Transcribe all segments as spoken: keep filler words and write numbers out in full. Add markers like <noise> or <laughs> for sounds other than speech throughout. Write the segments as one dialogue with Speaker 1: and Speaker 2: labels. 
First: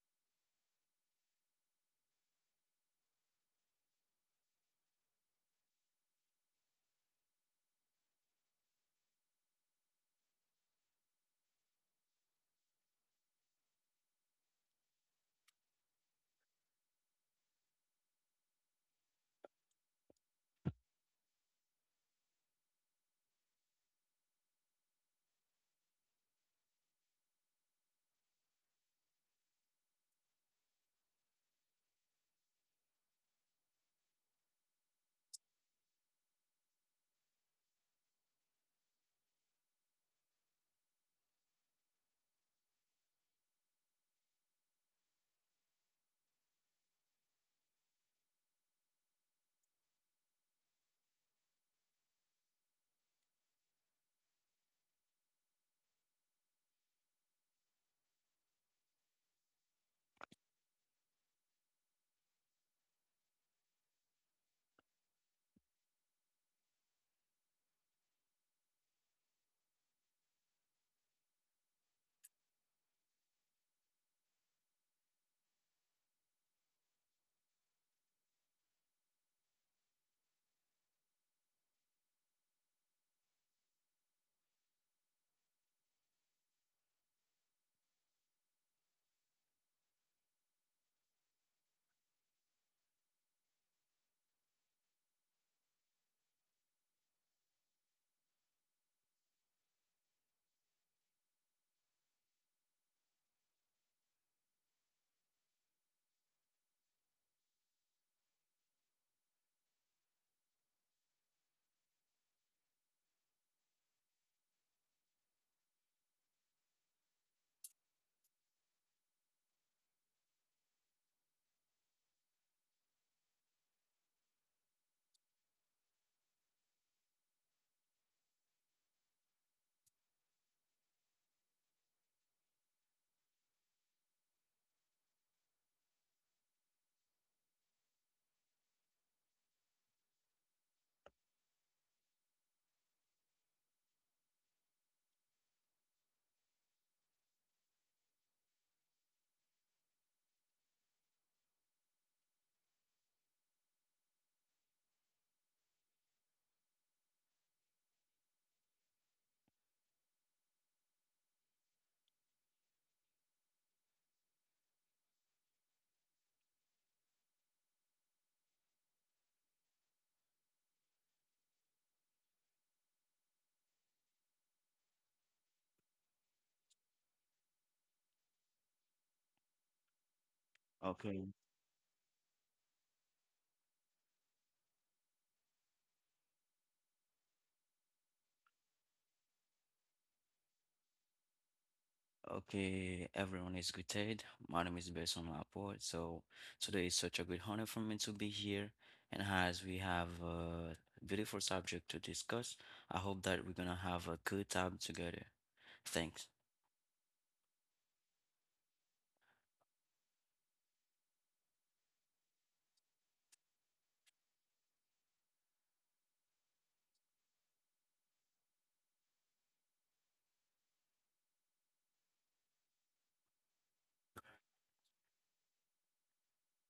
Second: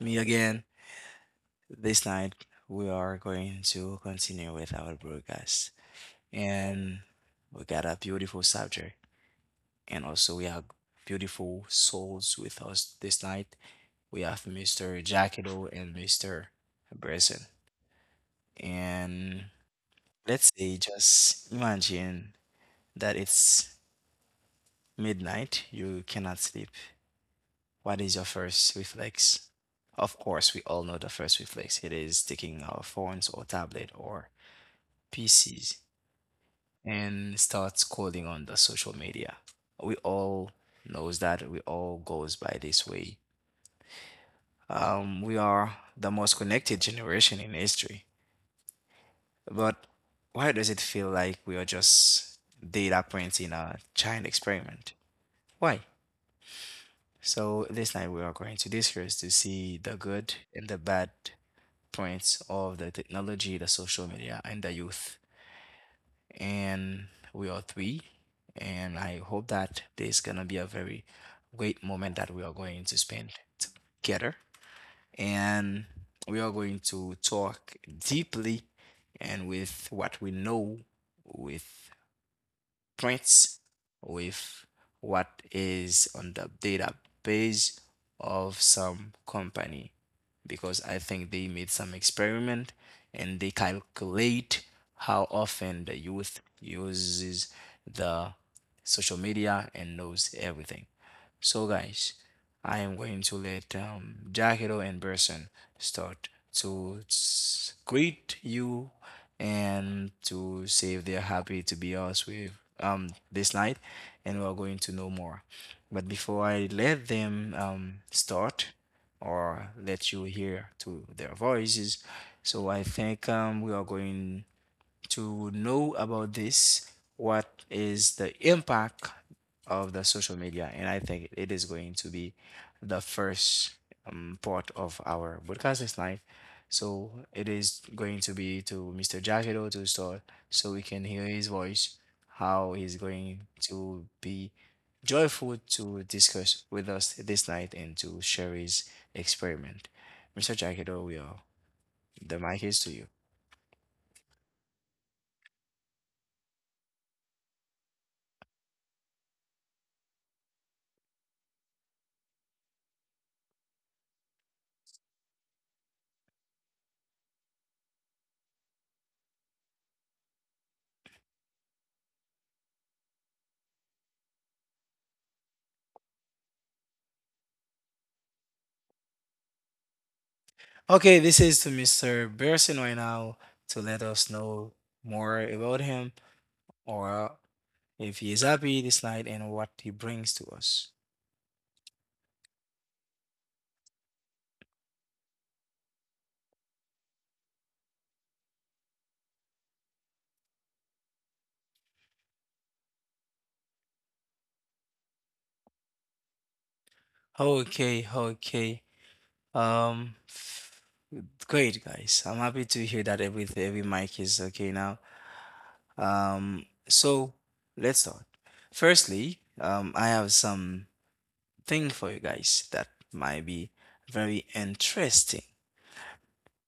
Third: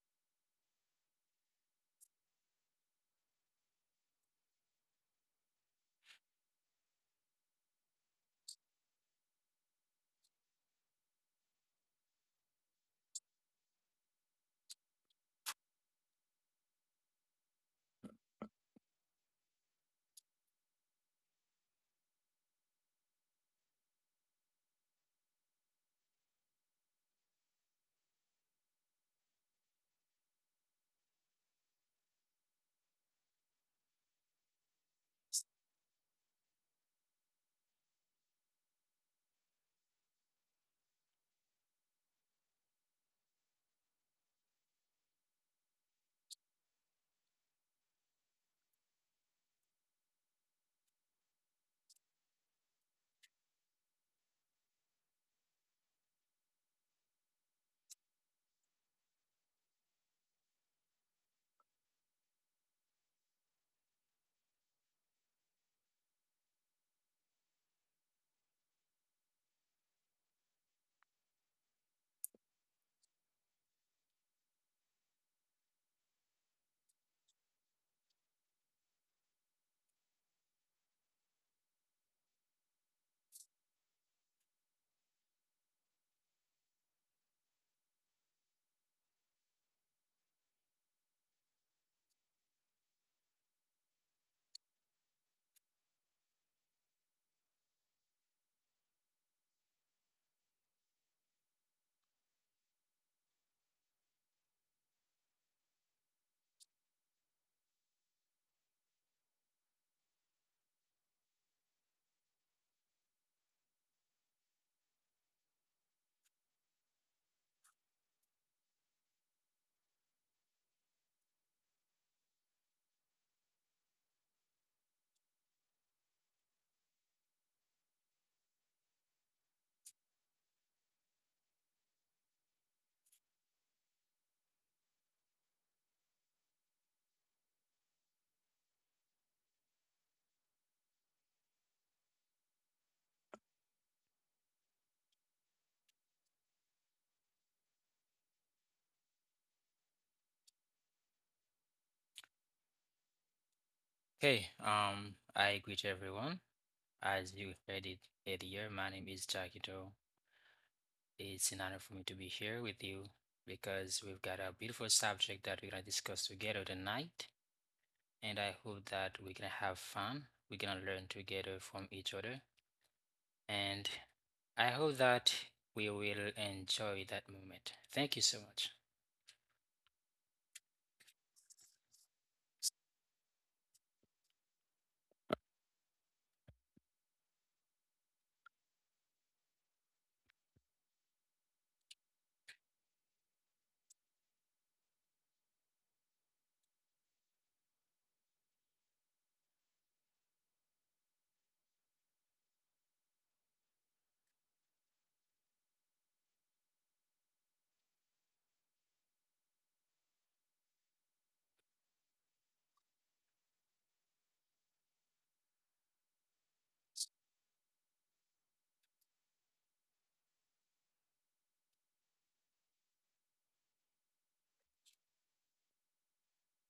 Speaker 1: me again. This night we are going to continue with our broadcast, and we got a beautiful subject, and also we have beautiful souls with us this night. We have Mister Jackado and Mister Bresson, and let's say just imagine that it's midnight. You cannot sleep. What is your first reflex? Of course, we all know the first reflex. It is taking our phones or tablet or P Cs and start scrolling on the social media. We all knows that. We all goes by this way. Um, we are the most connected generation in history. But why does it feel like we are just data points in a giant experiment? Why? So this night we are going to discuss to see the good and the bad points of the technology, the social media, and the youth. And we are three. And I hope that this is gonna be a very great moment that we are going to spend together. And we are going to talk deeply and with what we know, with prints with what is on the database of some company because I think they made some experiment and they calculate how often the youth uses the social media and knows everything. So guys, I am going to let um, Jackie and Berson start to greet you and to see if they're happy to be us with um this night, and we're going to know more. But before I let them um start or let you hear to their voices, so I think um we are going to know about this, what is the impact of the social media? And I think it is going to be the first um, part of our broadcast tonight. So it is going to be to Mister Jagido to start so we can hear his voice, how he's going to be joyful to discuss with us this night and to share his experiment. Mister Jagido, we are the mic is to you.
Speaker 2: Hey, um, I greet everyone. As you heard it earlier, my name is Jakito. It's an honor for me to be here with you because we've got a beautiful subject that we're gonna discuss together tonight, and I hope that we're gonna have fun. We're gonna learn together from each other, and I hope that we will enjoy that moment. Thank you so much.
Speaker 1: Okay,
Speaker 3: Okay,
Speaker 1: this is to Mister Pearson right now to let us know more about him or if he is happy this night and what he brings to us.
Speaker 3: okay, everyone is greeted. My name is Besson Laporte. So today is such a great honor for me to be here. And as we have a beautiful subject to discuss, I hope that we're gonna have a good time together. Thanks.
Speaker 1: Okay, okay. Um, f- Great guys. I'm happy to hear that every every mic is okay now. Um, so let's start. Firstly, um, I have some thing for you guys that might be very interesting.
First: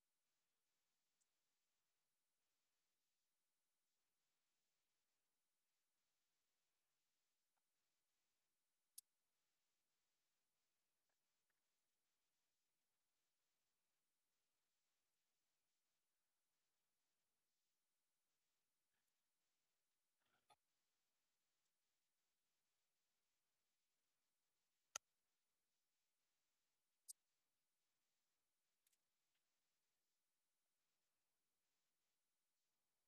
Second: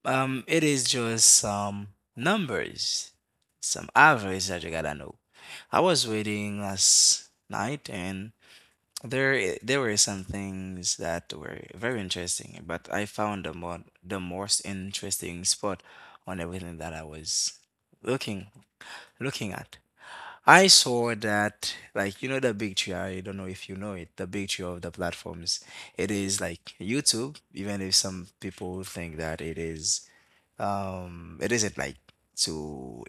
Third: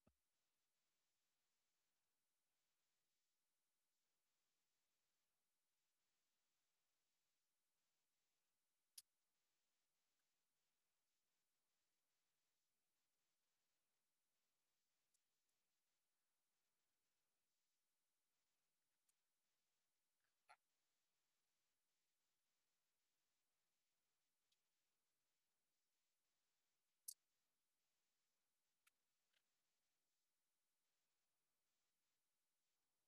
Speaker 1: Um, it is just some numbers, some average that you gotta know. I was reading last night and there i- there were some things that were very interesting, but I found the more the most interesting spot on everything that I was looking looking at. I saw that like you know the big tree, I don't know if you know it, the big tree of the platforms. It is like YouTube, even if some people think that it is um, it isn't like to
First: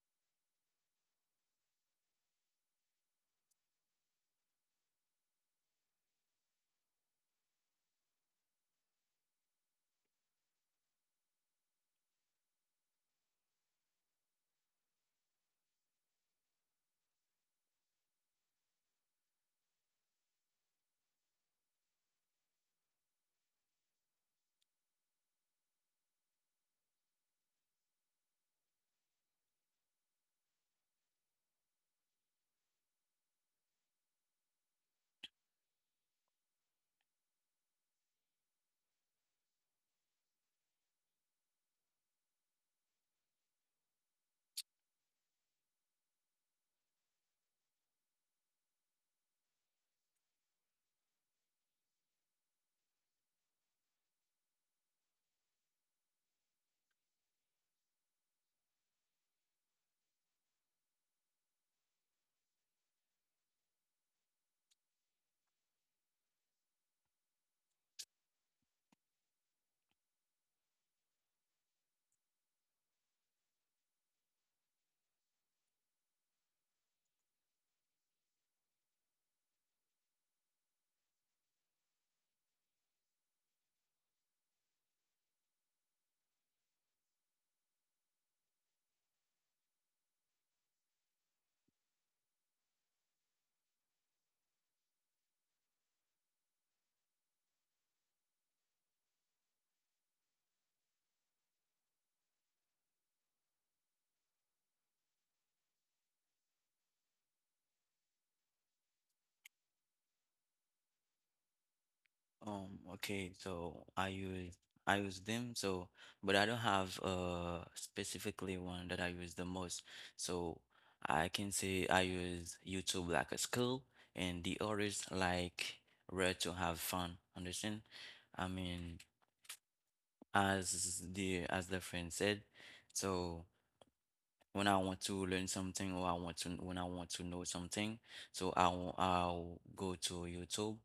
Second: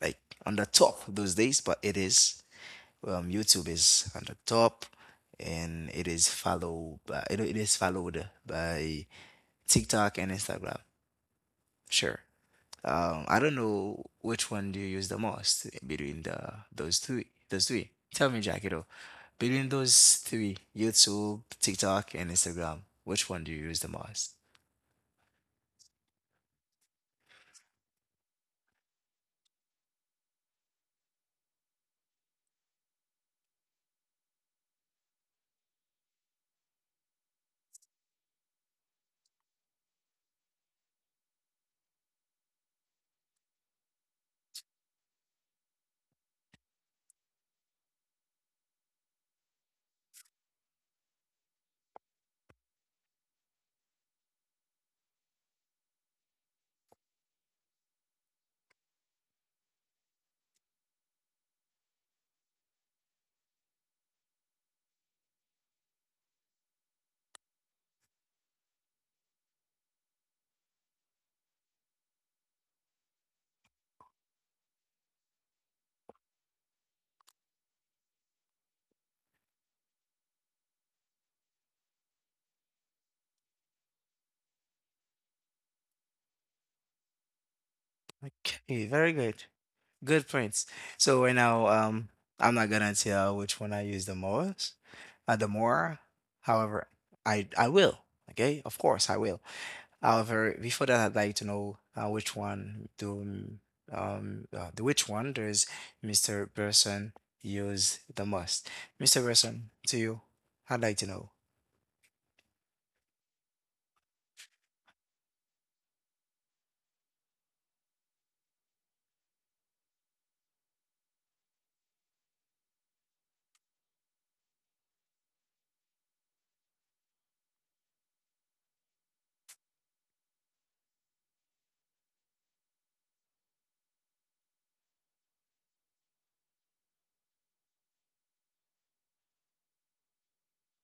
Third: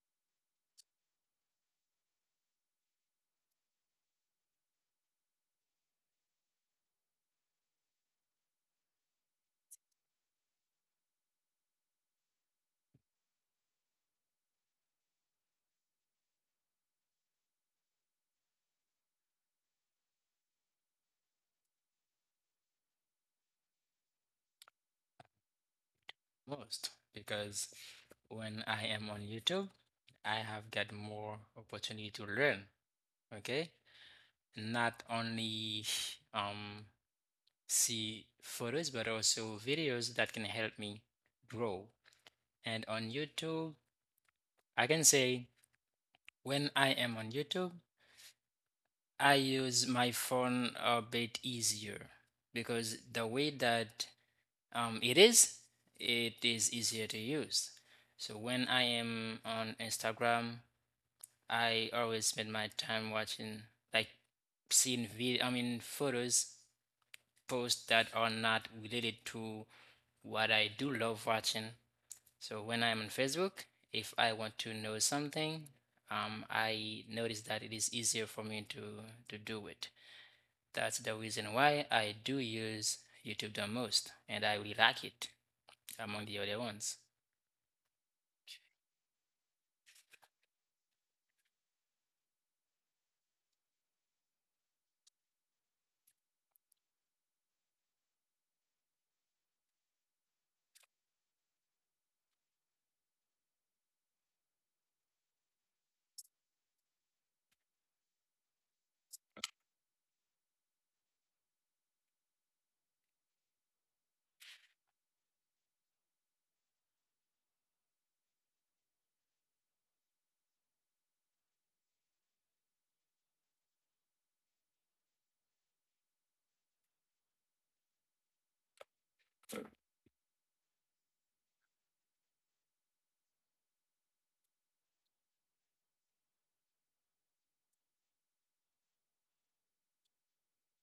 Speaker 1: like on the top those days, but it is um YouTube is on the top, and it is followed by it, it is followed by TikTok and Instagram. Sure. Um, I don't know which one do you use the most between the those three. Those three. Tell me, Jackie, though, between those three, YouTube, TikTok, and Instagram, which one do you use the most?
Speaker 2: Most, because when I am on YouTube, I have got more opportunity to learn. Okay, not only um, see photos but also videos that can help me grow. And on YouTube, I can say when I am on YouTube, I use my phone a bit easier because the way that um, it is, it is easier to use. So when I am on Instagram, I always spend my time watching, like seeing video, I mean, photos posts that are not related to what I do love watching. So when I'm on Facebook, if I want to know something, um, I notice that it is easier for me to to do it. That's the reason why I do use YouTube the most, and I really like it among the other ones.
Speaker 1: Okay, very good. Good points. So right now, um, I'm not gonna tell which one I use the most, uh, the more. However, I I will. Okay, of course I will. However, before that, I'd like to know uh, which one do m- um uh, the which one does Mister Person use the most? Mister Person, to you, I'd like to know.
Speaker 3: Um, okay, so I use I use them, so but I don't have uh specifically one that I use the most. So I can say I use YouTube like a skill and the others like where to have fun. Understand? I mean, as the as the friend said, so when I want to learn something or I want to when I want to know something, so I'll I'll go to YouTube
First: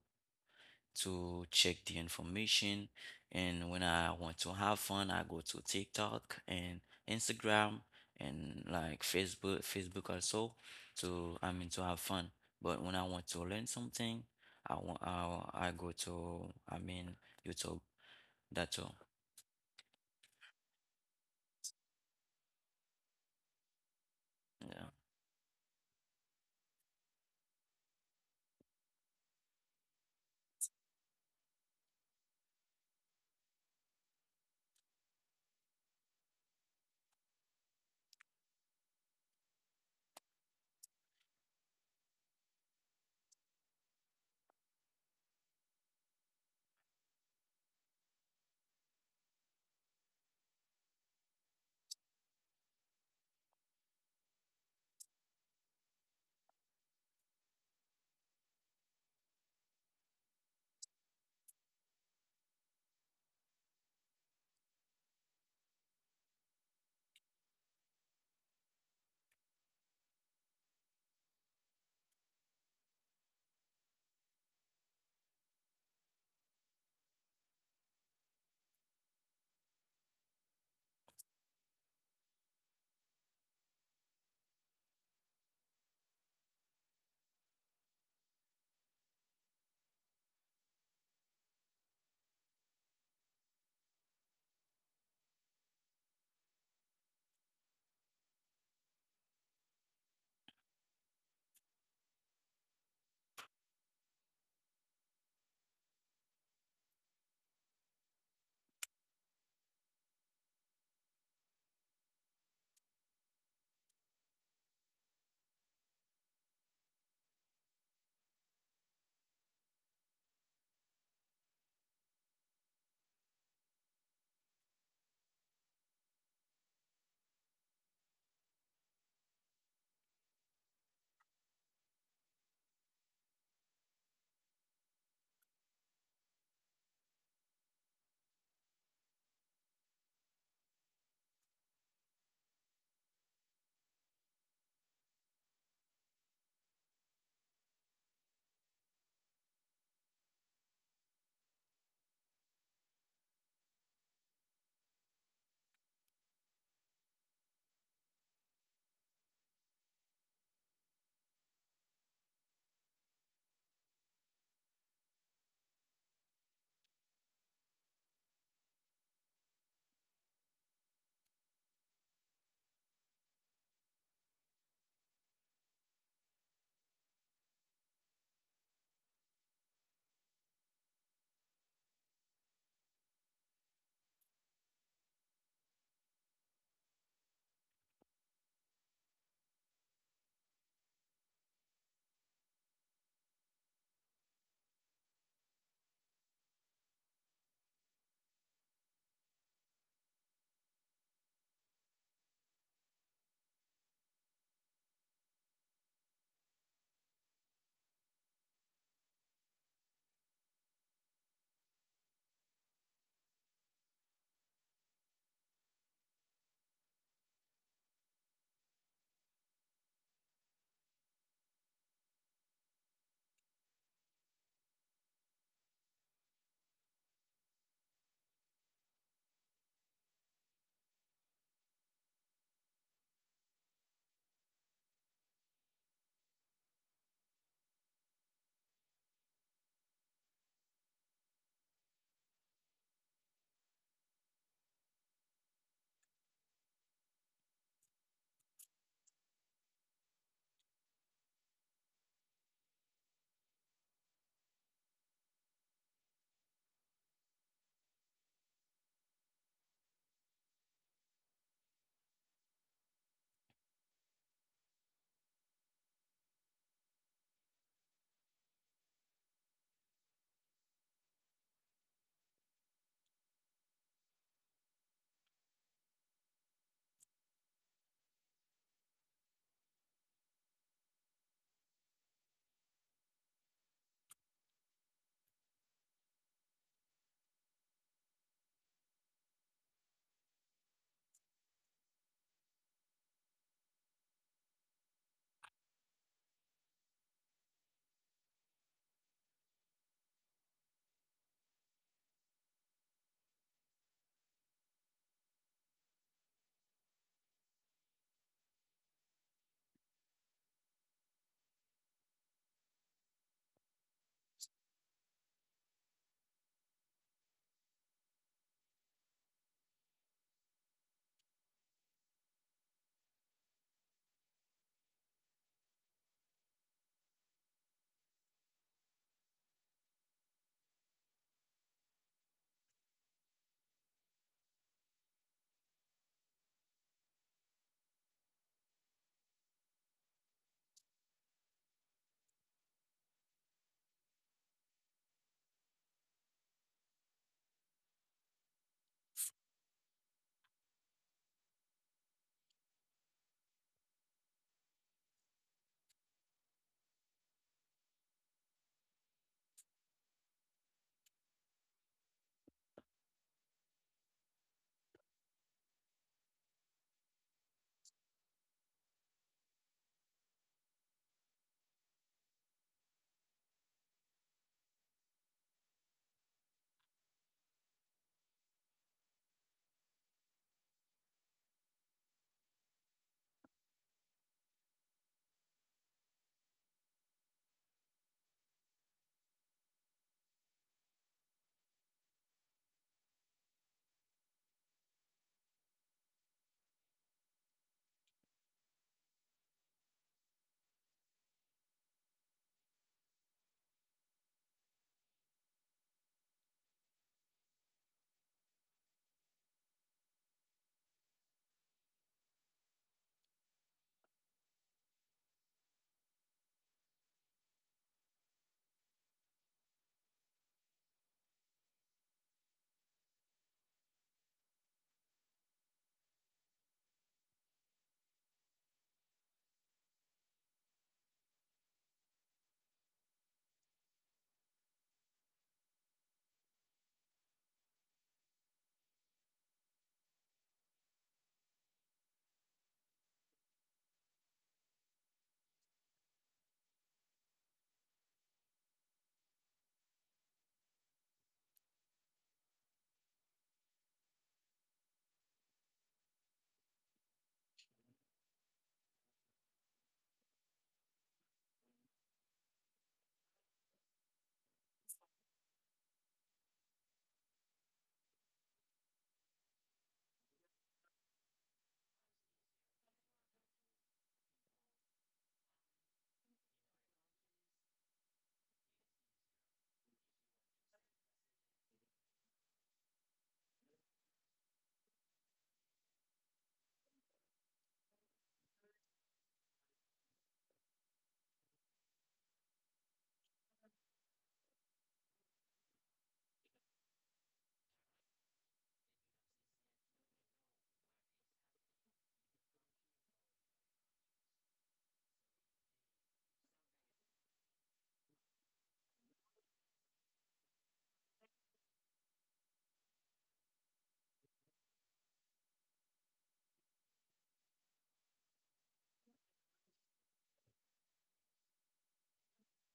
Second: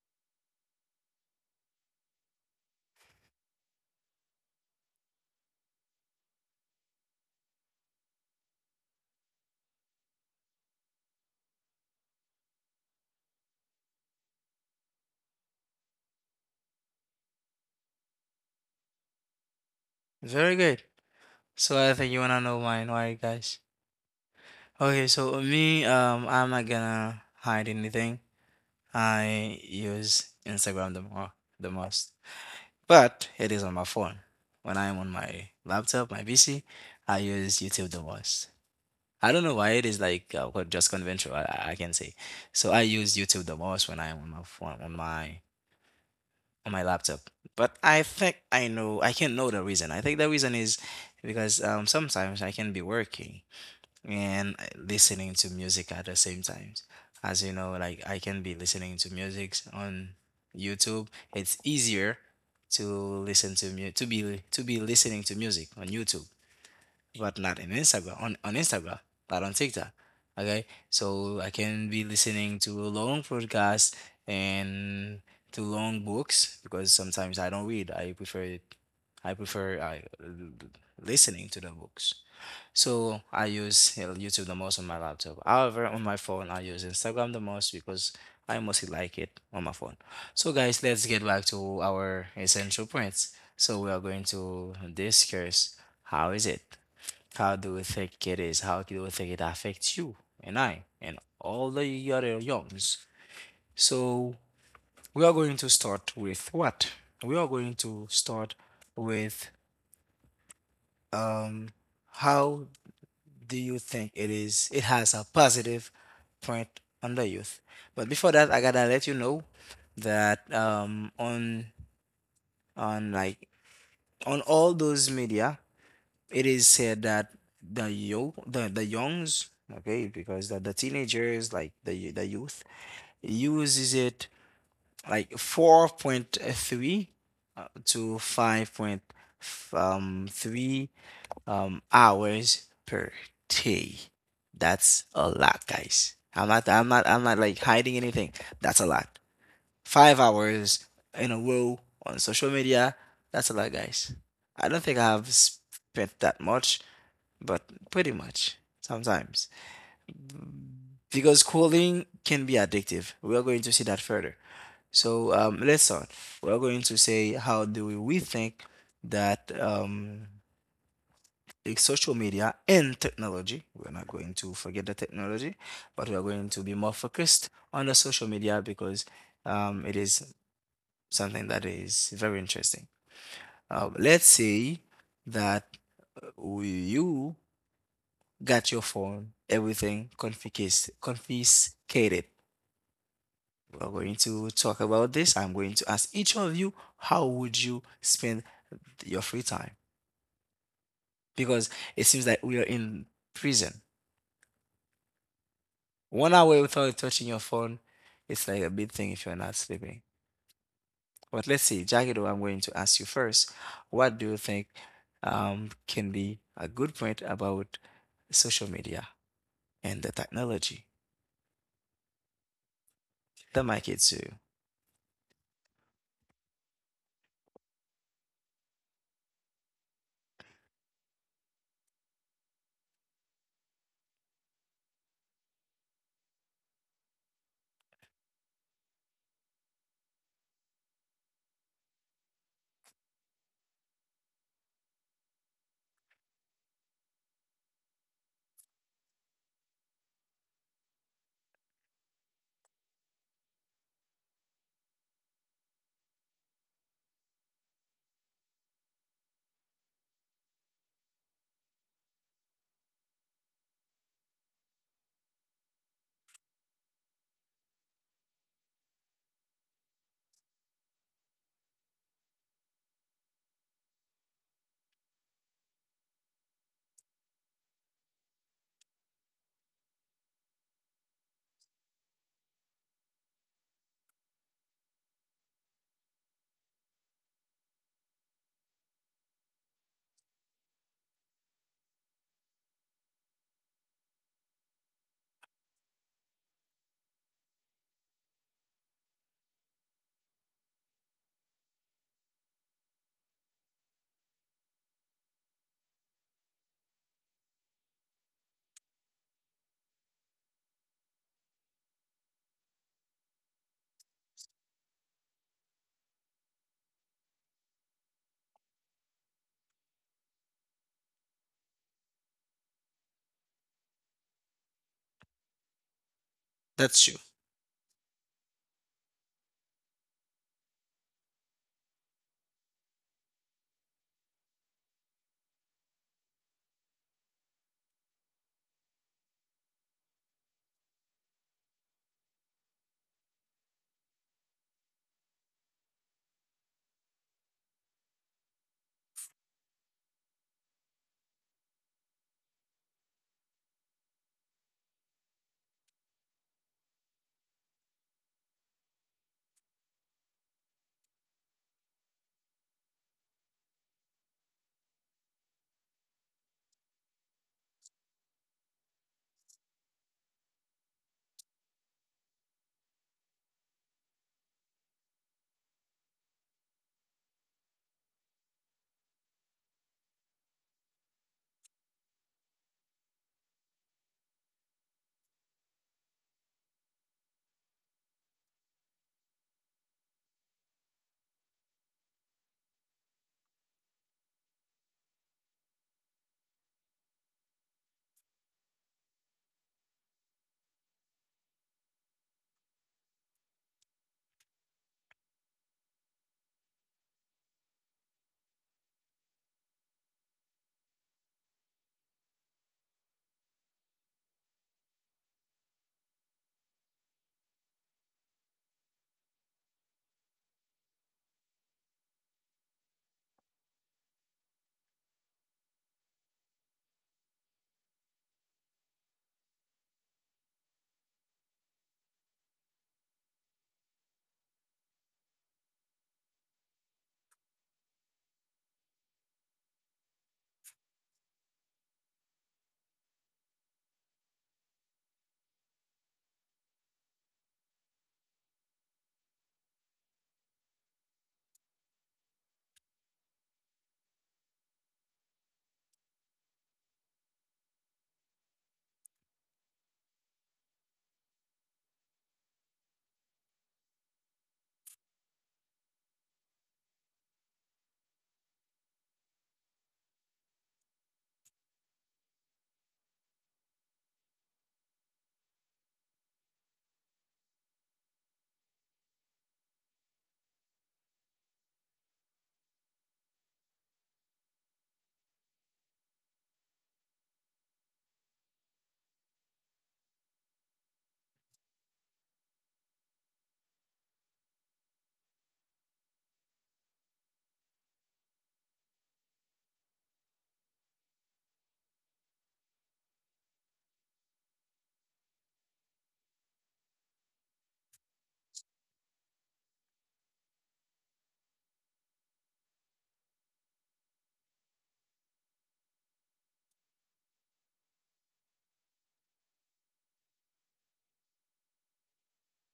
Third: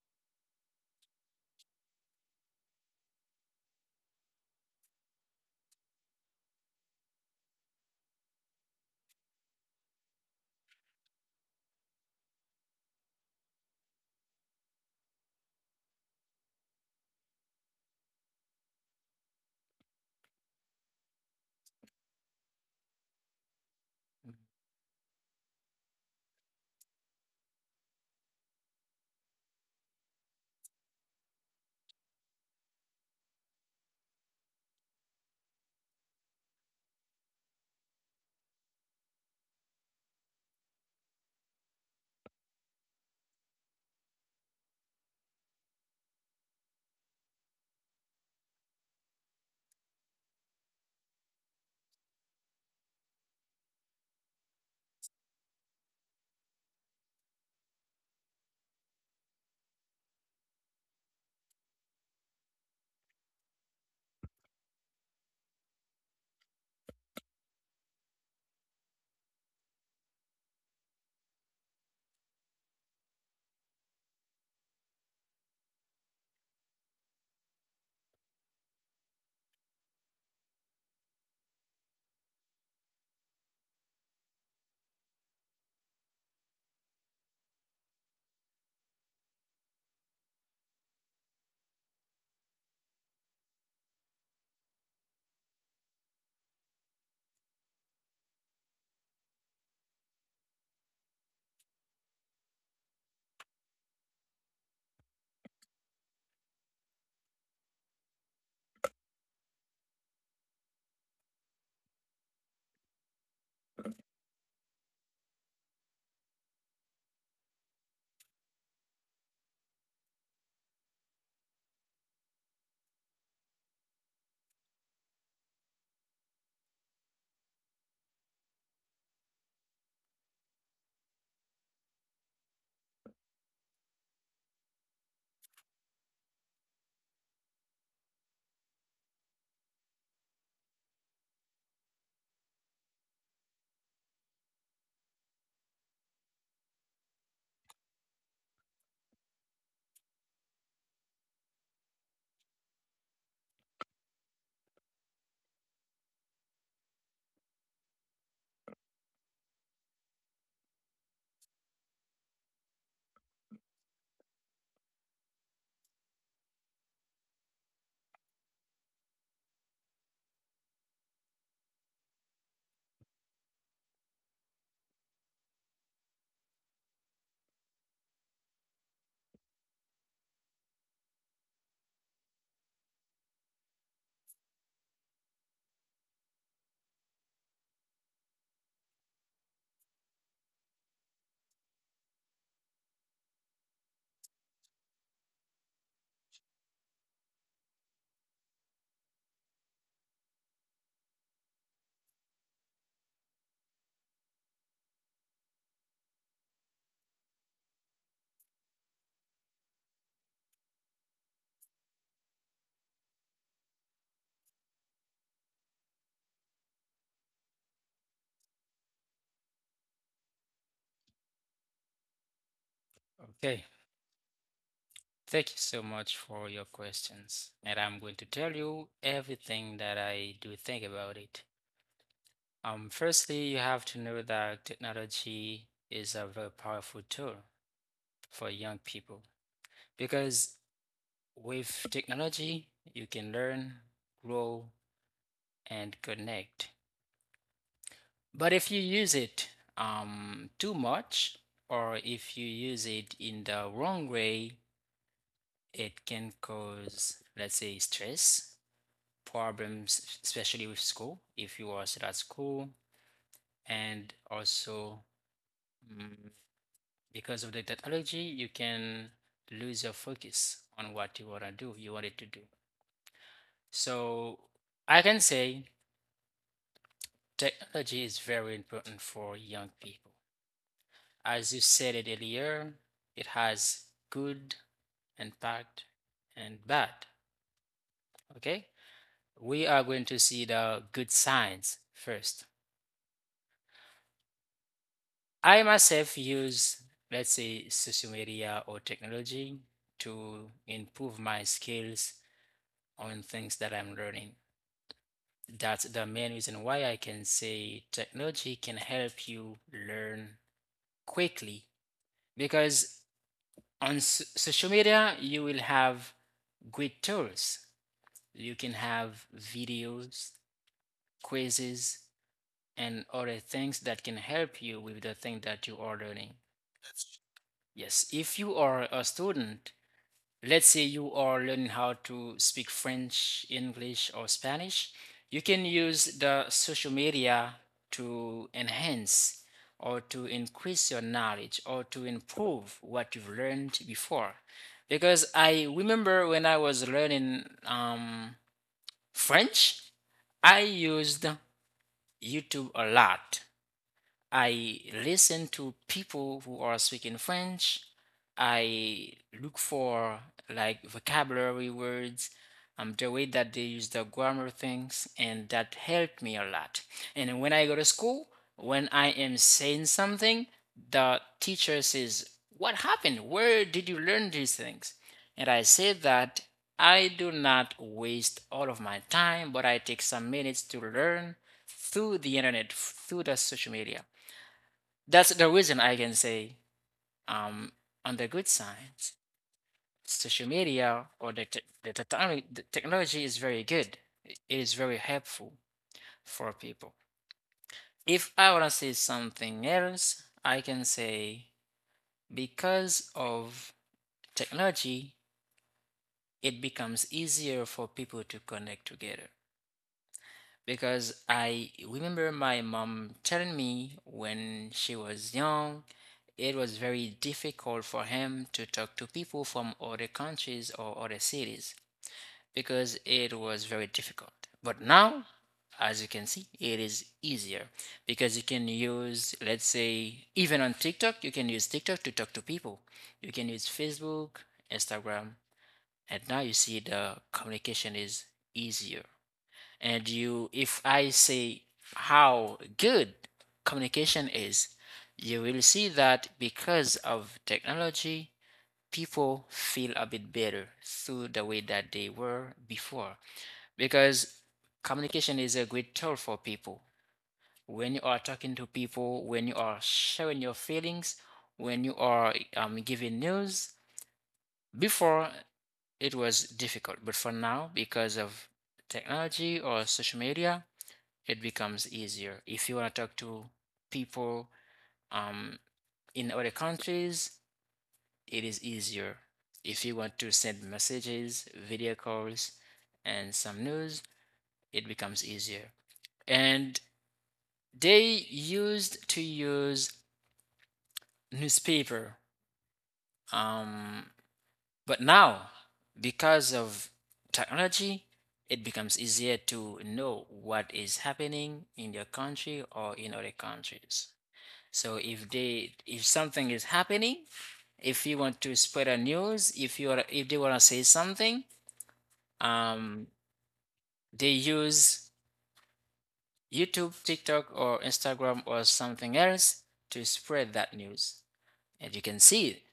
Speaker 3: to check the information. And when I want to have fun, I go to TikTok and Instagram and like Facebook, Facebook also to, I mean, to have fun. But when I want to learn something, I want, I, I go to, I mean, YouTube. That's all.
Speaker 1: Very good. So I think you wanna know mine, right, guys?
Speaker 3: Yeah.
Speaker 1: Okay, so uh, me, um, I'm not gonna hide anything. I use Instagram the more the most, but it is on my phone. When I'm on my laptop, my P C, I use YouTube the most. I don't know why it is like uh, what just conventional. I, I I can say, so I use YouTube the most when I'm on my phone on my on my laptop. But I think I know I can know the reason. I think the reason is because um sometimes I can be working and uh, listening to music at the same time. As you know, like I can be listening to music on YouTube. It's easier to listen to mu- to be to be listening to music on YouTube, but not in Instagram on on Instagram, not on TikTok. Okay, so I can be listening to long podcasts and to long books because sometimes I don't read. I prefer I prefer uh, l- l- listening to the books. So I use uh, YouTube the most on my laptop. However, on my phone, I use Instagram the most because I mostly like it on my phone. So, guys, let's get back to our essential points. So, we are going to discuss how is it? How do we think it is? How do we think it affects you and I and all the other youngs? So, we are going to start with what? We are going to start with um how do you think it is it has a positive point on the youth? But before that, I gotta let you know that um on on like on all those media, it is said that the yo the the youngs okay because the, the teenagers like the the youth uses it like four point three uh, to five point three um, hours per day. That's a lot, guys. I'm not, I'm not, I'm not like hiding anything. That's a lot. Five hours in a row on social media. That's a lot, guys. I don't think I've spent that much, but pretty much sometimes. Because scrolling can be addictive. We are going to see that further. So um, let's start. We're going to say how do we rethink that um, social media and technology. We're not going to forget the technology, but we are going to be more focused on the social media because um, it is something that is very interesting. Uh, let's say that uh, we, you got your phone, everything confiscate, confiscated. We're going to talk about this. I'm going to ask each of you how would you spend your free time? Because it seems like we are in prison. One hour without touching your phone, it's like a big thing if you're not sleeping. But let's see, Jagido, I'm going to ask you first. What do you think um, can be a good point about social media and the technology? The
Speaker 2: Okay,
Speaker 1: mic is to you.
Speaker 2: thank you so much for your questions, and I'm going to tell you everything that I do think about it. Um, firstly, you have to know that technology is a very powerful tool for young people because with technology, you can learn, grow, and connect. But if you use it um, too much, or if you use it in the wrong way, it can cause, let's say, stress, problems, especially with school, if you are still at school, and also mm, because of the technology, you can lose your focus on what you want to do, you wanted to do. So I can say technology is very important for young people. As you said it earlier, it has good impact and bad. Okay? We are going to see the good signs first. I myself use, let's say, social media or technology to improve my skills on things that I'm learning. That's the main reason why I can say technology can help you learn quickly because on s- social media you will have great tools. You can have videos, quizzes, and other things that can help you with the thing that you are learning.
Speaker 1: That's you.
Speaker 2: Yes, if you are a student, let's say you are learning how to speak French, English, or Spanish, you can use the social media to enhance or to increase your knowledge or to improve what you've learned before. Because I remember when I was learning um, French, I used YouTube a lot. I listen to people who are speaking French. I look for like vocabulary words, um, the way that they use the grammar things, and that helped me a lot. And when I go to school, when I am saying something, the teacher says, "What happened? Where did you learn these things?" And I say that I do not waste all of my time, but I take some minutes to learn through the internet, f- through the social media. That's the reason I can say um on the good side, social media or the te- the, technology, the technology is very good. It is very helpful for people. If I want to say something else, I can say because of technology, it becomes easier for people to connect together. Because I remember my mom telling me when she was young it was very difficult for him to talk to people from other countries or other cities because it was very difficult. But now, as you can see, it is easier because you can use, let's say, even on TikTok, you can use TikTok to talk to people. You can use Facebook, Instagram, and now you see the communication is easier. And you if I say how good communication is, you will see that because of technology people feel a bit better through the way that they were before, because communication is a great tool for people when you are talking to people, when you are sharing your feelings, when you are um, giving news. Before it was difficult, but for now because of technology or social media it becomes easier. If you want to talk to people um, in other countries, it is easier. If you want to send messages, video calls, and some news, it becomes easier. And they used to use newspaper, um, but now because of technology, it becomes easier to know what is happening in your country or in other countries. So if they if something is happening, if you want to spread a news, if you are if they want to say something, um, they use YouTube, TikTok, or Instagram or something else to spread that news. And you can see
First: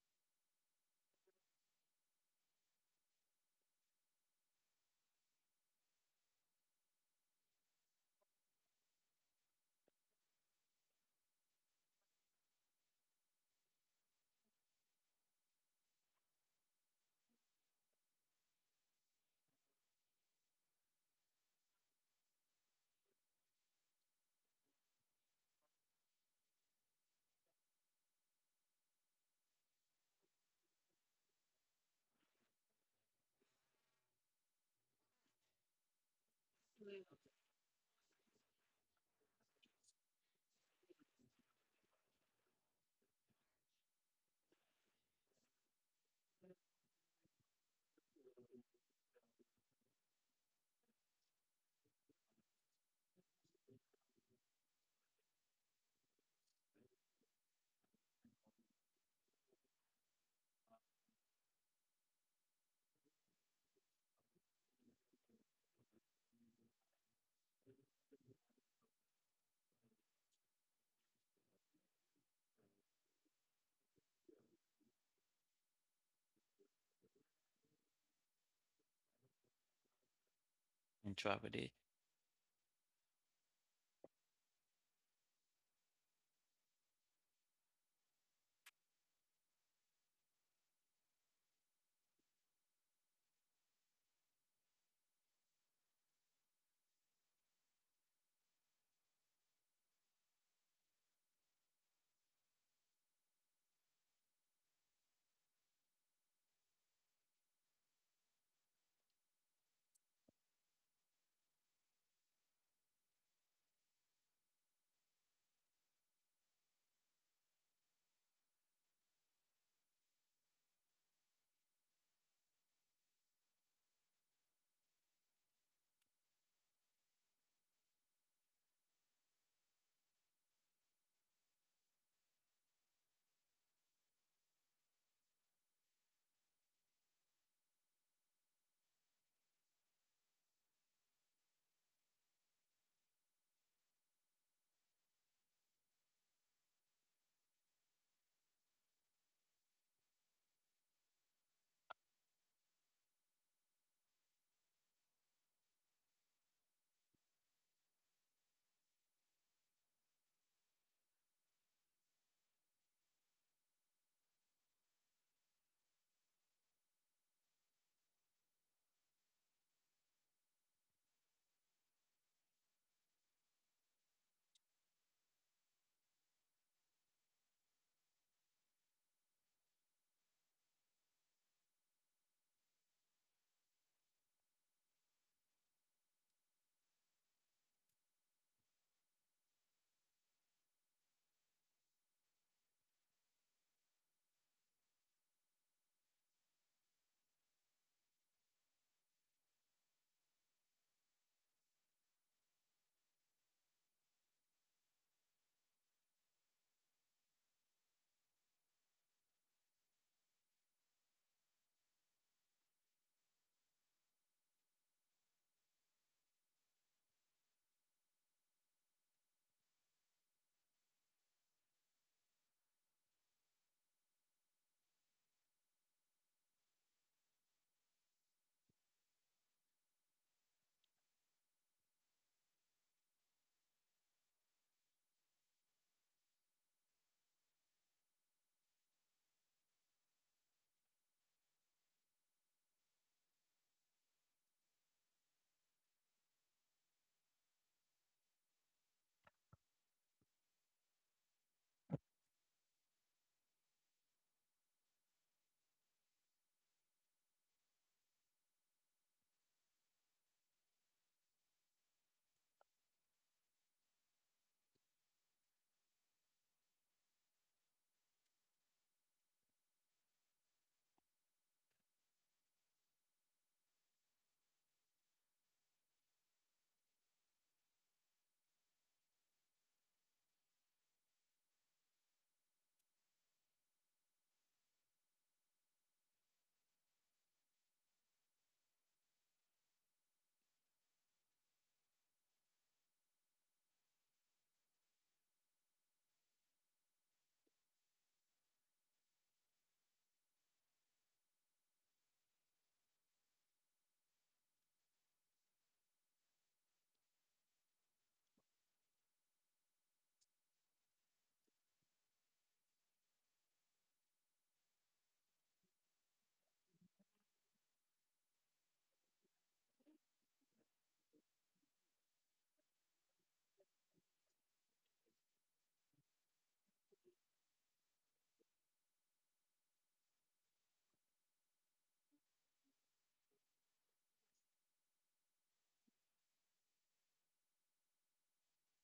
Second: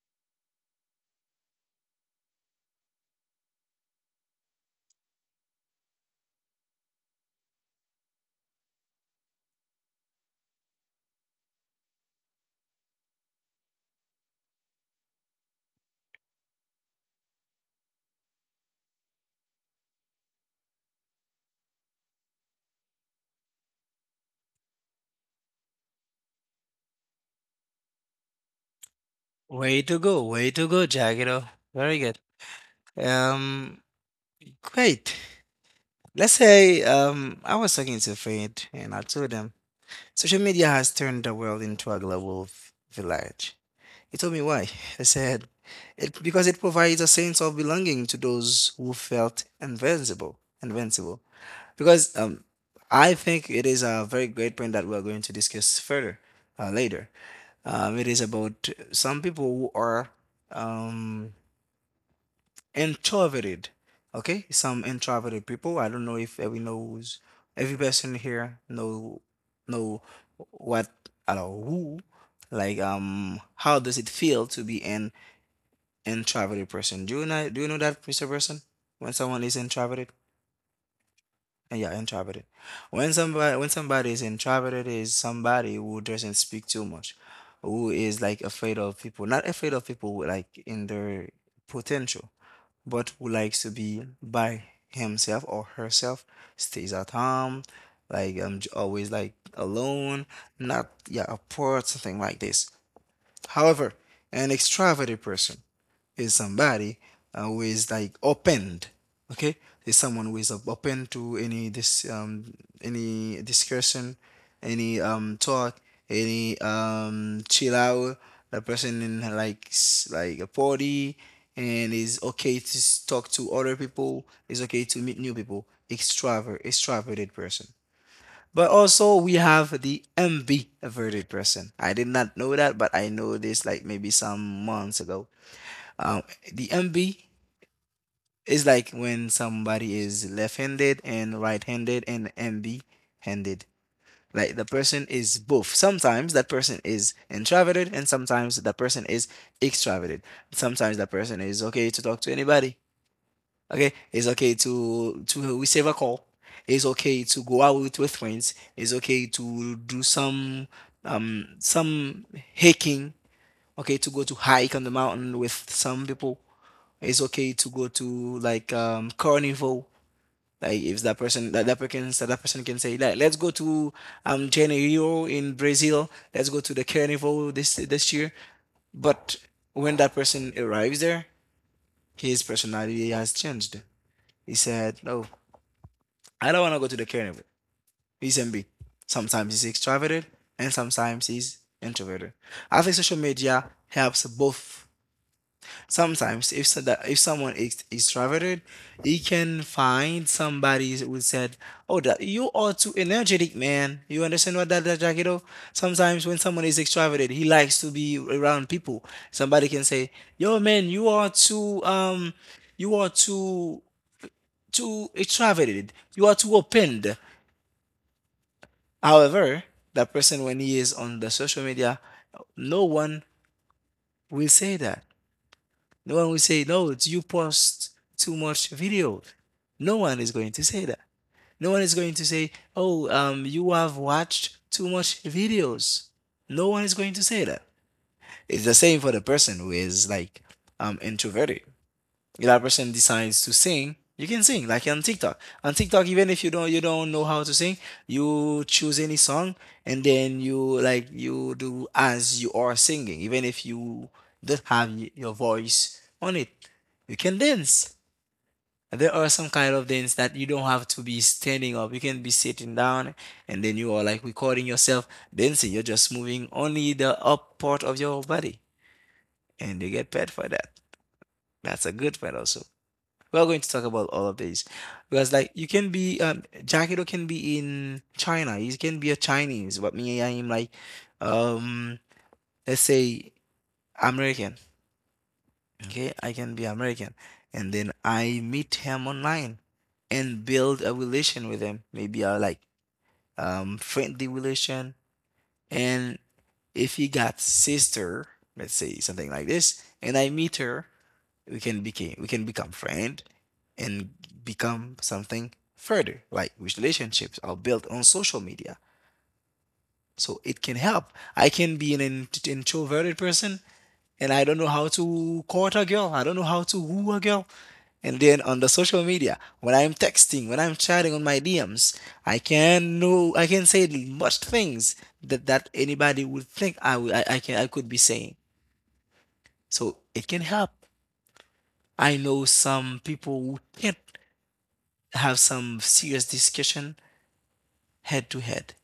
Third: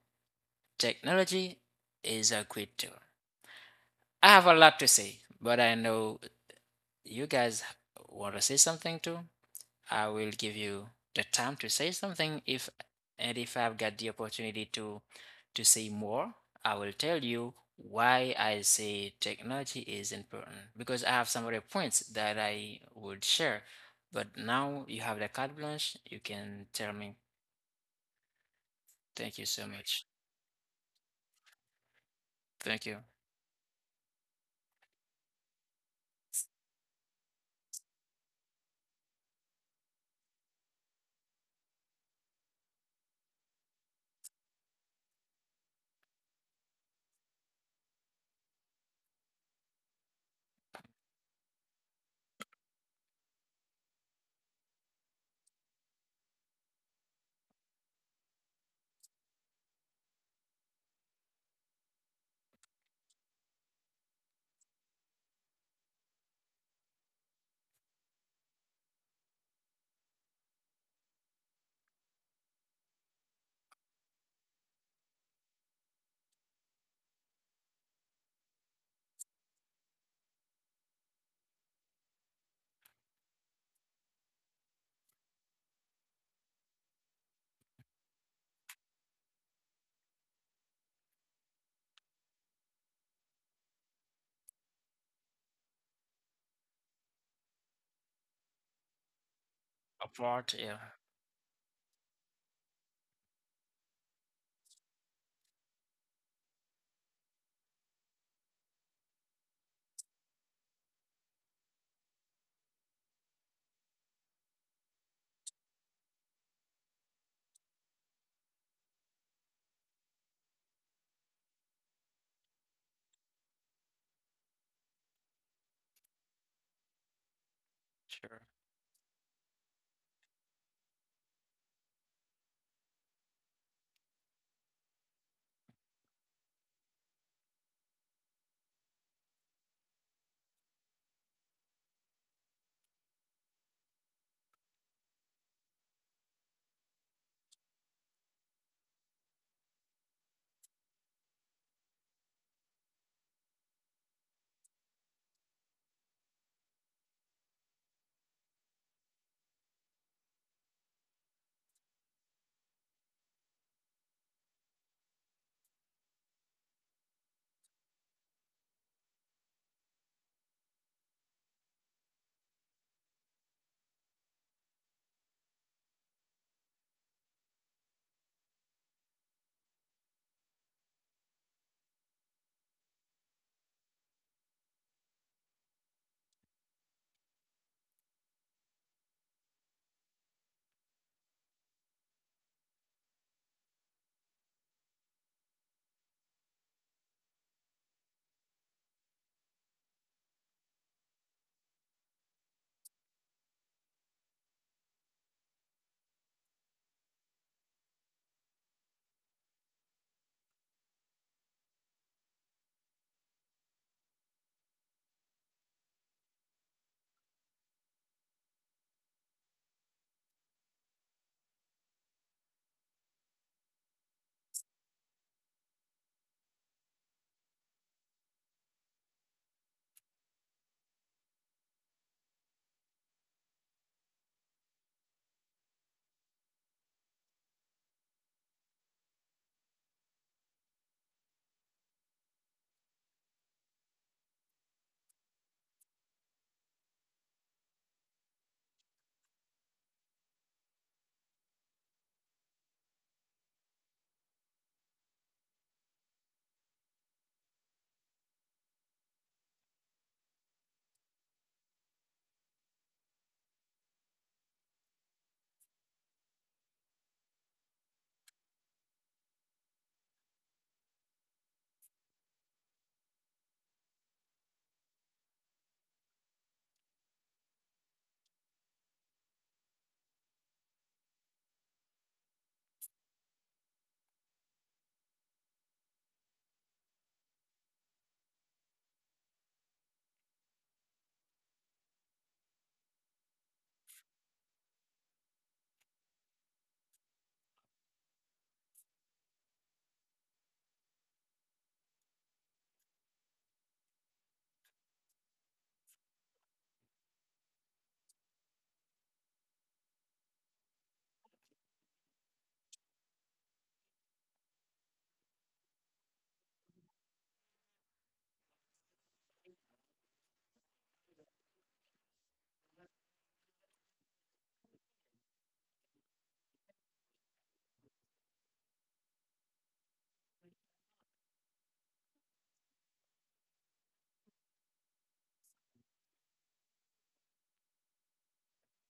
Speaker 2: technology is a great tool. I have a lot to say, but I know you guys want to say something too. I will give you the time to say something, if and if I've got the opportunity to to say more, I will tell you why I say technology is important because I have some other points that I would share. But now you have the carte blanche, you can tell me. Thank you so
Speaker 1: Way to
Speaker 2: much.
Speaker 1: go, way to go, Jagido. Very good.
Speaker 2: Thank you.
Speaker 1: Um, Great. Let's say um, I was talking to a friend and I told them social media has turned the world into a global v- village. He told me why. I said, it, because it provides a sense of belonging to those who felt invincible, invincible. Because um, I think it is a very great point that we're going to discuss further uh, later. Um, it is about some people who are um, introverted. Okay, some introverted people. I don't know if every knows every person here know know what or who like um how does it feel to be an introverted person. Do you know do you know that Mister Person? When someone is introverted?
Speaker 3: And travel day.
Speaker 1: Uh, Yeah, introverted. When somebody when somebody is introverted is somebody who doesn't speak too much, who is like afraid of people. Not afraid of people who, like in their potential, but who likes to be by himself or herself, stays at home, like um j- always like alone,
Speaker 2: Apart, yeah,
Speaker 1: not yeah, apart, something like this. However, an extroverted person is somebody uh, who is like opened okay is someone who is op- open to any this um any discussion any um talk any um chill out the person in like s- like a party and is okay to s- talk to other people is okay to meet new people extrovert extroverted person
Speaker 2: sure.
Speaker 1: but also we have the MB averted person I did not know that but I know this like maybe some months ago um, the M B is like when somebody is left-handed and right-handed and M B-handed. Like the person is both. Sometimes that person is introverted and sometimes that person is extroverted. Sometimes that person is okay to talk to anybody. Okay, it's okay to to receive a call. It's okay to go out with, with friends. It's okay to do some um some hiking. Okay, to go to hike on the mountain with some people it's okay to go to like um carnival. Like if that person that, that person so that person can say like let's go to um Janeiro in Brazil. Let's go to the carnival this this year. But when that person arrives there, his personality has changed. He said, "No, I don't want to go to the carnival." He's M B. Sometimes he's extroverted and sometimes he's introverted. I think social media helps both. Sometimes, if so that if someone is extroverted, he can find somebody who said, "Oh, that you are too energetic, man." You understand what that that Jagido? Sometimes when someone is extroverted, he likes to be around people. Somebody can say, "Yo, man, you are too um, you are too too extroverted. You are too opened." However, that person, when he is on the social media, no one will say that. No one will say, no, you post too much video. No one is going to say that. No one is going to say, oh, um, you have watched too much videos. No one is going to say that. It's the same for the person who is like um, introverted. If that person decides to sing, you can sing like on TikTok. On TikTok, even if you don't you don't know how to sing, you choose any song and then you like you do as you are singing, even if you don't have y- your voice on it. You can dance. There are some kind of dance that you don't have to be standing up. You can be sitting down and then you are like recording yourself dancing. You're just moving only the up part of your body and you get paid for that. That's a good part also. We're going to talk about all of these because, like, you can be um, Jackiro can be in China. He can be a Chinese, but me, I am like, um, let's say American. Okay, I can be American, and then I meet him online and build a relation with him. Maybe a like um friendly relation. And if he got sister, let's say something like this, and I meet her, we can become we can become friend and become something further, like which relationships are built on social media. So it can help. I can be an int- introverted person, and I don't know how to court a girl, I don't know how to woo a girl, and then on the social media when I'm texting, when I'm chatting on my DMs, i can know I can say much things that that anybody would think i would I, I can, I could be saying. So it can help. I know some people who can't have some serious discussion head to head.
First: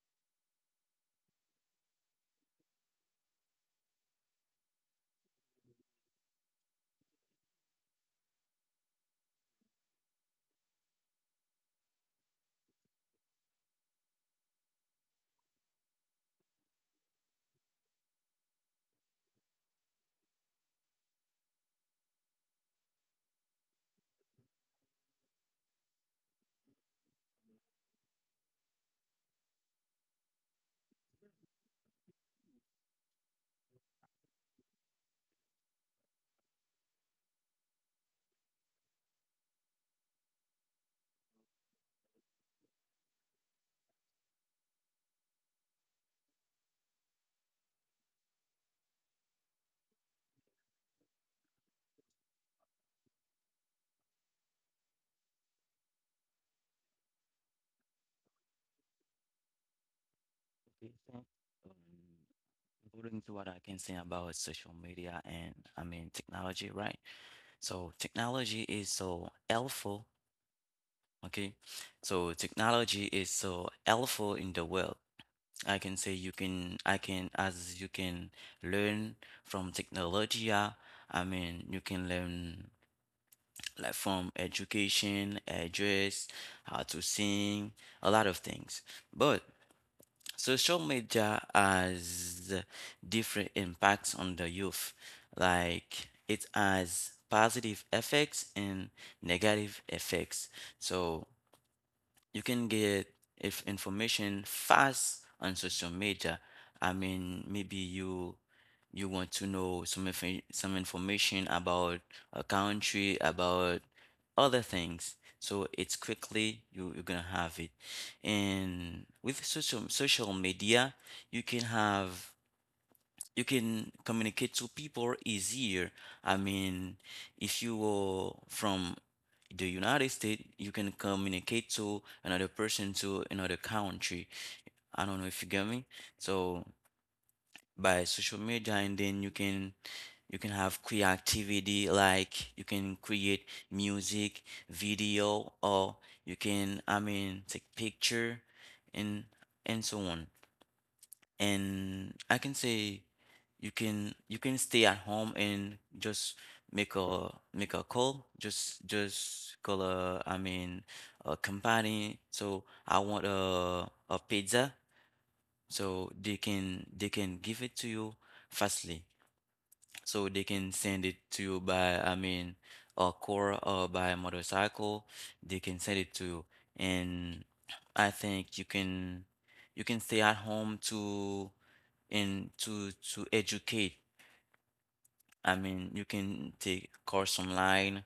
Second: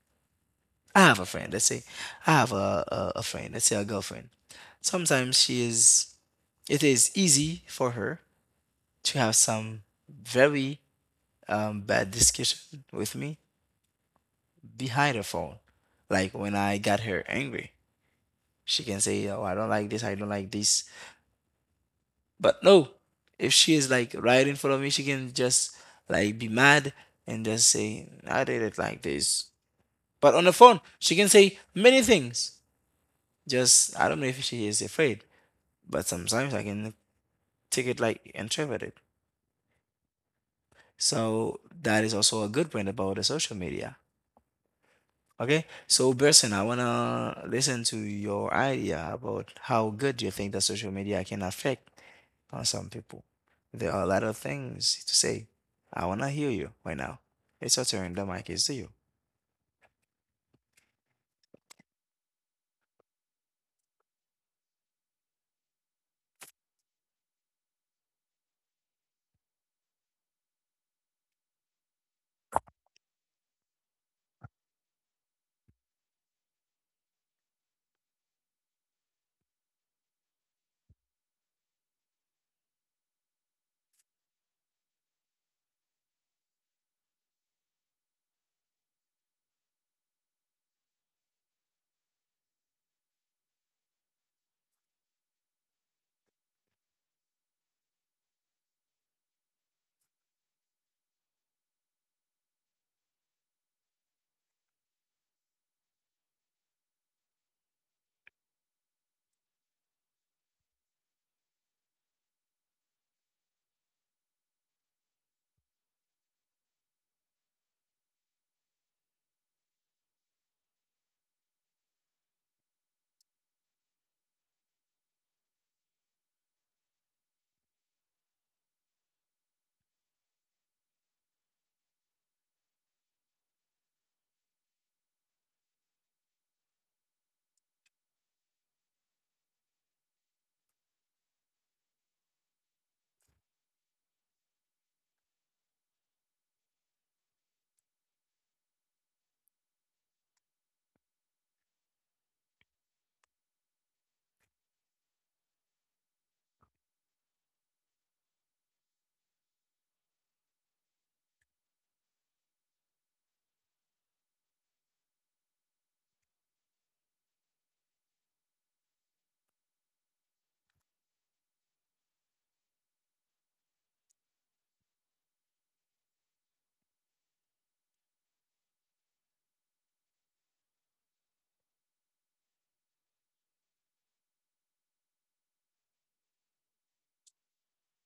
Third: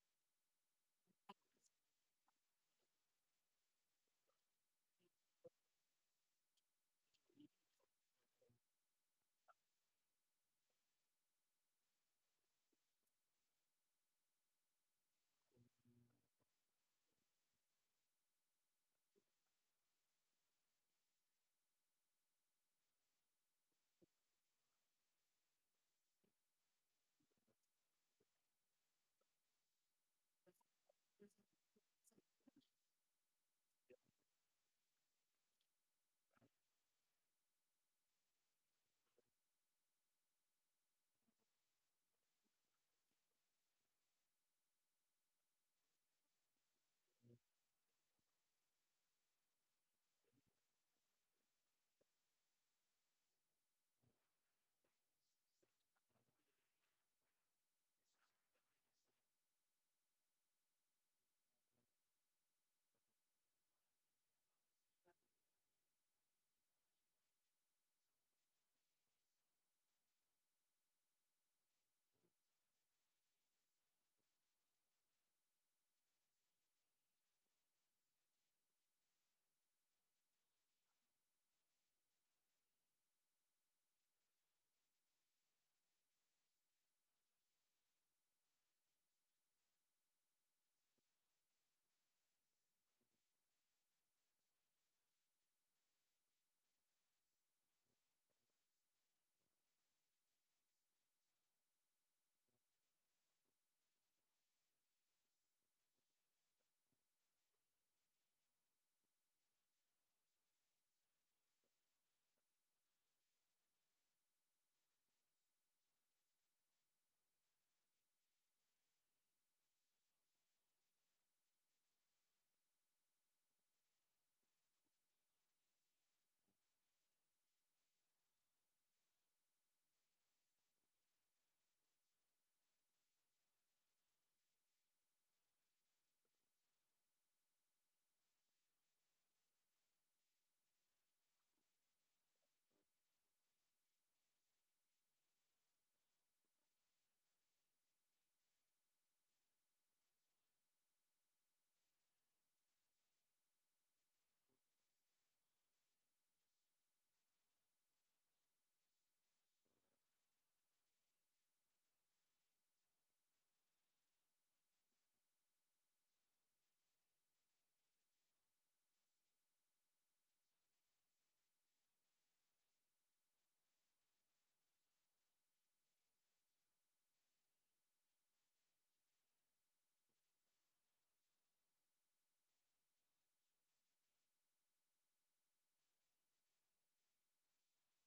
Speaker 1: I have a friend. Let's say I have a, a, a friend. Let's say a girlfriend. Sometimes she is. It is easy for her to have some very um, bad discussion with me behind her phone. Like when I got her angry, she can say, "Oh, I don't like this. I don't like this." But no, if she is like right in front of me, she can just like be mad and just say, "I did it like this." But on the phone, she can say many things. Just I don't know if she is afraid, but sometimes I can take it, like interpret it. So that is also a good point about the social media. Okay, so Berson, I wanna listen to your idea about how good you think that social media can affect on some people. There are a lot of things to say. I wanna hear you right now. It's your turn. The mic is to you.
Speaker 3: Okay, so, um, according to what I can say about social media and I mean technology, right? So technology is so helpful. Okay, so technology is so helpful in the world. I can say you can, I can, as you can learn from technology. uh, I mean, you can learn like from education, address how to sing, a lot of things. But social media has different impacts on the youth. Like it has positive effects and negative effects. So you can get if information fast on social media. I mean, maybe you you want to know some infor- some information about a country, about other things. So it's quickly you, you're gonna have it. And with social social media, you can have you can communicate to people easier. I mean, if you are from the United States, you can communicate to another person to another country. I don't know if you get me. So by social media, and then you can you can have creativity, like you can create music, video, or you can, I mean, take picture and and so on, and I can say you can you can stay at home and just make a make a call, just just call a I mean, a company, so I want a a pizza, so they can they can give it to you fastly, so they can send it to you by I mean, a car or by motorcycle, they can send it to you. And I think you can you can stay at home to and to to educate. I mean, you can take course online,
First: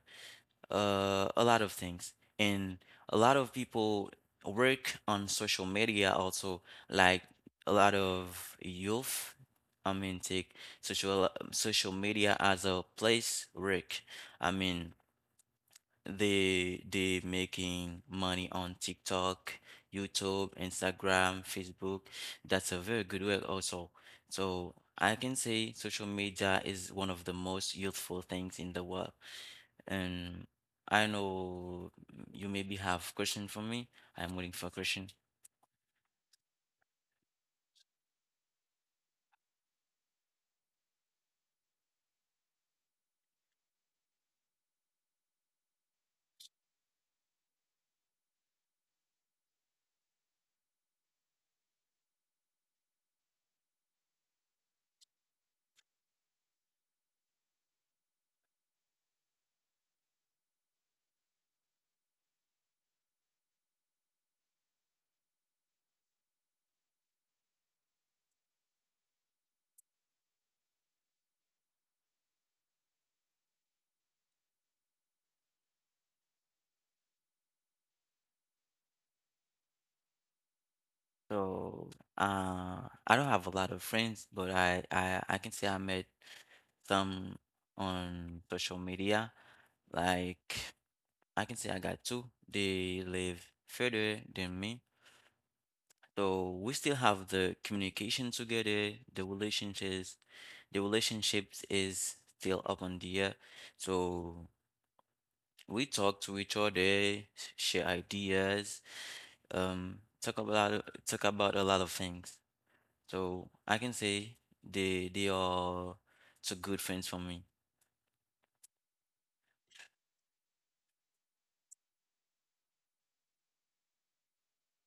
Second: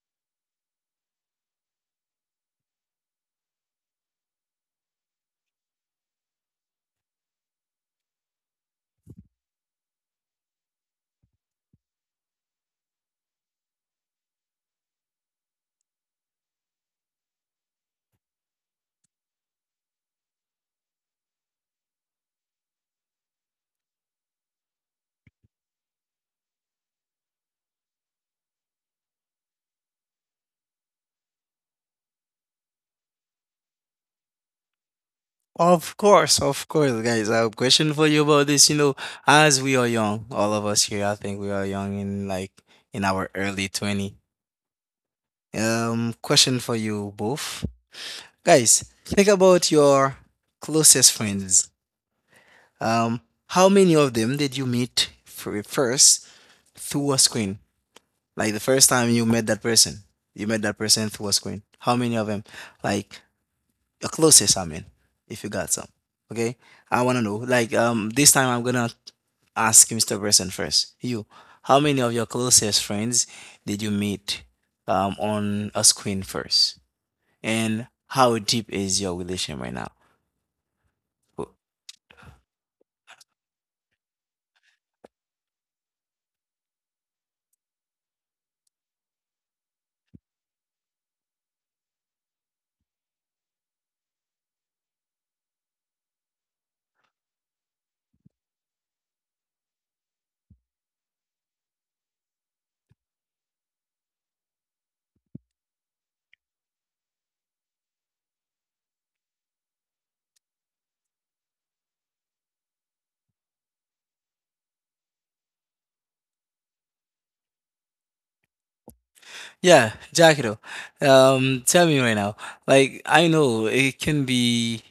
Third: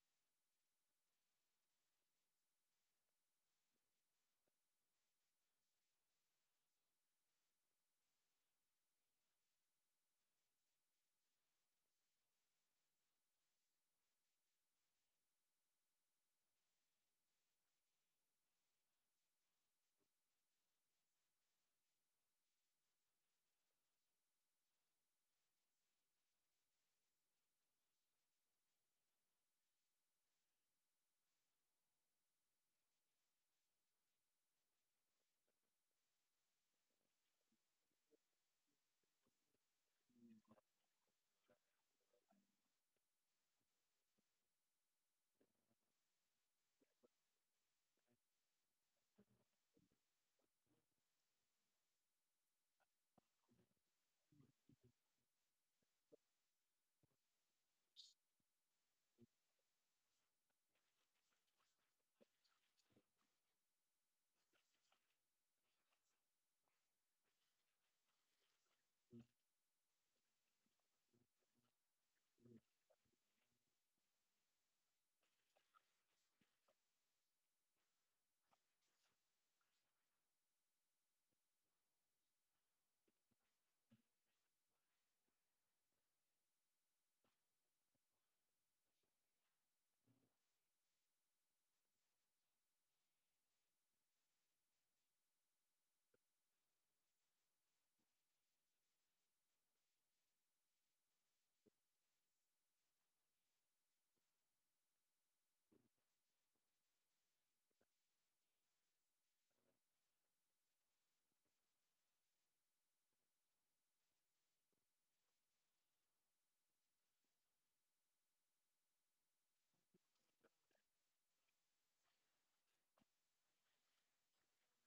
Speaker 3: uh, a lot of things. And a lot of people work on social media also, like a lot of youth. I mean, take social social media as a place work. I mean, they they making money on TikTok, YouTube, Instagram, Facebook. That's a very good work also. So I can say social media is one of the most useful things in the world. And I know you maybe have question for me. I'm waiting for a question.
Speaker 1: Of course, of course, guys. I have a question for you about this. You know, as we are young, all of us here, I think we are young in like in our early twenty. Um, question for you both. Guys, think about your closest friends. Um, how many of them did you meet fir- first through a screen? Like the first time you met that person, you met that person through a screen. How many of them? Like your closest, I mean, if you got some. Okay? I wanna know. Like um this time I'm gonna ask mister Person first. You, how many of your closest friends did you meet um on a screen first? And how deep is your relation right now? Wh-
Speaker 3: So uh, I don't have a lot of friends, but I, I I can say I met some on social media like. I can say I got two. They live further than me. So we still have the communication together, the relationships, the relationships is still up on the air. So we talk to each other, share ideas, um, talk about talk about a lot of things. So I can say they they are two good friends for me.
Speaker 1: Yeah, Jackie. Um, tell me right now. Like I know it can be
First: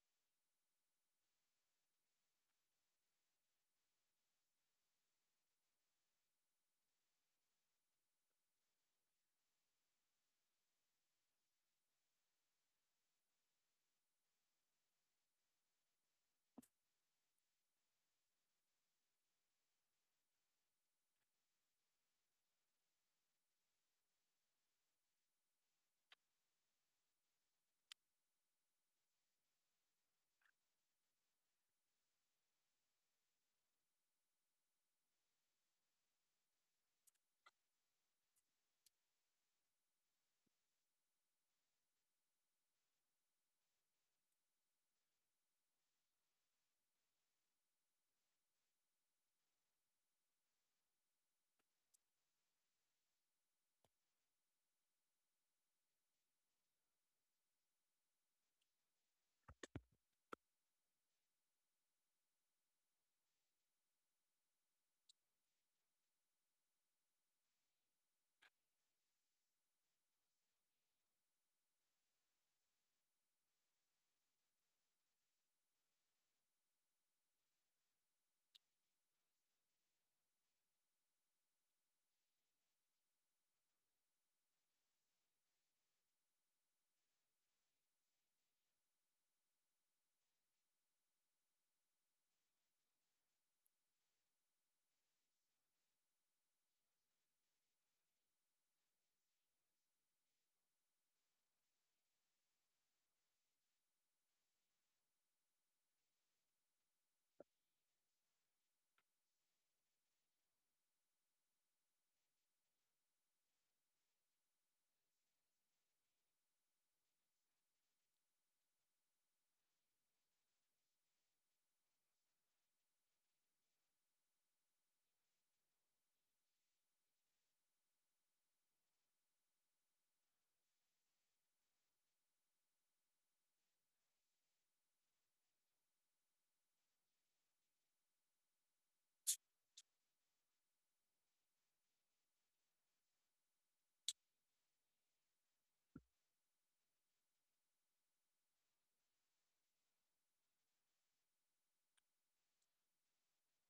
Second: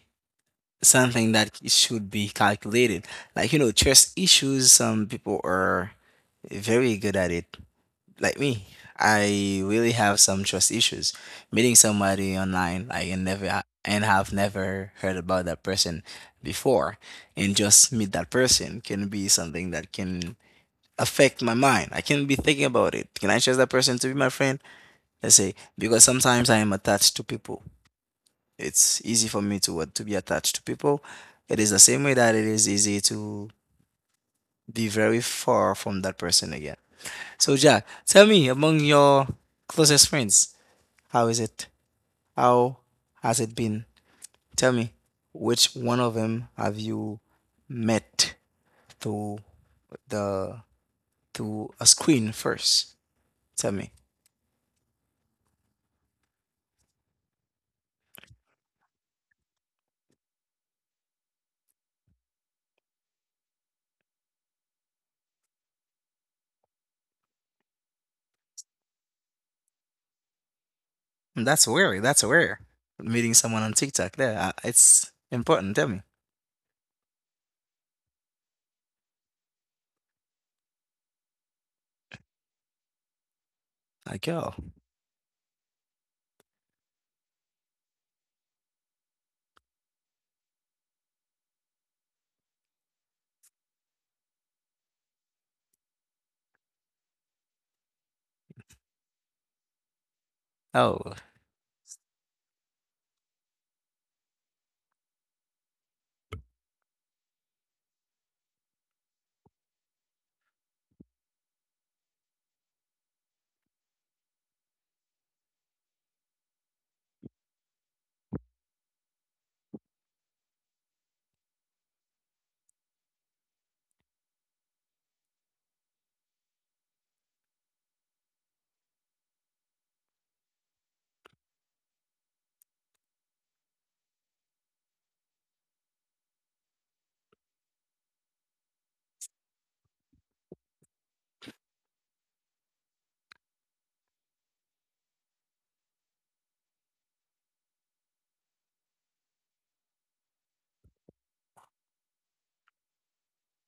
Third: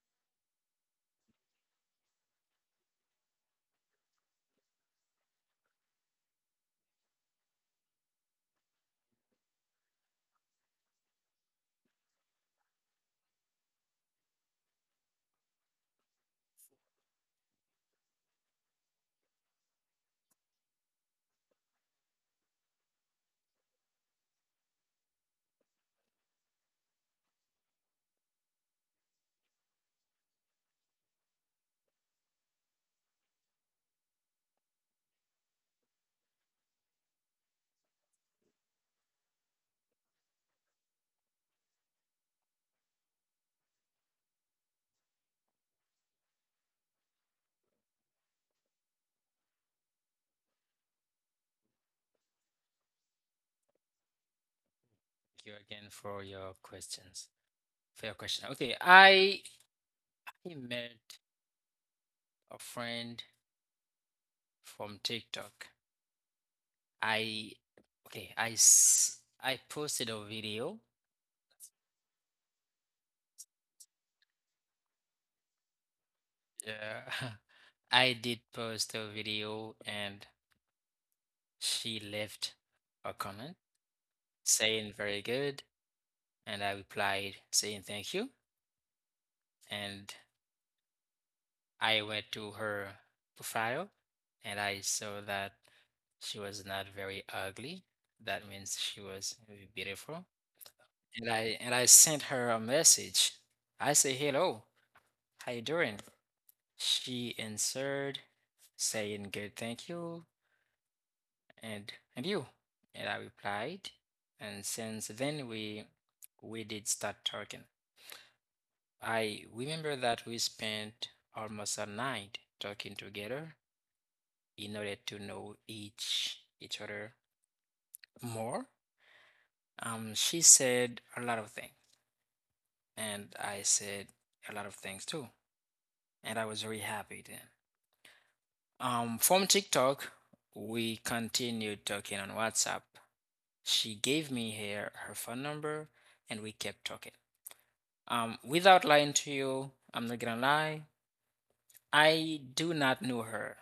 Speaker 1: something that it should be calculated. Like, you know, trust issues, some people are very good at it. Like me, I really have some trust issues. Meeting somebody online, I can never ha- and have never heard about that person before, and just meet that person can be something that can affect my mind. I can be thinking about it. Can I trust that person to be my friend? Let's say because sometimes I am attached to people, it's easy for me to what, to be attached to people. It is the same way that it is easy to be very far from that person again. So Jack, tell me, among your closest friends, how is it? How has it been? Tell me, which one of them have you met through the through a screen first? Tell me.
Speaker 2: Thank you again for your questions. For your question. Okay, I I met a friend from TikTok. I Okay, I s- I posted a video.
Speaker 1: That's weird. That's weird. Meeting someone on TikTok there, uh, it's important. Tell me,
Speaker 2: Yeah, <laughs> I did post a video, and she left a comment
Speaker 1: like, yo,
Speaker 2: saying very good, and I replied saying thank you. And I went to her profile, and I saw that she was not very ugly. That means she was very beautiful.
Speaker 1: oh.
Speaker 2: And I and I sent her a message. I say hello, how you doing? She answered, saying good thank you and and you. And I replied, and since then we we did start talking. I remember that we spent almost a night talking together in order to know each each other more. Um, she said a lot of things, and I said a lot of things too. And I was very happy then. Um, from TikTok, we continued talking on WhatsApp. She gave me her, her phone number and we kept talking. Um, without lying to you, I'm not gonna lie, I do not know her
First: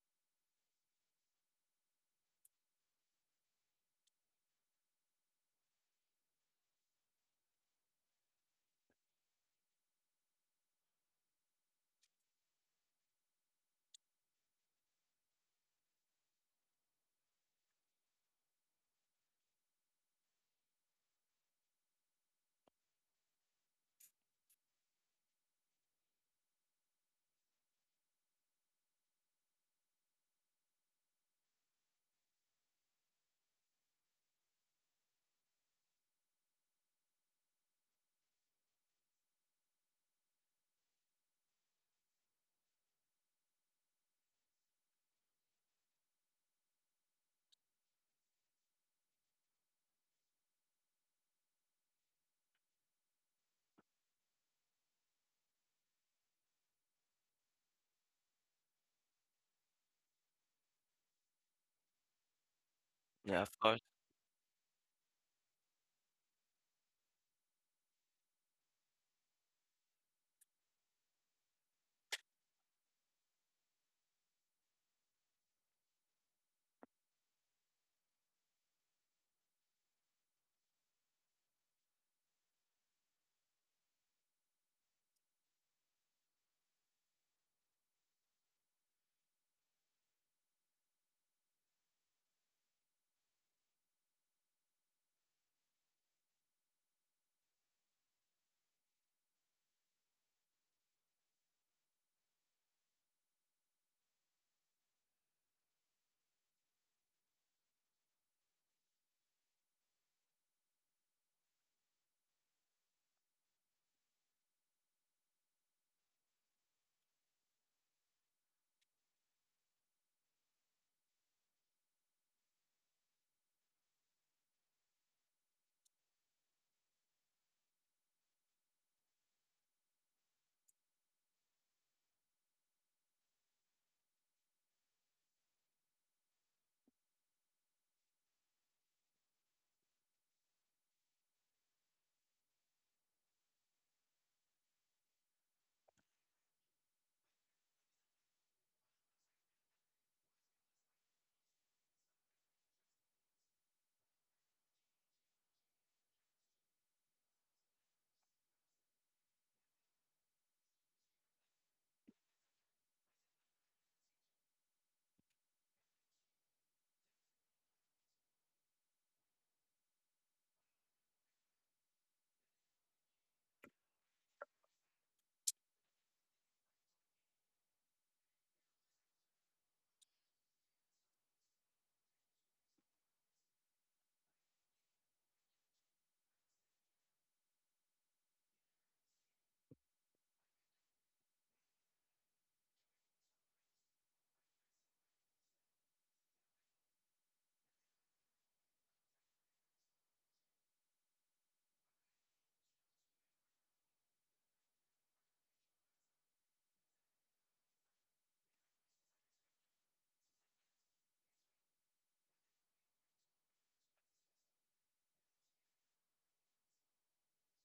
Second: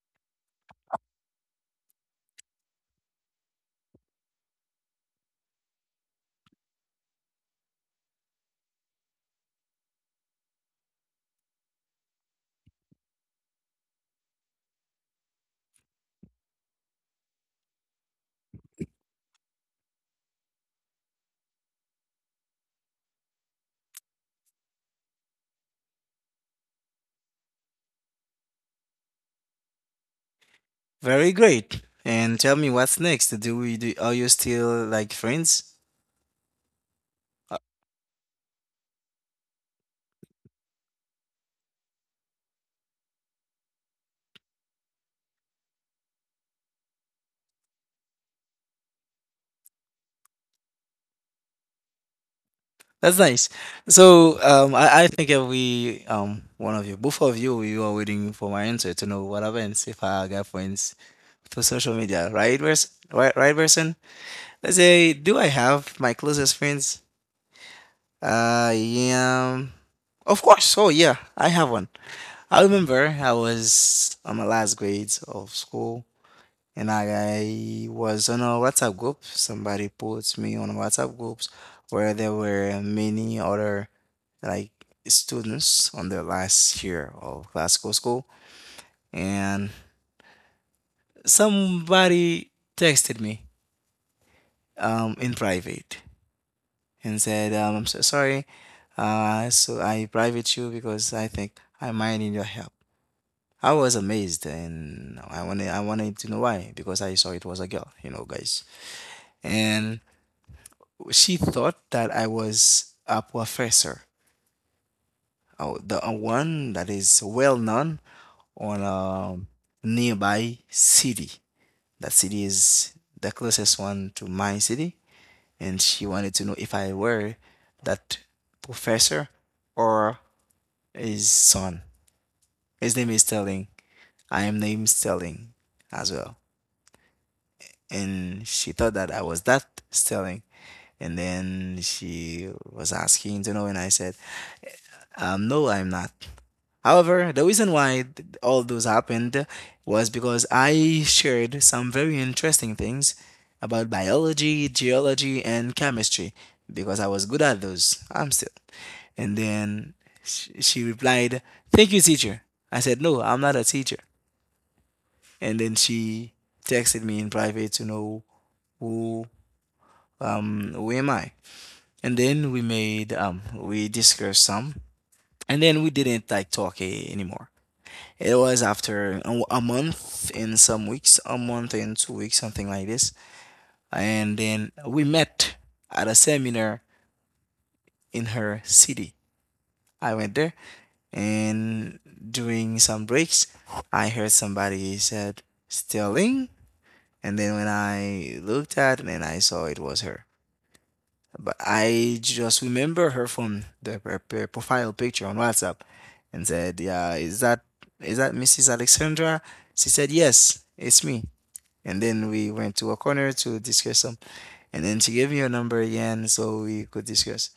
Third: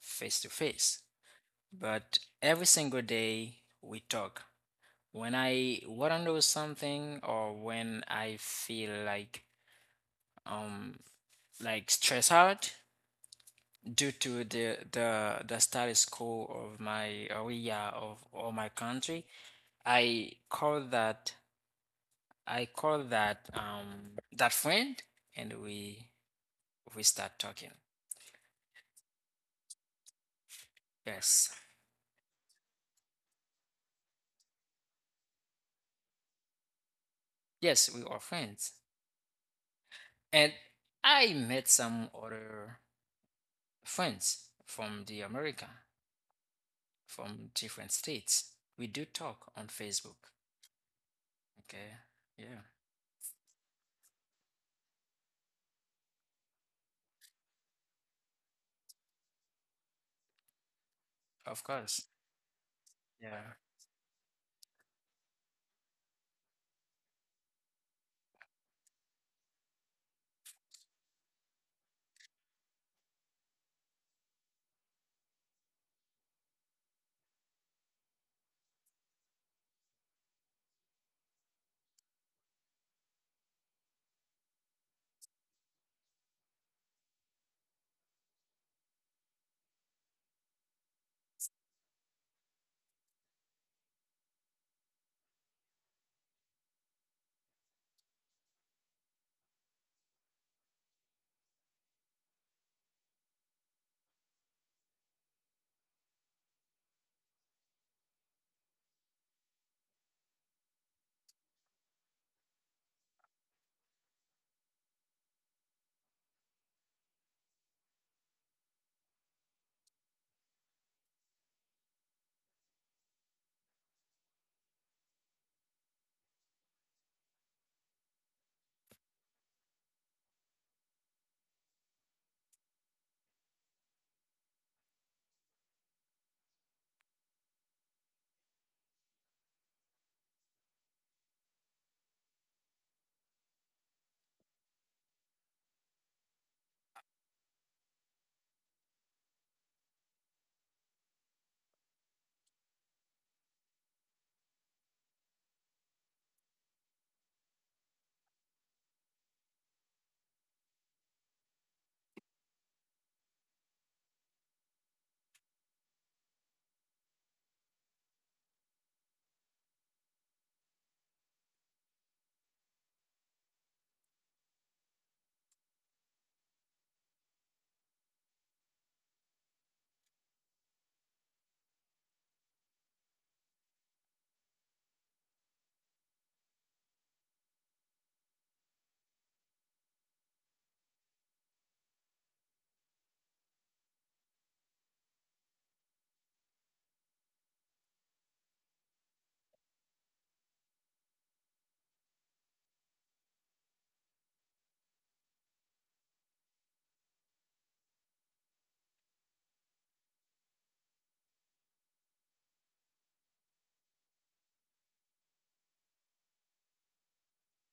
Speaker 2: face to face, but every single day we talk. When I want to know something or when I feel like um like stressed out due to the the the status quo of my area of or my country, I call that I call that um that friend and we we start talking.
Speaker 1: Very
Speaker 2: Yes.
Speaker 1: great. And tell me what's next. Do we do Are you still like friends? Uh,
Speaker 2: Yes, we are friends. And I met some other friends from the America, from different states. We do talk on Facebook. Okay. Yeah.
Speaker 1: That's nice. So um I, I think if we um one of you, both of you, you are waiting for my answer to know what happens if I got friends
Speaker 2: Of
Speaker 1: through social
Speaker 2: course.
Speaker 1: media, right, person, right
Speaker 3: Yeah,
Speaker 2: Yeah.
Speaker 1: right
Speaker 3: of course.
Speaker 1: person? Let's say, do I have my closest friends? Uh, yeah. Of course. Oh yeah, I have one. I remember I was on my last grades of school, and I, I was on a WhatsApp group. Somebody put me on WhatsApp groups where there were many other like students on their last year of classical school, and somebody texted me um, in private and said, um, "I'm so sorry, uh, so I private you because I think I might need your help." I was amazed, and I wanted I wanted to know why, because I saw it was a girl, you know, guys, and she thought that I was a professor, uh, the uh, one that is well known on a nearby city. That city is the closest one to my city, and she wanted to know if I were that professor or his son. His name is Sterling. I am named Sterling as well. And she thought that I was that Sterling. And then she was asking to know, and I said, um, no, I'm not. However, the reason why th- all those happened was because I shared some very interesting things about biology, geology, and chemistry, because I was good at those. I'm still. And then sh- she replied, thank you, teacher. I said, no, I'm not a teacher. And then she texted me in private to know who, um who am I. And then we made um we discussed some, and then we didn't like talk, eh, anymore. It was after a a month in some weeks, a month in two weeks, something like this. And then we met at a seminar in her city. I went there, and during some breaks, I heard somebody said Sterling, and then when I looked at it, and I saw it was her. But I just remember her from the her p- profile picture on WhatsApp and said, "Yeah, is that is that missus Alexandra?" She said, "Yes, it's me." And then we went to a corner to discuss some. And then she gave me her number again so we could discuss.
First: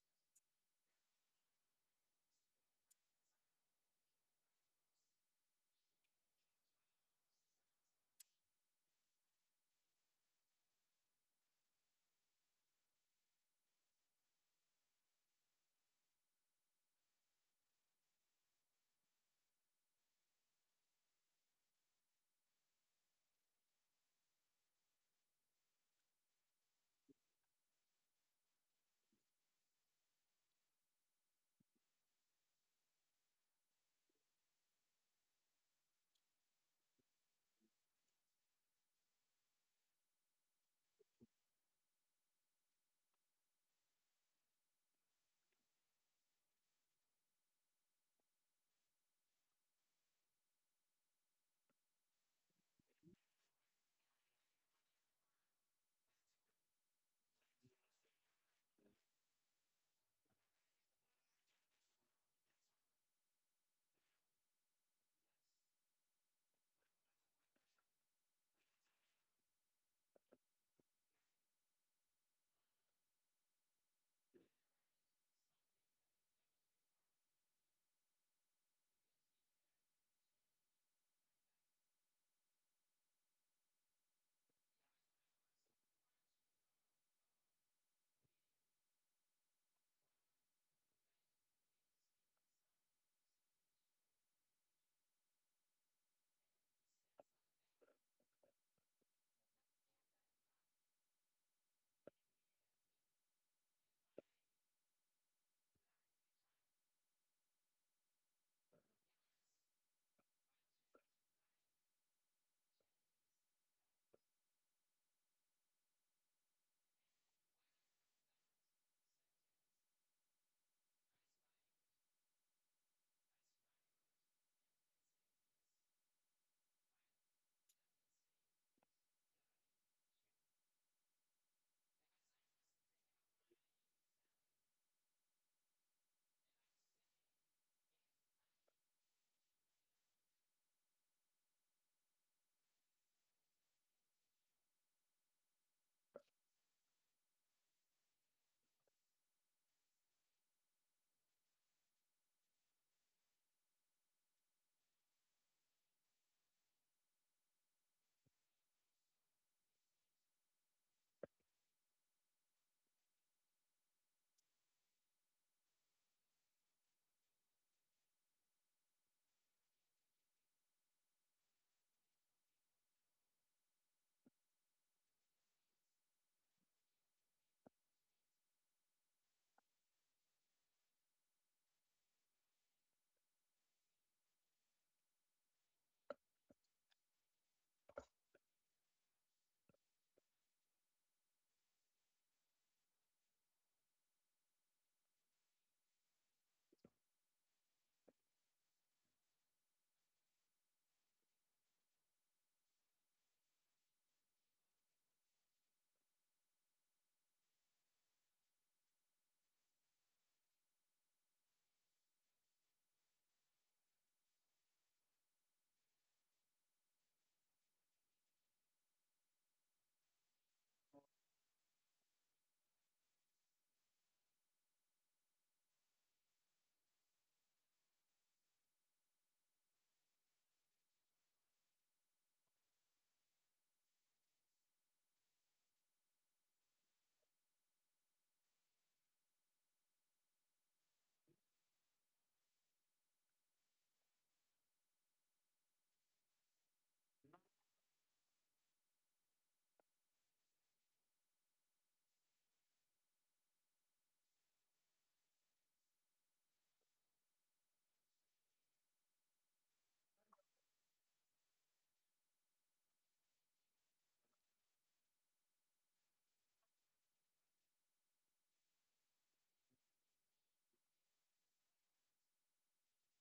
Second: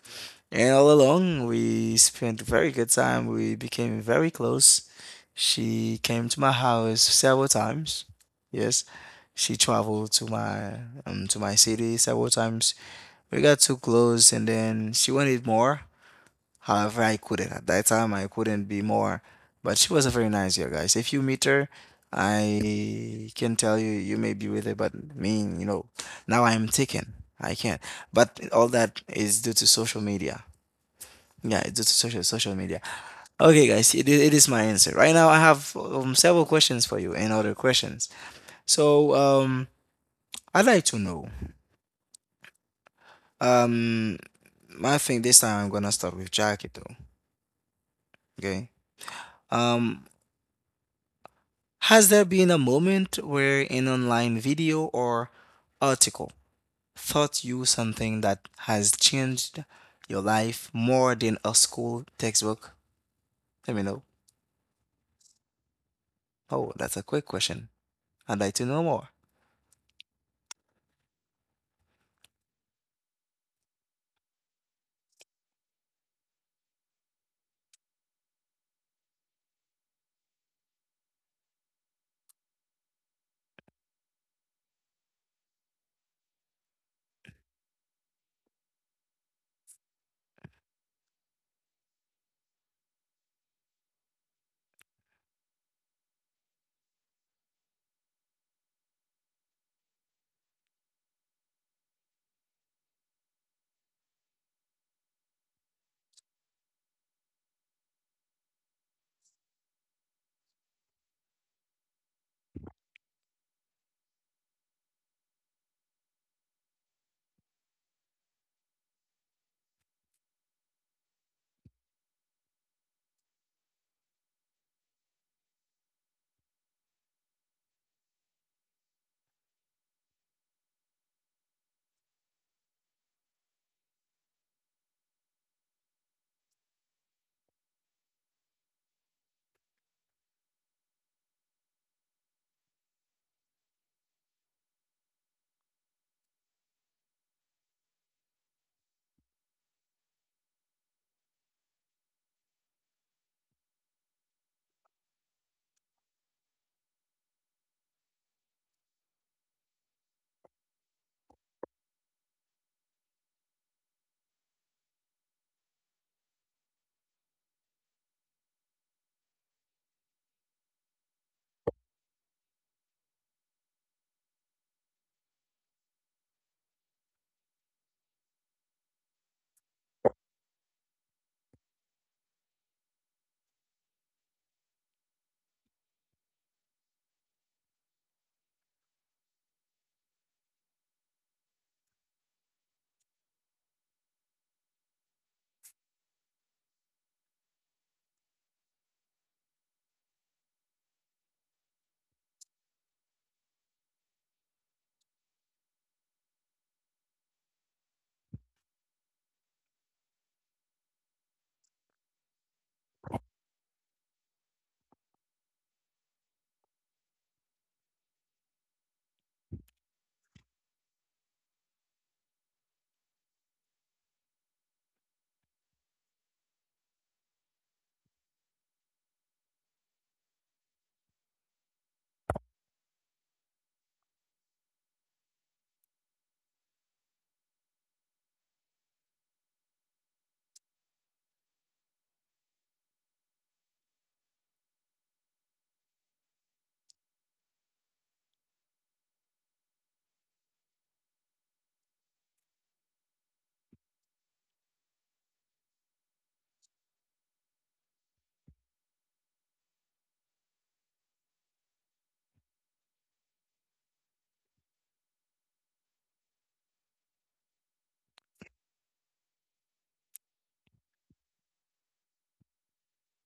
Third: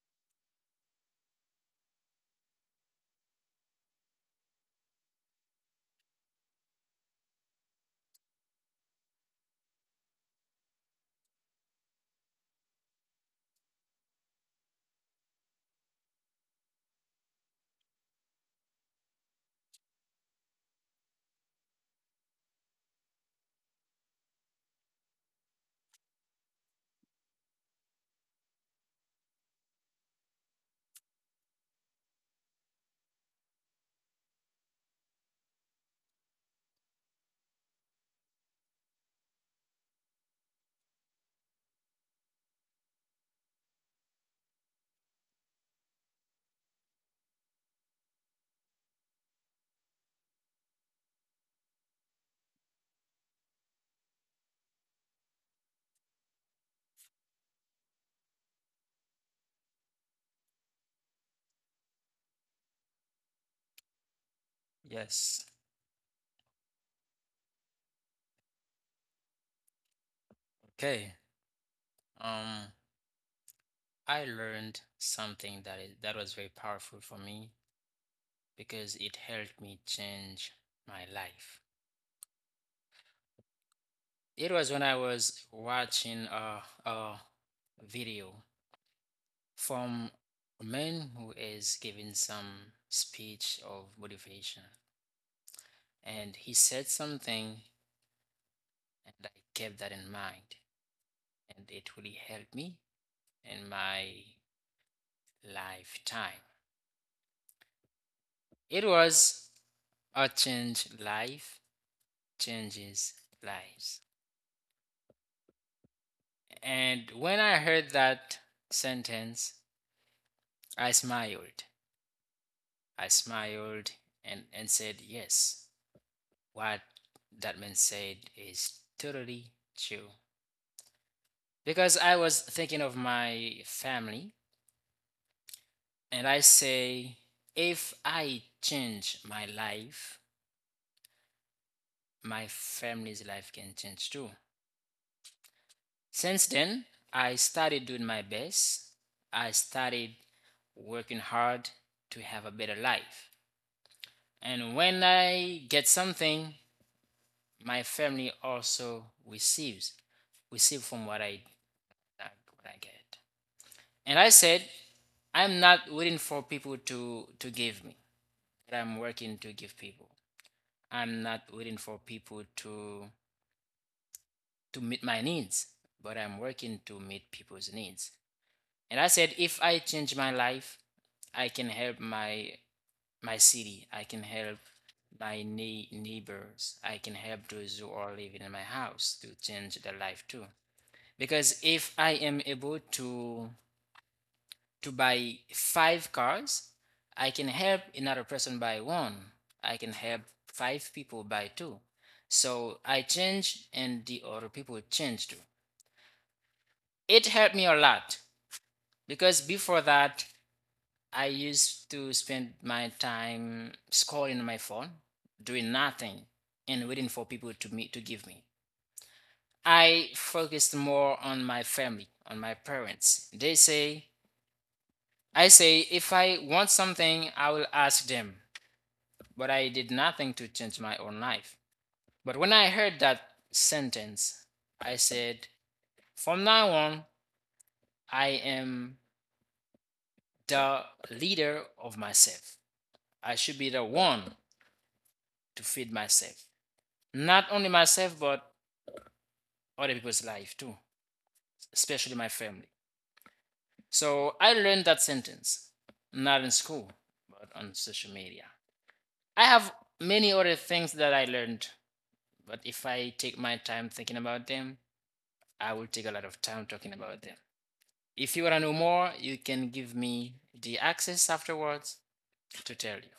Speaker 1: And all along, we spent very good time. We became very close. She came to my house several times. Yes, she traveled to my um to my city several times. We got too close, and then she wanted more. However, I couldn't at that time. I couldn't be more. But she was a very nice girl, guys. If you meet her, I can tell you you may be with her, but me, you know, now I'm taken. I can't. But all that is due to social media. Yeah, it's due to social social media. Okay, guys, it, i- it is my answer. Right now, I have um, several questions for you and other questions. So, um, I'd like to know. Um, I think this time I'm gonna start with Jackie though. Okay. Um, has there been a moment where an online video or article taught you something that has changed your life more than a school textbook? Let me know.
Speaker 2: Yes.
Speaker 1: Oh, that's a quick question. I'd like to know more.
Speaker 2: Okay. Um I learned something that is, that was very powerful for me because it helped me change my life. It was when I was watching a, a video from a man who is giving some speech of motivation. And he said something, and I kept that in mind. And it really helped me in my lifetime. It was, a change life changes lives. And when I heard that sentence, I smiled I smiled and, and said yes. What that man said is totally true. Because I was thinking of my family, and I say, if I change my life, my family's life can change too. Since then, I started doing my best. I started working hard to have a better life. And when I get something, my family also receives receive from what I what I get. And I said, I'm not waiting for people to to give me. I'm working to give people. I'm not waiting for people to to meet my needs, but I'm working to meet people's needs. And I said, if I change my life, I can help my my city. I can help my nei- neighbors. I can help those who are living in my house to change their life too. Because if I am able to to buy five cars, I can help another person buy one. I can help five people buy two. So I change and the other people change too. It helped me a lot because before that I used to spend my time scrolling on my phone doing nothing and waiting for people to meet to give me. I focused more on my family, on my parents. They say, I say if I want something, I will ask them, but I did nothing to change my own life. But when I heard that sentence, I said, from now on, I am the leader of myself. I should be the one to feed myself. Not only myself, but other people's life too, especially my family. So I learned that sentence, not in school, but on social media. I have many other things that I learned. But if I take my time thinking about them, I will take a lot of time talking about them. If you want to know more, you can give me the access afterwards to tell you.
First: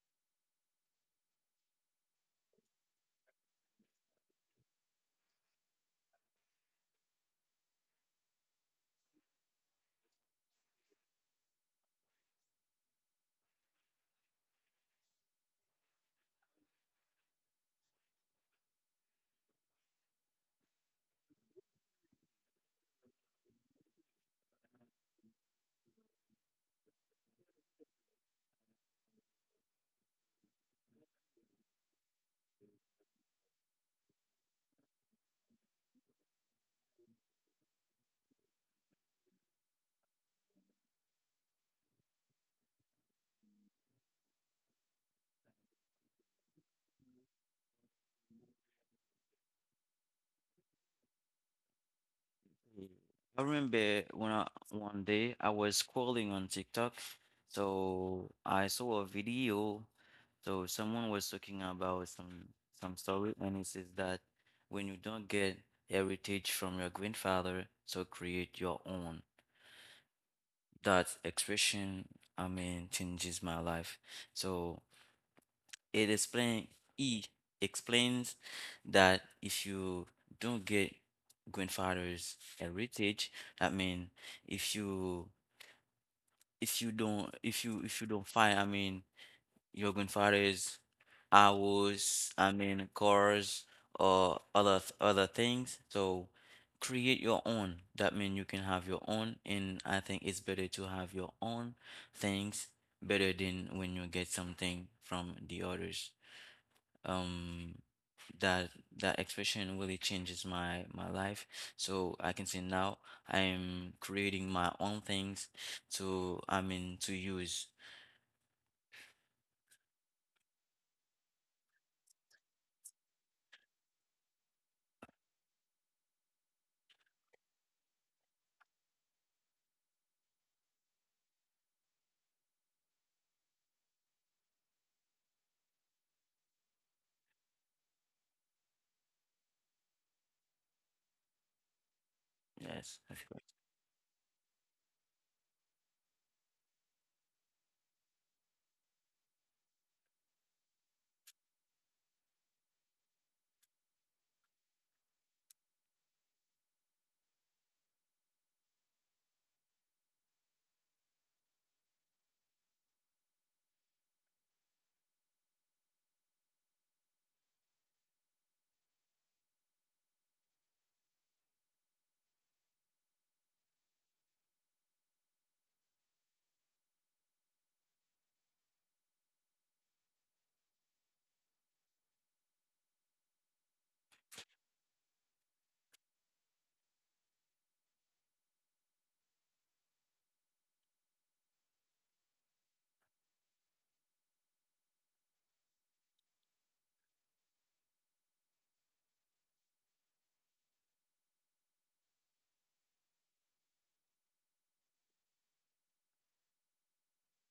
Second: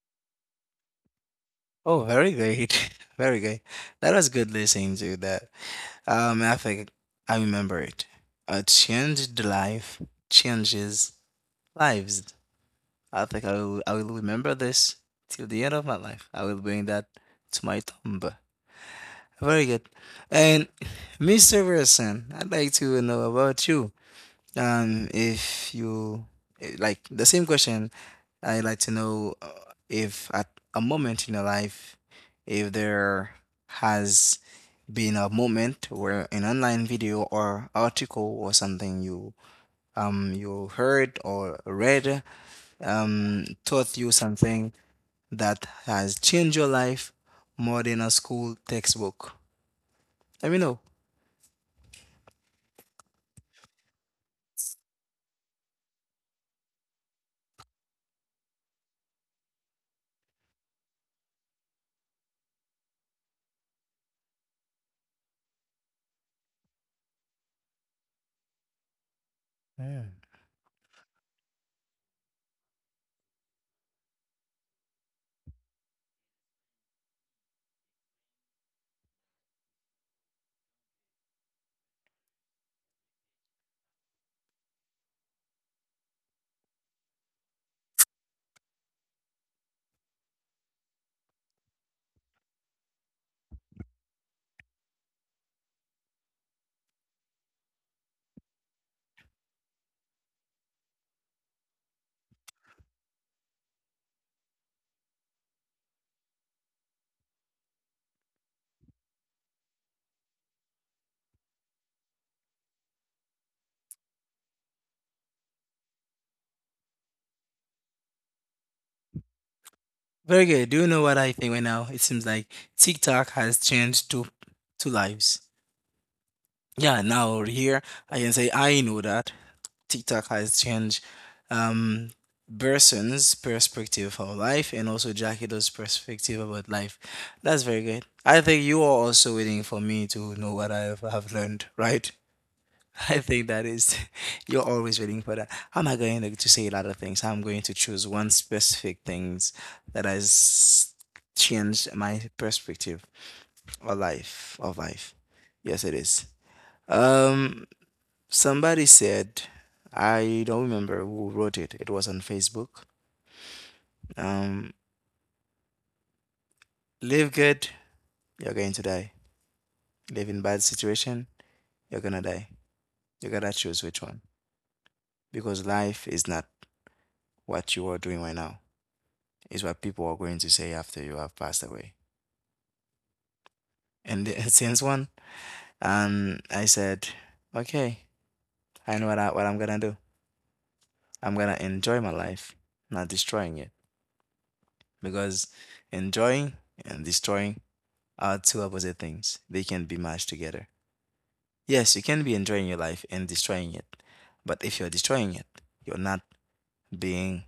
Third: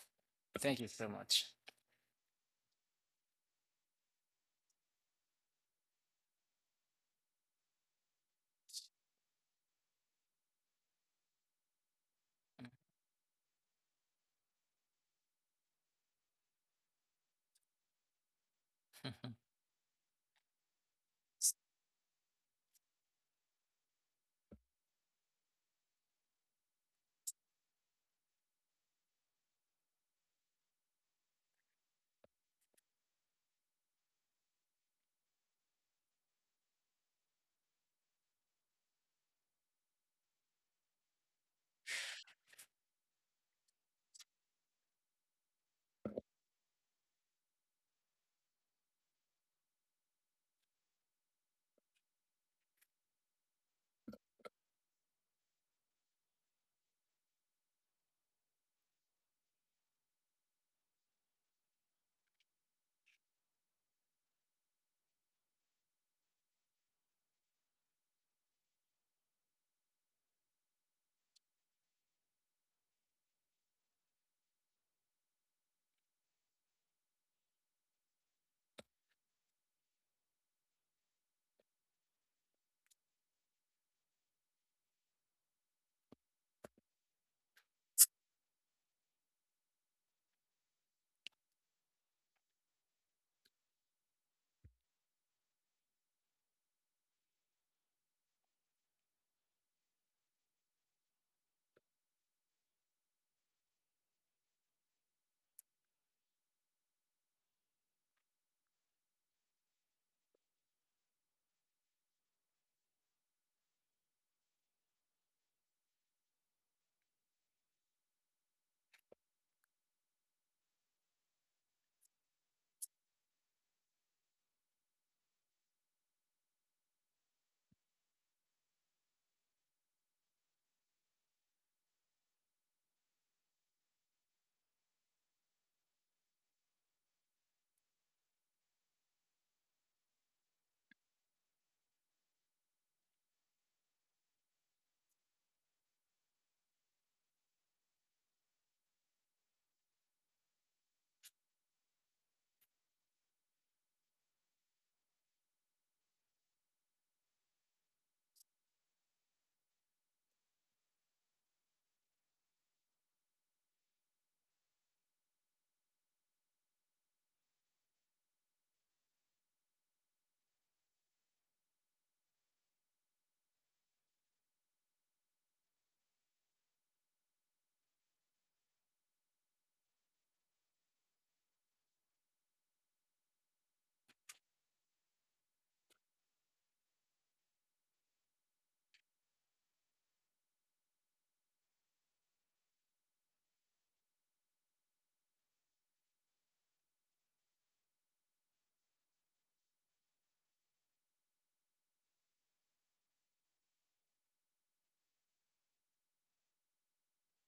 Speaker 2: Thank you so much.
Speaker 1: Oh, very great. <laughs> Very great. That was good listening to that. Um, I think I remember it. A changed life changes lives. I think I will, I will remember this till the end of my life. I will bring that to my tomb.
Speaker 2: <laughs> I'd
Speaker 1: Very good. And mister Wilson, I'd like to know about you. Um, if you eh, like the same question, I'd like to know uh, if at a moment in your life, if there has been a moment where an online video or article or something you um you heard or read um taught you something that has changed your life more than a school textbook? Let me know.
Speaker 3: Mm. I remember when I, one day I was scrolling on TikTok, so I saw a video. So someone was talking about some some story, and it says that when you don't get heritage from your grandfather, so create your own. That expression, I mean, changes my life. So it explain he explains that if you don't get grandfather's heritage, I mean, if you if you don't if you if you don't find, I mean, your grandfather's hours, I mean, cars or other other things, so create your own. That means you can have your own, and I think it's better to have your own things better than when you get something from the others. Um that that expression really changes my my life. So I can say now I'm creating my own things to I mean, to use.
Speaker 1: Very good. Do you know what I think right now? It seems like TikTok has changed two two lives. Yeah, now here I can say I know that TikTok has changed um person's perspective of life and also Jackie's perspective about life. That's very good. I think you are also waiting for me to know what I have have learned, right?
Speaker 3: Yes,
Speaker 1: I
Speaker 3: that's correct.
Speaker 1: think that is, <laughs> you're always waiting for that. I'm not going to to say a lot of things. I'm going to choose one specific things that has changed my perspective or life, of life. Yes, it is. Um, Somebody said, I don't remember who wrote it. It was on Facebook. Um, Live good, you're going to die. Live in bad situation, you're gonna die. You gotta choose which one because life is not what you are doing right now. Is what people are going to say after you have passed away. And <laughs> since one, um, I said, okay, I know what I, what I'm gonna do. I'm gonna enjoy my life, not destroying it, because enjoying and destroying are two opposite things. They can be matched together. Yes, you can be enjoying your life and destroying it, but if you're destroying it, you're not being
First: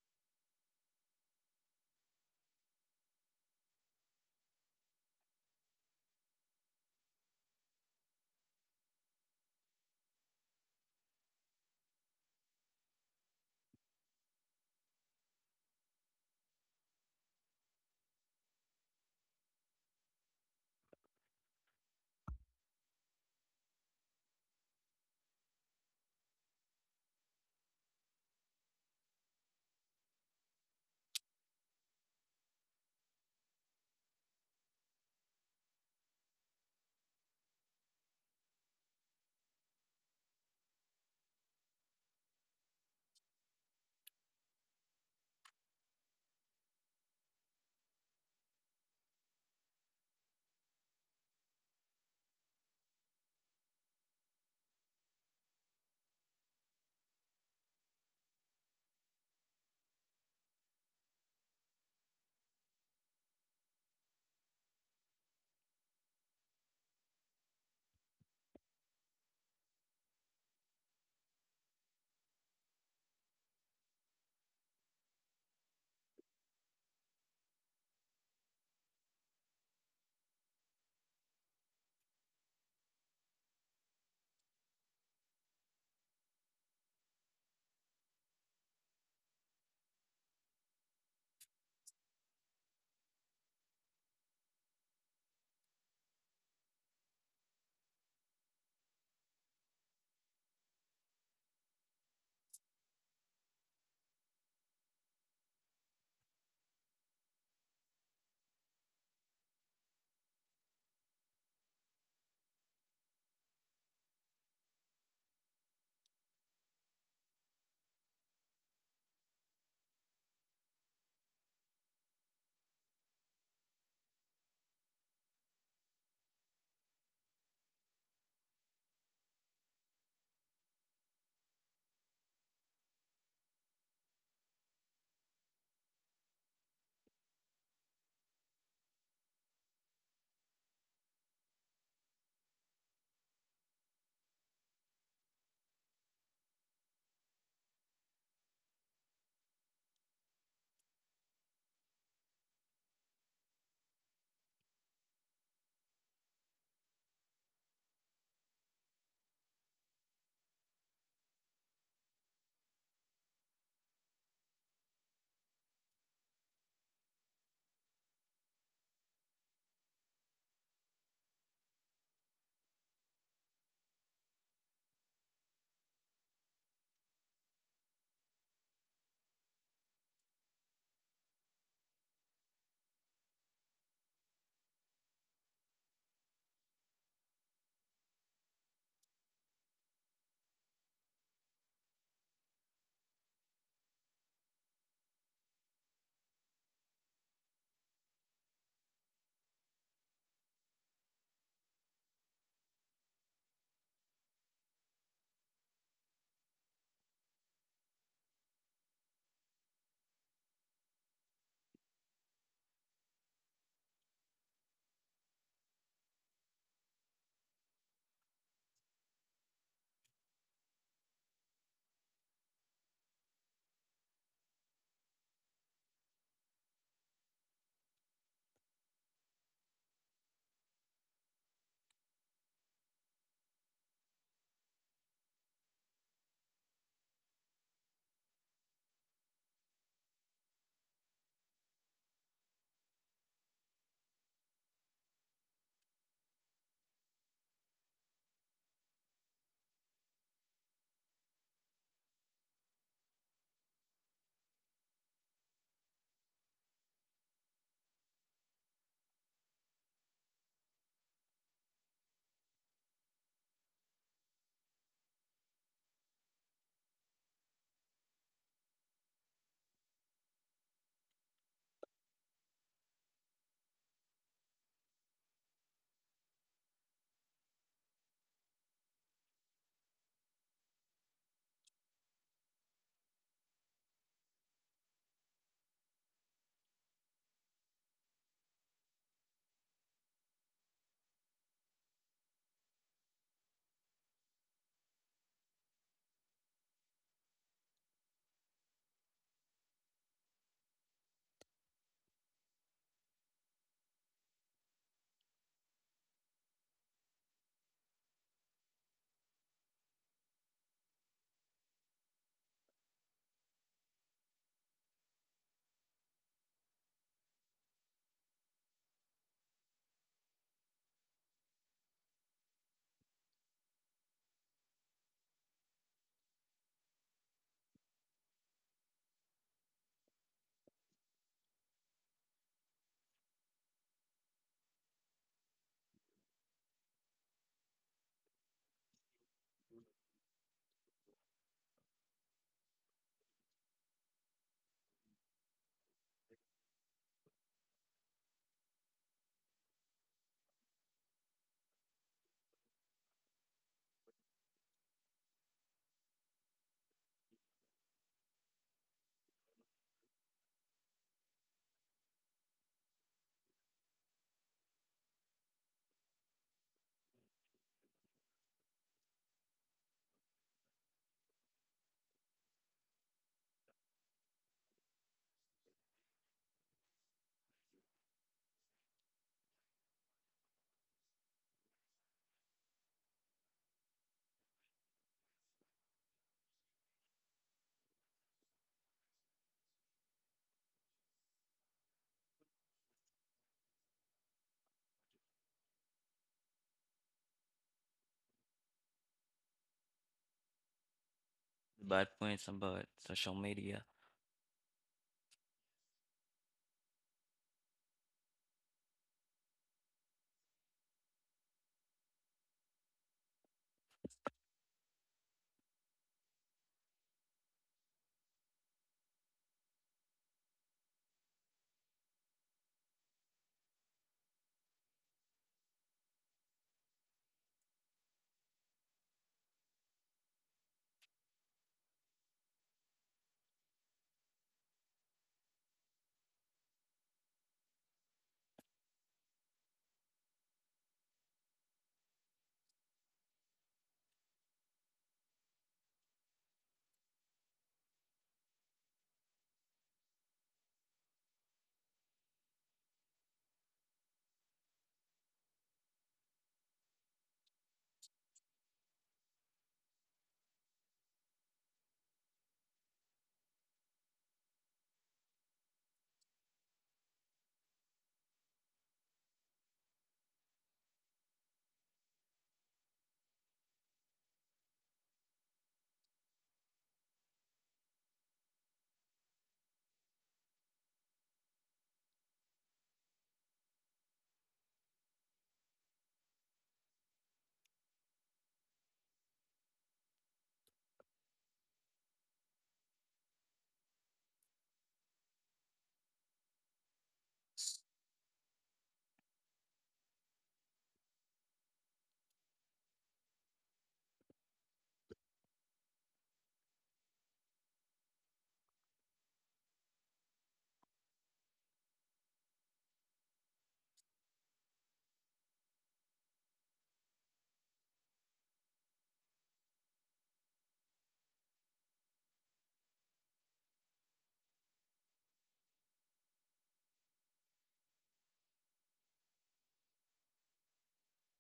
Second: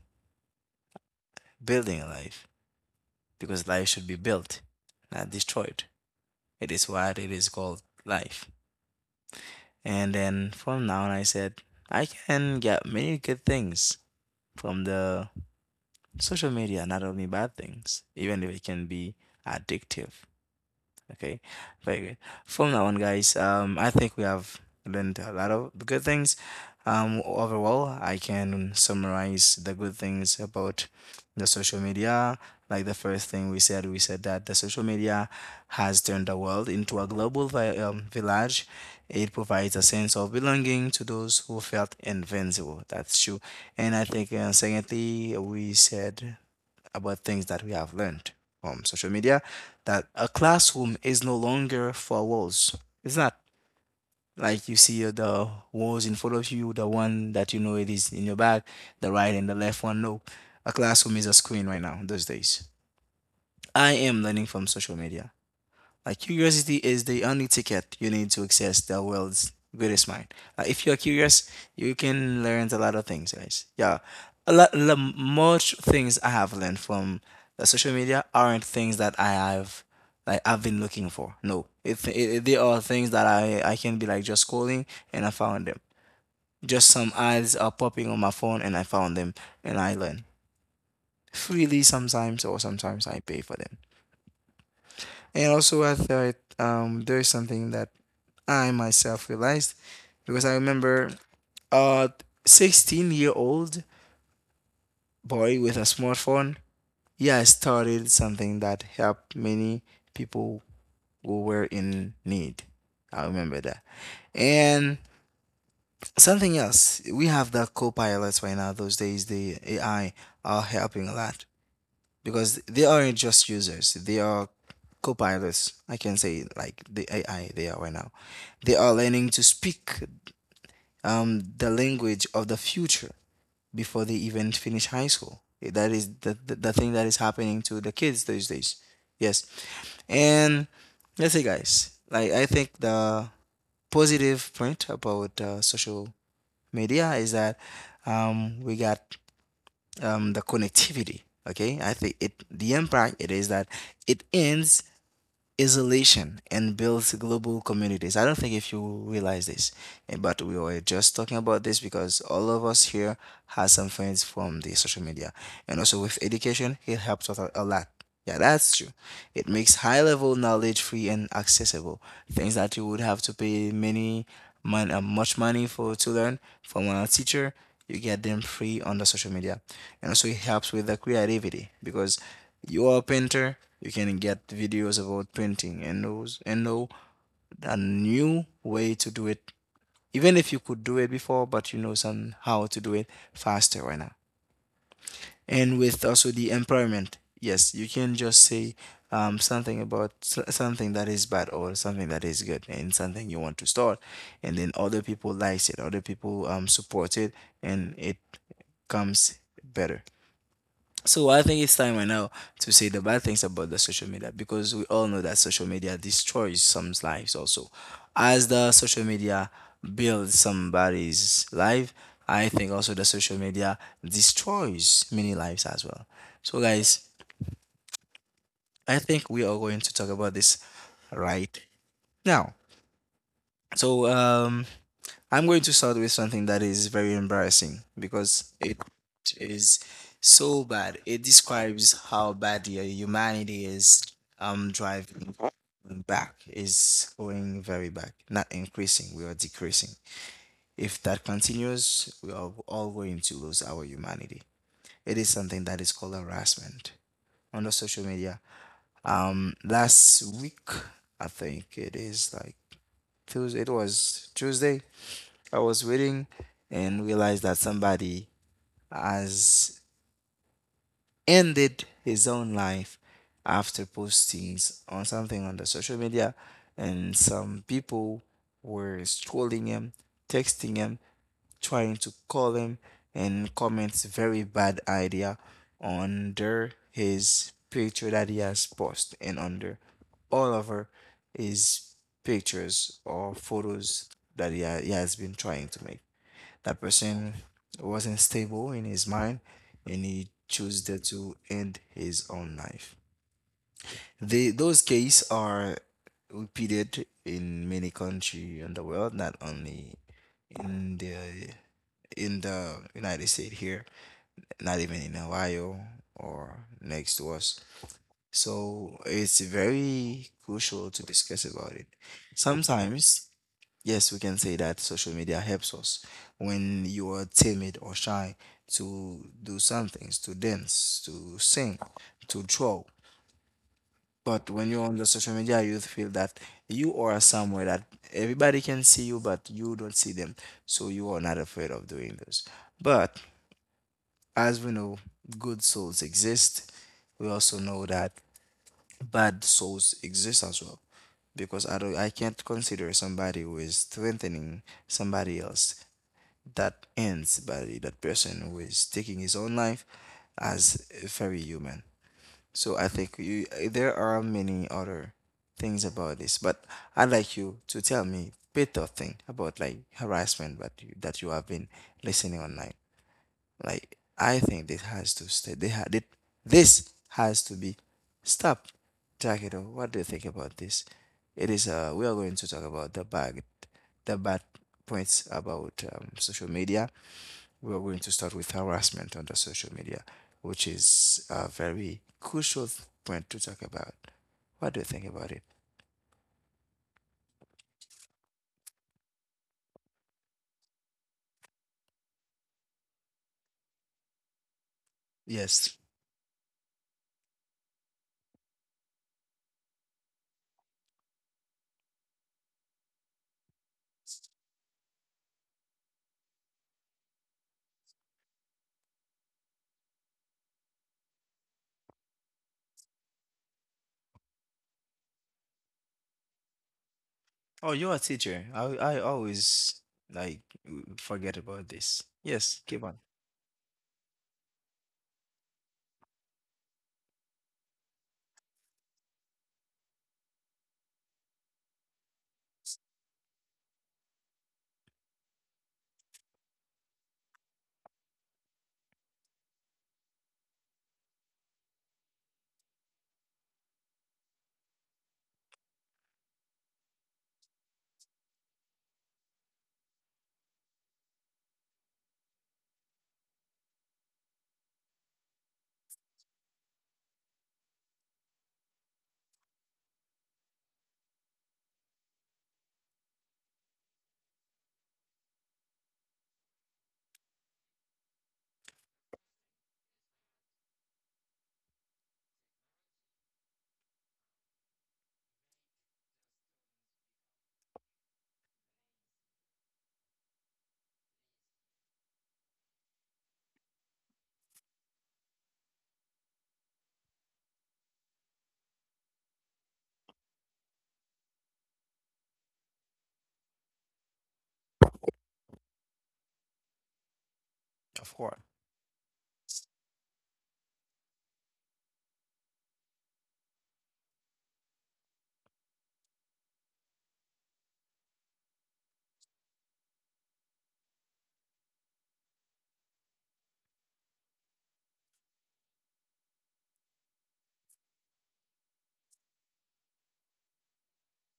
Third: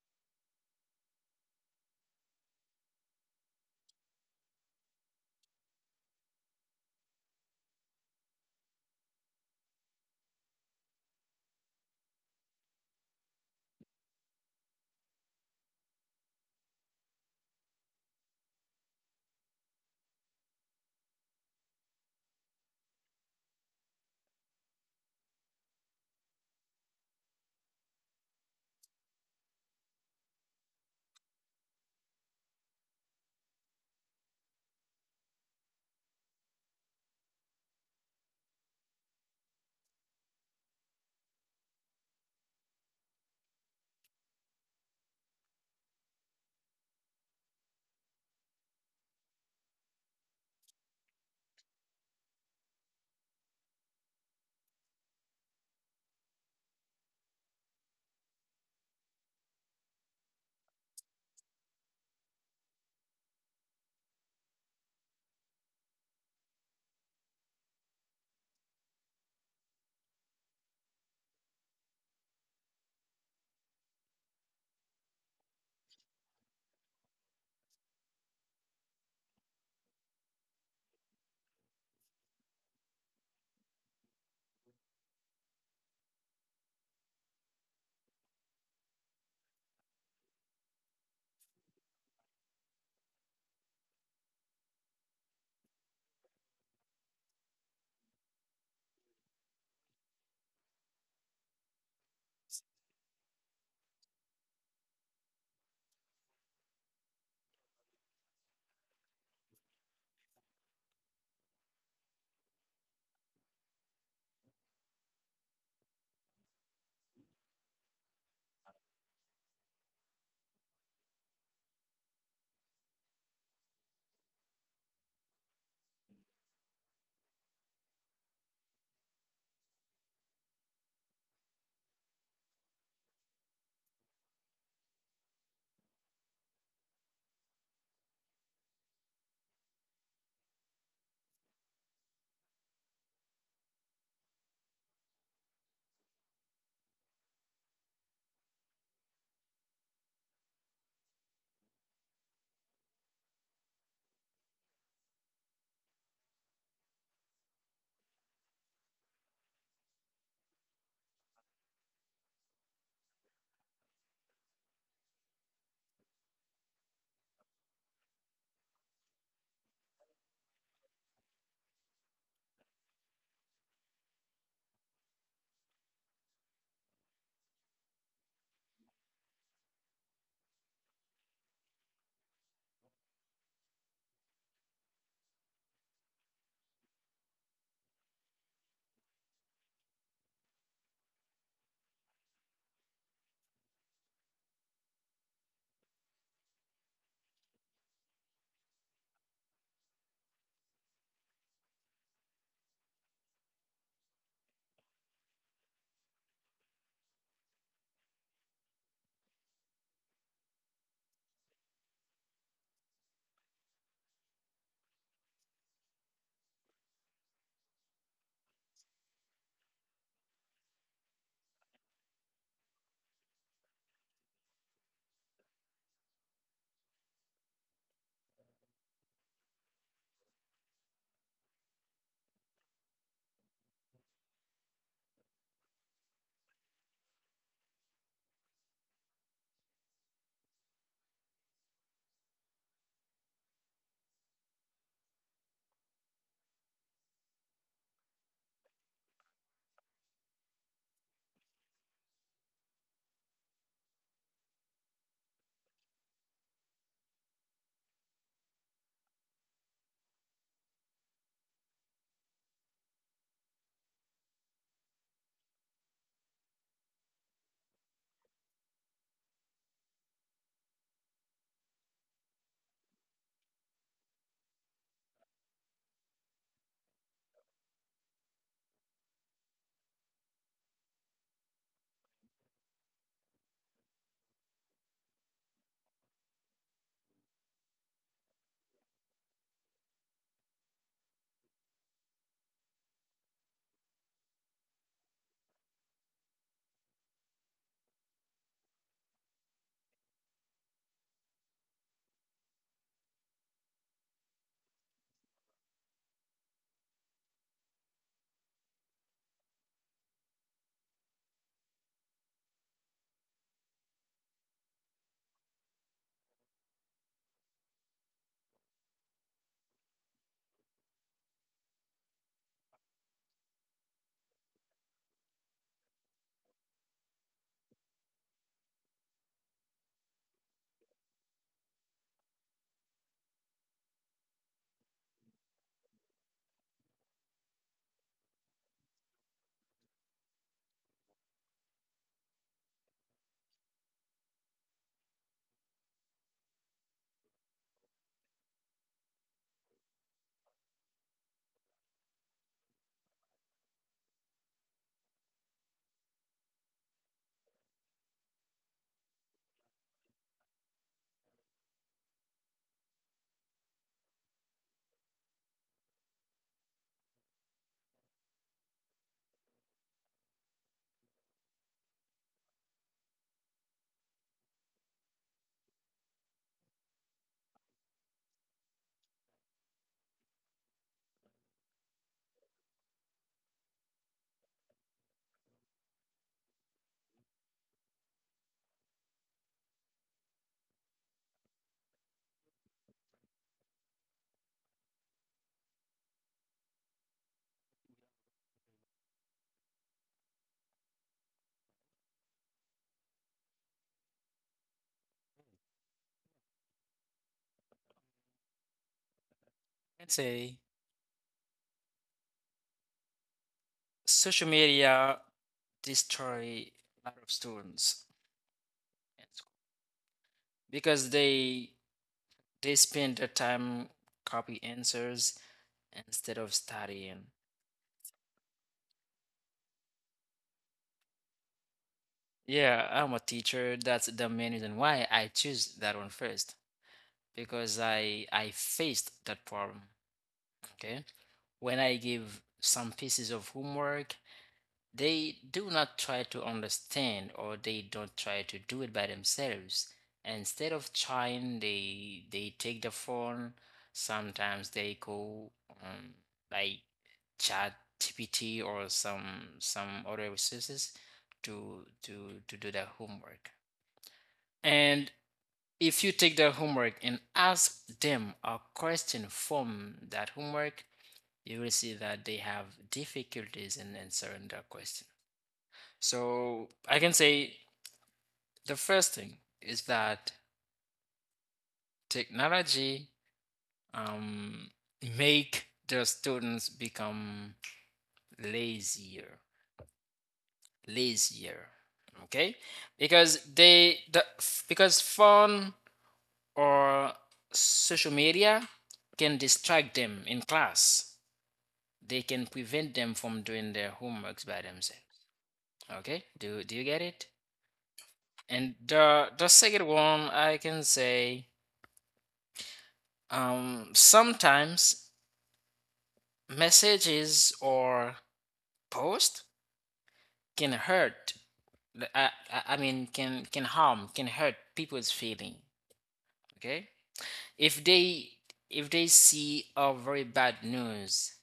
Speaker 1: building a life because life should be built, not destroyed. It is what it is called life. And then from now on, I said, I can get many good things from the social media, not only bad things, even if it can be addictive. Okay, very good. From now on, guys, um, I think we have learned a lot of good things. Um, overall, I can summarize the good things about the social media. Like the first thing we said, we said that the social media has turned the world into a global vi um, village. It provides a sense of belonging to those who felt invincible. That's true. And I think, uh, secondly, we said about things that we have learned from social media that a classroom is no longer for walls. It's not like you see the walls in front of you, the one that you know it is in your back, the right and the left one. No, a classroom is a screen right now those days. I am learning from social media. Like curiosity is the only ticket you need to access the world's greatest mind. Like if you're curious, you can learn a lot of things, guys. Yeah, a lot, lo- much things I have learned from the social media aren't things that I have like I've been looking for. No, it, it, it- they are things that I I can be like just scrolling and I found them. Just some ads are popping on my phone and I found them and I learn freely sometimes or sometimes I pay for them. And also, I thought um, there's something that I myself realized because I remember a sixteen year old boy with a smartphone. Yeah, started something that helped many people who were in need. I remember that. And something else, we have the co-pilots right now. Those days, the A I are helping a lot. Because they aren't just users, they are co-pilots. I can say like the AI, they are right now, they are learning to speak um, the language of the future before they even finish high school. That is the, the, the thing that is happening to the kids these days. Yes. And let's say guys, like I think the positive point about uh, social media is that um, we got um, the connectivity. Okay, I think it the impact it is that it ends isolation and builds global communities. I don't think if you realize this, eh, but we were just talking about this because all of us here has some friends from the social media, and also with education, it helps us a a lot. Yeah, that's true. It makes high level knowledge free and accessible. Things that you would have to pay many, mon- uh, much money for to learn from a teacher, you get them free on the social media. And also it helps with the creativity because you are a painter, you can get videos about painting and knows and know a new way to do it, even if you could do it before, but you know some how to do it faster right now. And with also the employment, yes, you can just say um, something about s- something that is bad or something that is good and something you want to start, and then other people likes it, other people um, support it and it comes better. So I think it's time right now to say the bad things about the social media because we all know that social media destroys some lives also. As the social media builds somebody's life, I think also the social media destroys many lives as well. So guys, I think we are going to talk about this right now. So um I'm going to start with something that is very embarrassing because it is so bad. It describes how bad the humanity is um driving back is going very back, not increasing. We are decreasing. If that continues, we are all going to lose our humanity. It is something that is called harassment on the social media. Um, last week, I think it is like Tuesday. It was Tuesday. I was reading and realized that somebody has ended his own life after postings on something on the social media, and some people were trolling him, texting him, trying to call him, and comments very bad idea under his picture that he has posted and under all over his pictures or photos that he, ha- he has been trying to make. That person wasn't stable in his mind and he chose that to end his own life. They, those cases are repeated in many countries in the world, not only in the in the United States here, not even in Ohio or next to us. So it's very crucial to discuss about it. Sometimes yes, we can say that social media helps us when you are timid or shy to do some things, to dance, to sing, to draw. But when you're on the social media, you feel that you are somewhere that everybody can see you, but you don't see them. So you are not afraid of doing this. But as we know, good souls exist. We also know that bad souls exist as well because I don't, I can't consider somebody who is strengthening somebody else. That ends by that person who is taking his own life as very human. So I think you, there are many other things about this, but I'd like you to tell me better thing about like harassment that you, that you have been listening online. Like I think this has to stay. They had it. This has to be stopped. Takedo, what do you think about this? It is uh, we are going to talk about the bad, the bad points about um, social media. We are going to start with harassment on the social media, which is a very crucial point to talk about. What do you think about it?
Speaker 3: Bad points about social media?
Speaker 1: Yes.
Speaker 2: say social media destroy a lot of students because they they spend their time copy answers instead of studying.
Speaker 1: Oh, you're a teacher. I I always like forget about this. Yes, keep
Speaker 2: Yeah,
Speaker 1: on.
Speaker 2: I'm a teacher. That's the main reason why I choose that one first, because I I faced that problem. Okay. When I give some pieces of homework, they do not try to understand or they don't try to do it by themselves. Instead of trying, they they take the phone. Sometimes they go um, like chat G P T or some some other resources to to to do their homework. And if you take their homework and ask them a question from that homework, you will see that they have difficulties in answering that question. So I can say the first thing is that technology, um, make the students become lazier, lazier. Okay, because they the because phone or social media can distract them in class, they can prevent them from doing their homeworks by themselves. Okay, do do you get it?
Speaker 1: Of course.
Speaker 2: And the the second one I can say, um sometimes messages or post can hurt, I, I I mean can can harm, can hurt people's feeling. Okay, if they, if they see a very bad news,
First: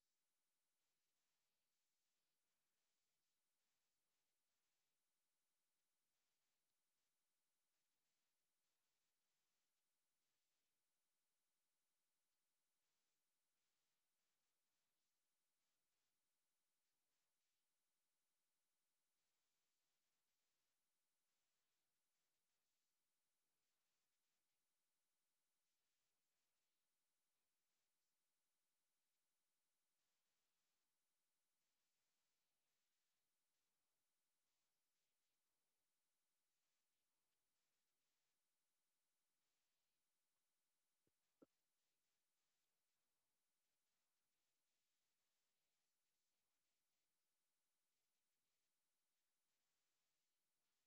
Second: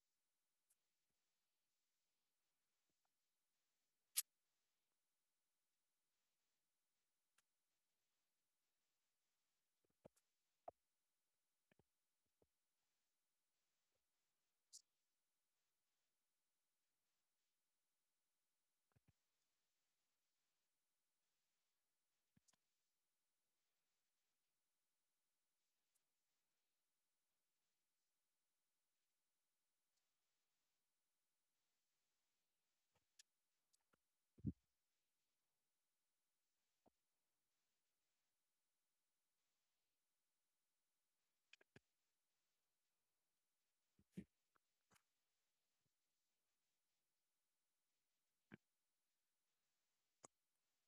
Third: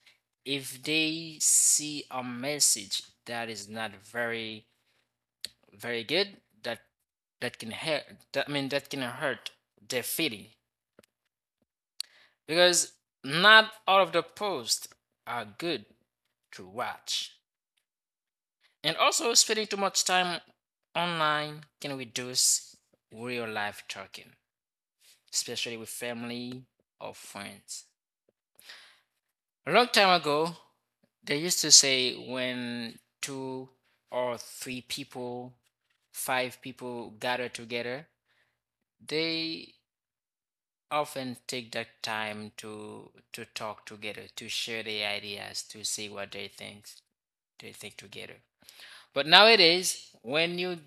Speaker 2: if they see a message that is not very very good, that that can hurt, that, i mean that can hurt their feeling, because not all of the posts are good to watch. And also spending too much time online can reduce real life talking, especially with family or friends. A long time ago, they used to say when two or three people, five people gather together, they often take the time to to talk together, to share their ideas, to see what they think, they think together. But nowadays, when you,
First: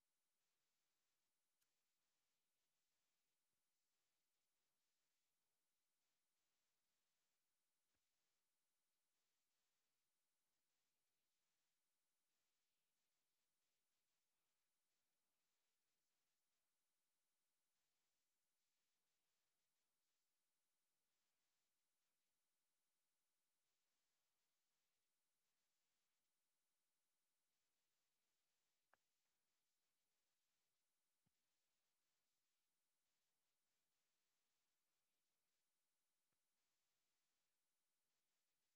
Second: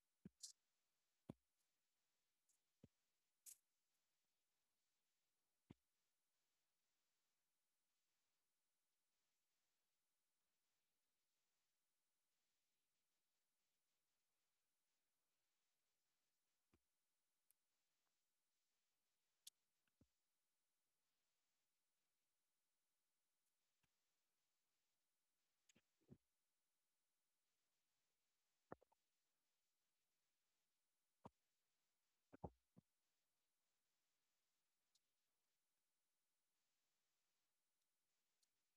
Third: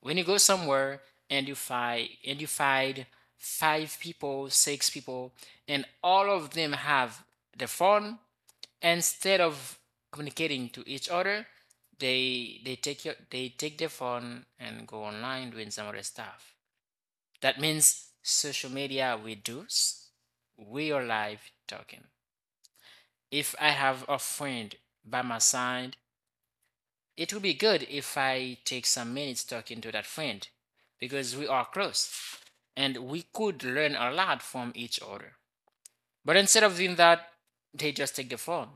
Speaker 2: when you go somewhere and you find, and you find five people, six people, and all of them have the phone, instead of communicating to each other, they they take your, they take their phone and go online doing some other stuff. That means social media reduce real life talking. If I have a friend by my side, it will be good if I take some minutes talking to that friend, because we are close and we could learn a lot from each other. But instead of doing that, they just take the phone,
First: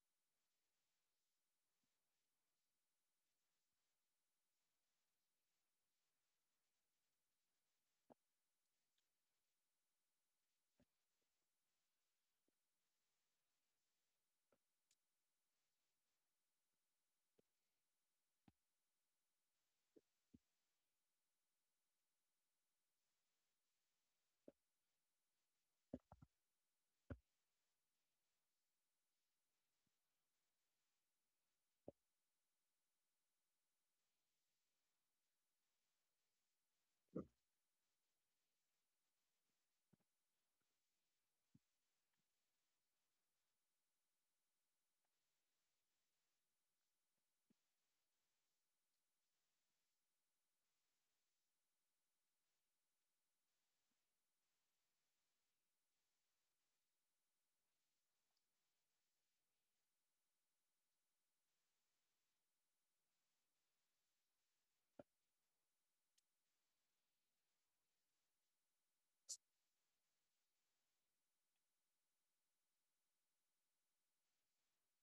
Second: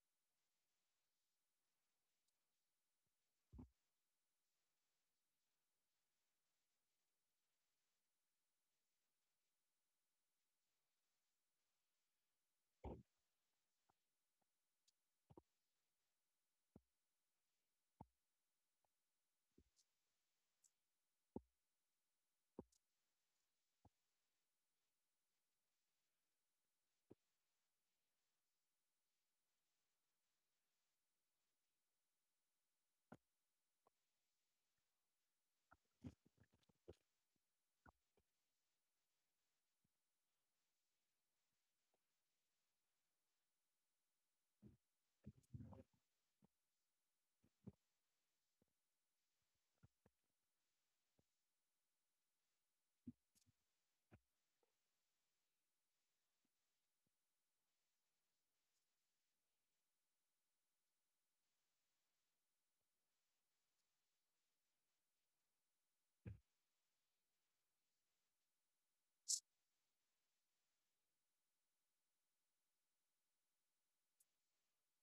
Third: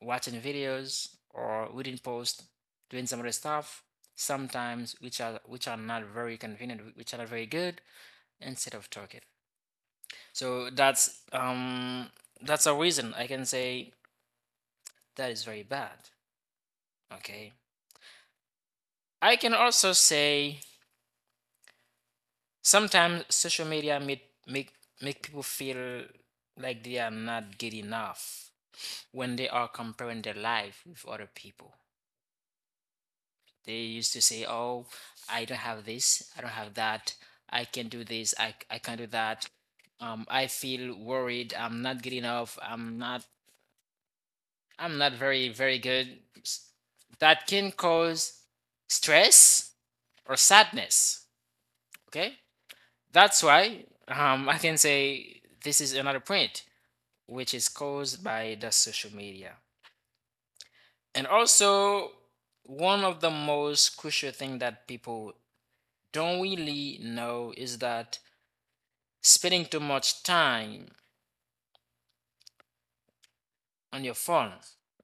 Speaker 2: watching videos or reading posts, doing some other stuff, sometimes which are, which are not very convenient, which are not very good, instead of talking. So that's um that's a reason I can say that is very bad. Okay. I can also say sometimes social media make make make people feel like they are not good enough when they are comparing their life with other people. They used to say, "Oh, I don't have this. I don't have that. I can do this. I I can not do that." Um, I feel worried. I'm not good enough. I'm not, I'm not very, very good. That can cause stress or sadness. Okay. That's why, um, I can say this is another point, which is caused by the social media. And also, one of the most crucial thing that people don't really know is that spending too much time on your phone,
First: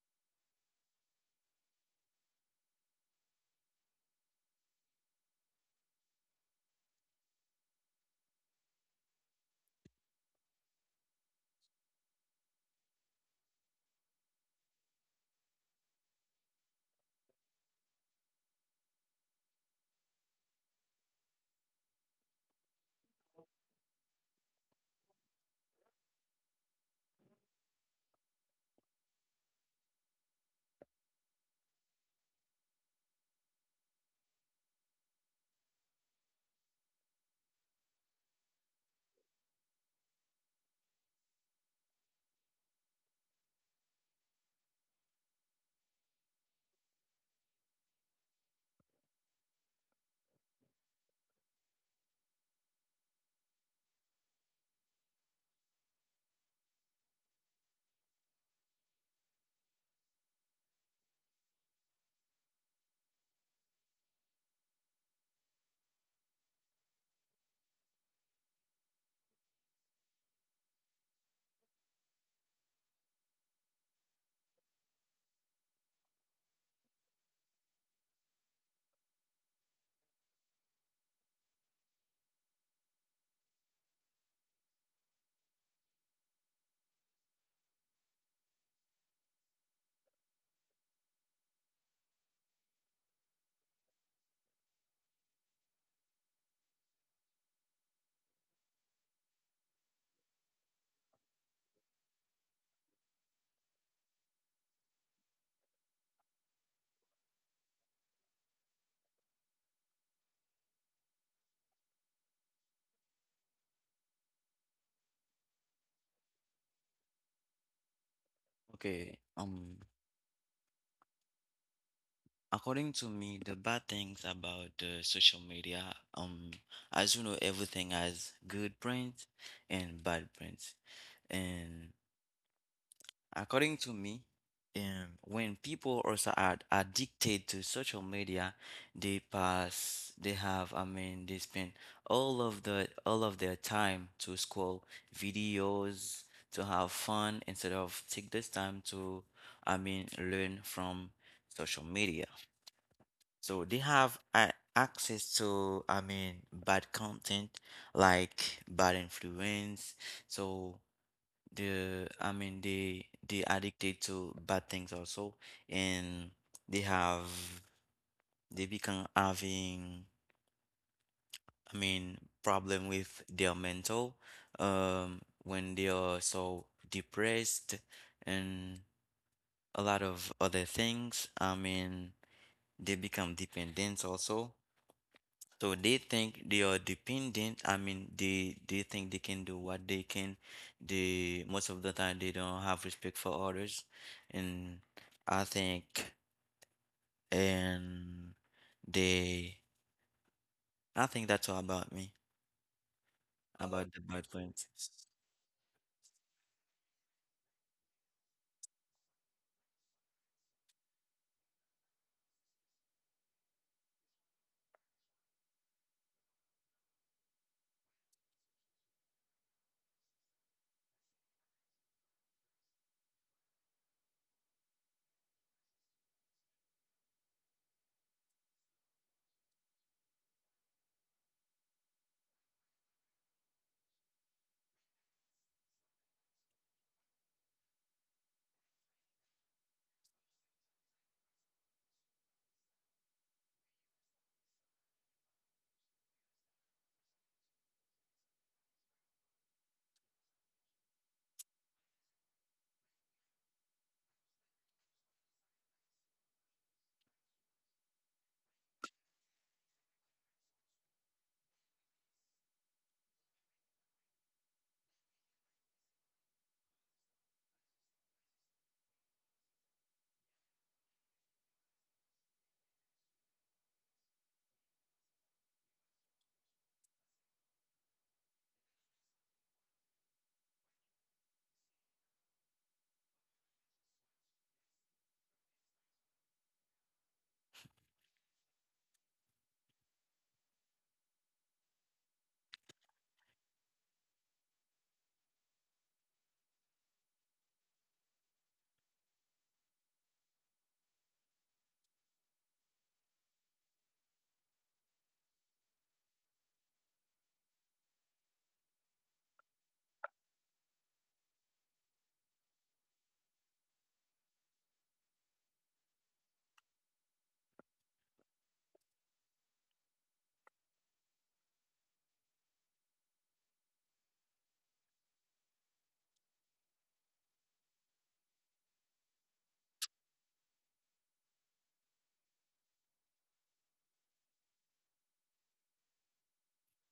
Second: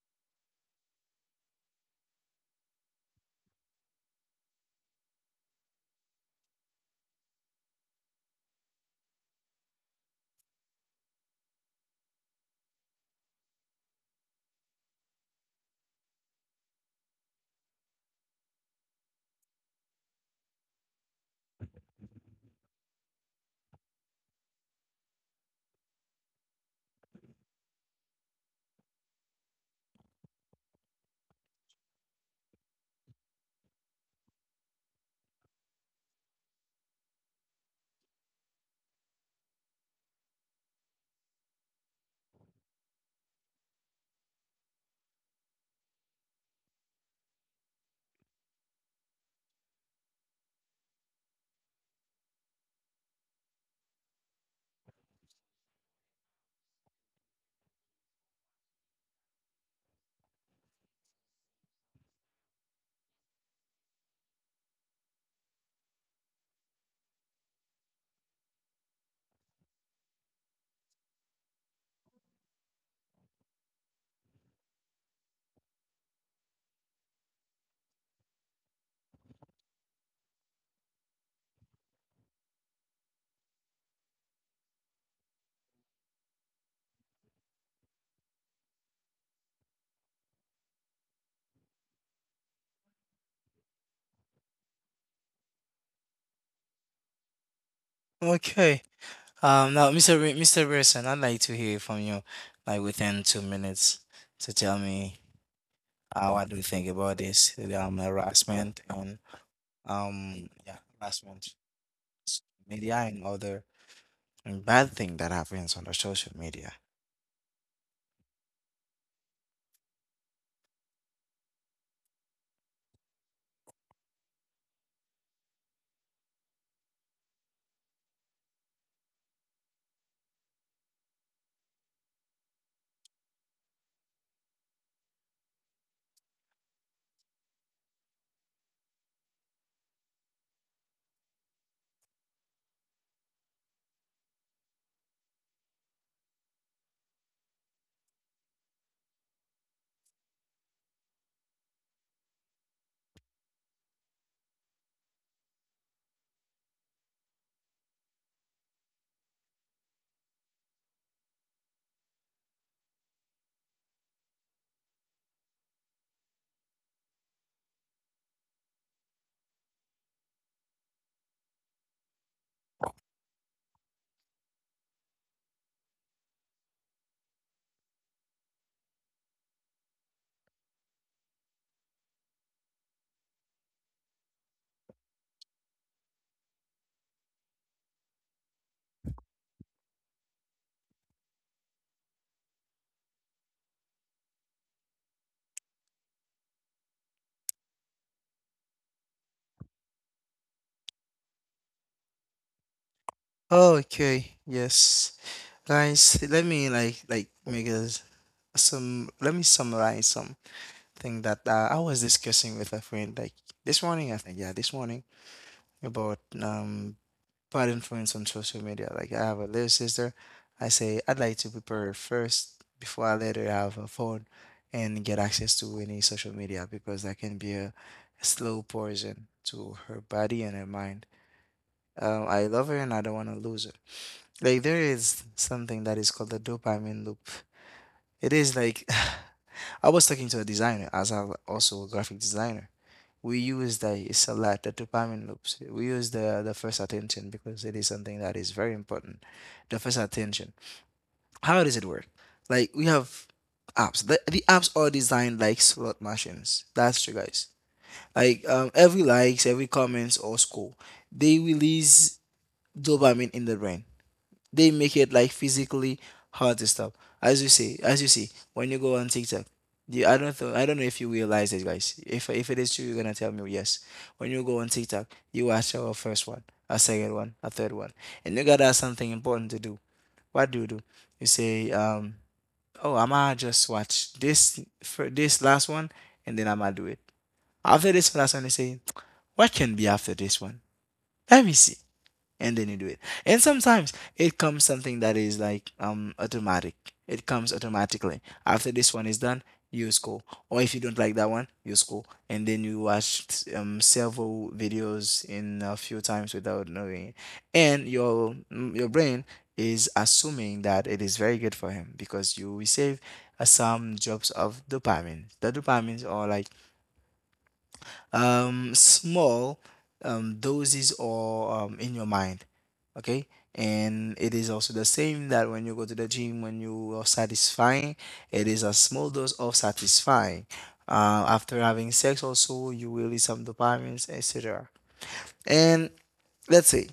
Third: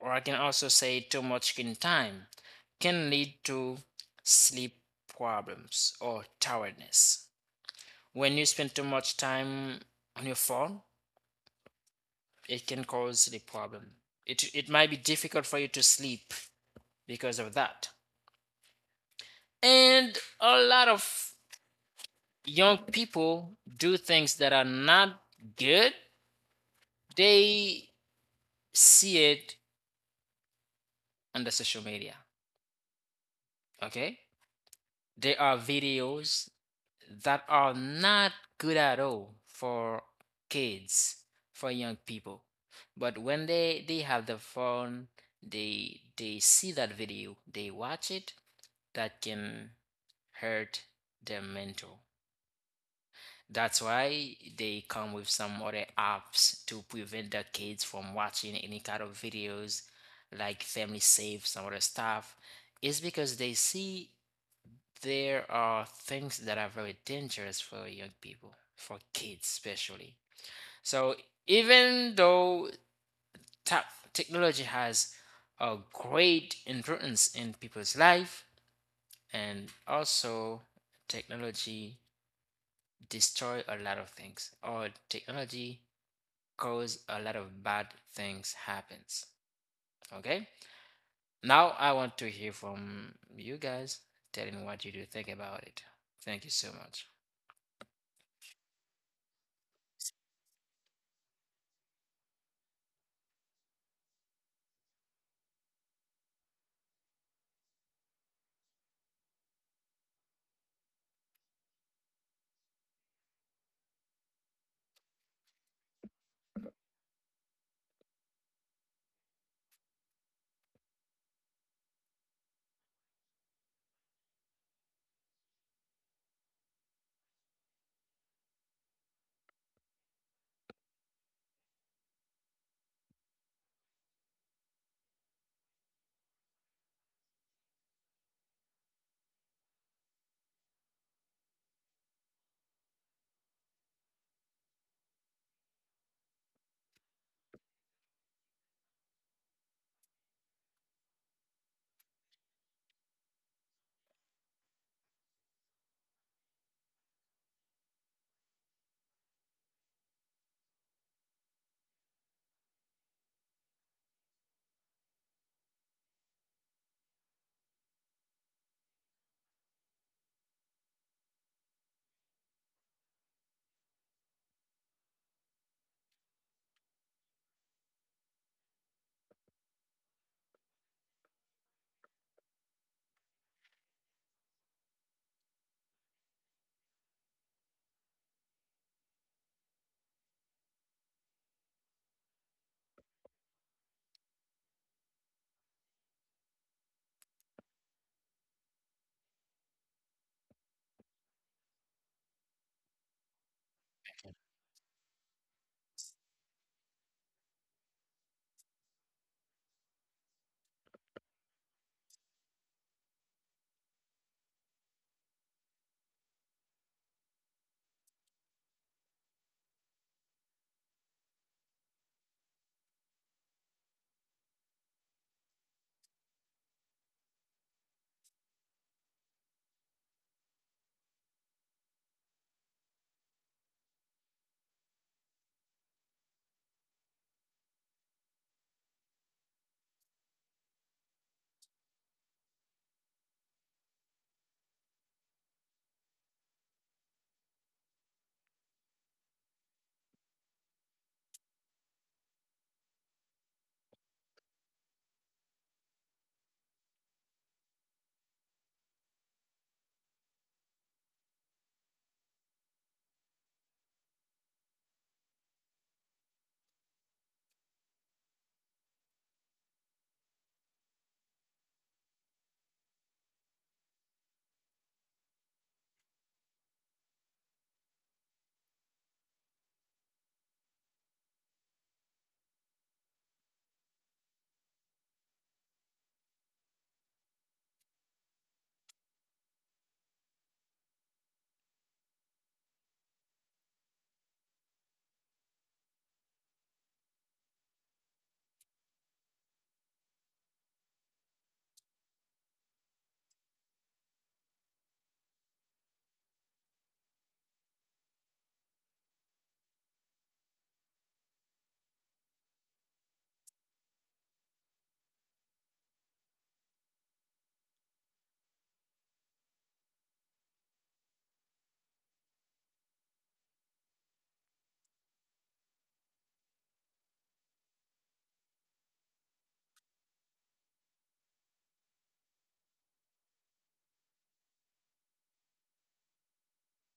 Speaker 2: or I can also say too much screen time, can lead to sleep problems or tiredness. When you spend too much time on your phone, it can cause sleep problem. It it might be difficult for you to sleep because of that. And a lot of young people do things that are not good. They see it on the social media. Okay? There are videos that are not good at all for kids, for young people. But when they they have the phone, they they see that video, they watch it, that can hurt their mental. That's why they come with some other apps to prevent the kids from watching any kind of videos, like Family Safe, some other stuff. It's because they see there are things that are very dangerous for young people, for kids especially. So even though ta- technology has a great importance in people's life, and also technology destroy a lot of things, or technology cause a lot of bad things happens. Okay, now I want to hear from you guys, telling what you do think about it. Thank you so much.
Speaker 1: Okay. Um, now, mister Wi- mister Wilson, I'd like to hear from you, like within two minutes, to tell me uh, what do you think about this, um, harassment and um, yeah, harassment, media and other and bad thing that happens on the social media.
Speaker 3: Okay, um according to me, the bad things about the social media, um as you know, everything has good points and bad points. And According to me, um, When people also are addicted to social media, they pass, they have, I mean, they spend all of the all of their time to scroll videos, to have fun instead of take this time to, I mean, learn from social media. So they have a access to, I mean, bad content like bad influence. So the I mean, they they addicted to bad things also. And they have they become having, I mean, problem with their mental, um when they are so depressed. And a lot of other things, I mean, they become dependent also. So they think they are dependent. I mean, they they think they can do what they can. They most of the time they don't have respect for others, and I think and they I think that's all about me about the bad
Speaker 1: Okay,
Speaker 3: points.
Speaker 1: yes. Guys, let me like like make a, s- some let me summarize something that uh, I was discussing with a friend like this morning, I think yeah, this morning about um bad influence on social media. Like I have a little sister, I say I'd like to prepare her first before I let her have a phone and get access to any social media because that can be a slow poison to her body and her mind. Um, I love her and I don't want to lose her. Like there is something that is called the dopamine loop. It is like <sighs> I was talking to a designer, as I'm also a graphic designer. We use the it's a lot the dopamine loops. We use the the first attention because it is something that is very important. The first attention. How does it work? Like we have apps. The, the apps are designed like slot machines. That's true, guys. Like um, every likes, every comments or score, they release dopamine in the brain. They make it like physically hard to stop. As you see, as you see, when you go on TikTok, you, I don't th- I don't know if you realize it, guys. If if it is true, you're gonna tell me yes. When you go on TikTok, you watch our first one, a second one, a third one, and you gotta have something important to do. What do you do? You say, um, oh, I'ma just watch this for this last one, and then I'ma do it. After this last one, they say, what can be after this one? Let me see, and then you do it. And sometimes it comes something that is like um automatic. It comes automatically. After this one is done, you scroll. Or if you don't like that one, you scroll. And then you watch um several videos in a few times without knowing it. And your mm, your brain is assuming that it is very good for him because you receive uh, some drops of dopamine. The dopamines are like um, small um, doses or um, in your mind. Okay. And it is also the same that when you go to the gym, when you are satisfying, it is a small dose of satisfying. Uh, after having sex, also, you release some dopamines, et cetera. And let's say,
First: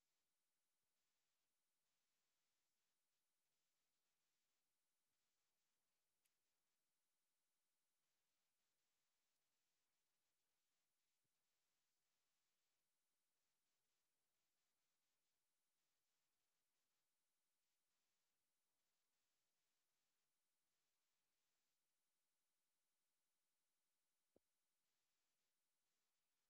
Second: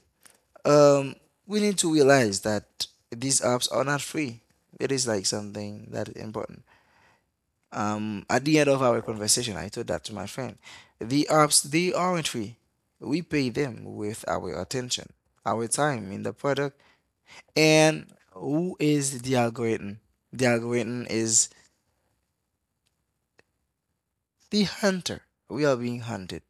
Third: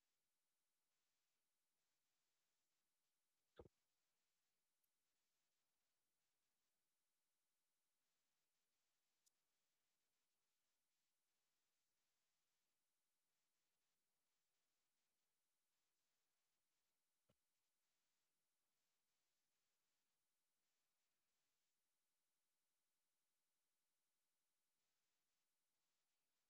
Speaker 1: um, we need to realize that these apps are not free. It is like something that is important. Um, at the end of our conversation, I told that to my friend. The apps, they aren't free. We pay them with our attention, our time in the product, and who is the algorithm? The algorithm is the hunter. We are being hunted.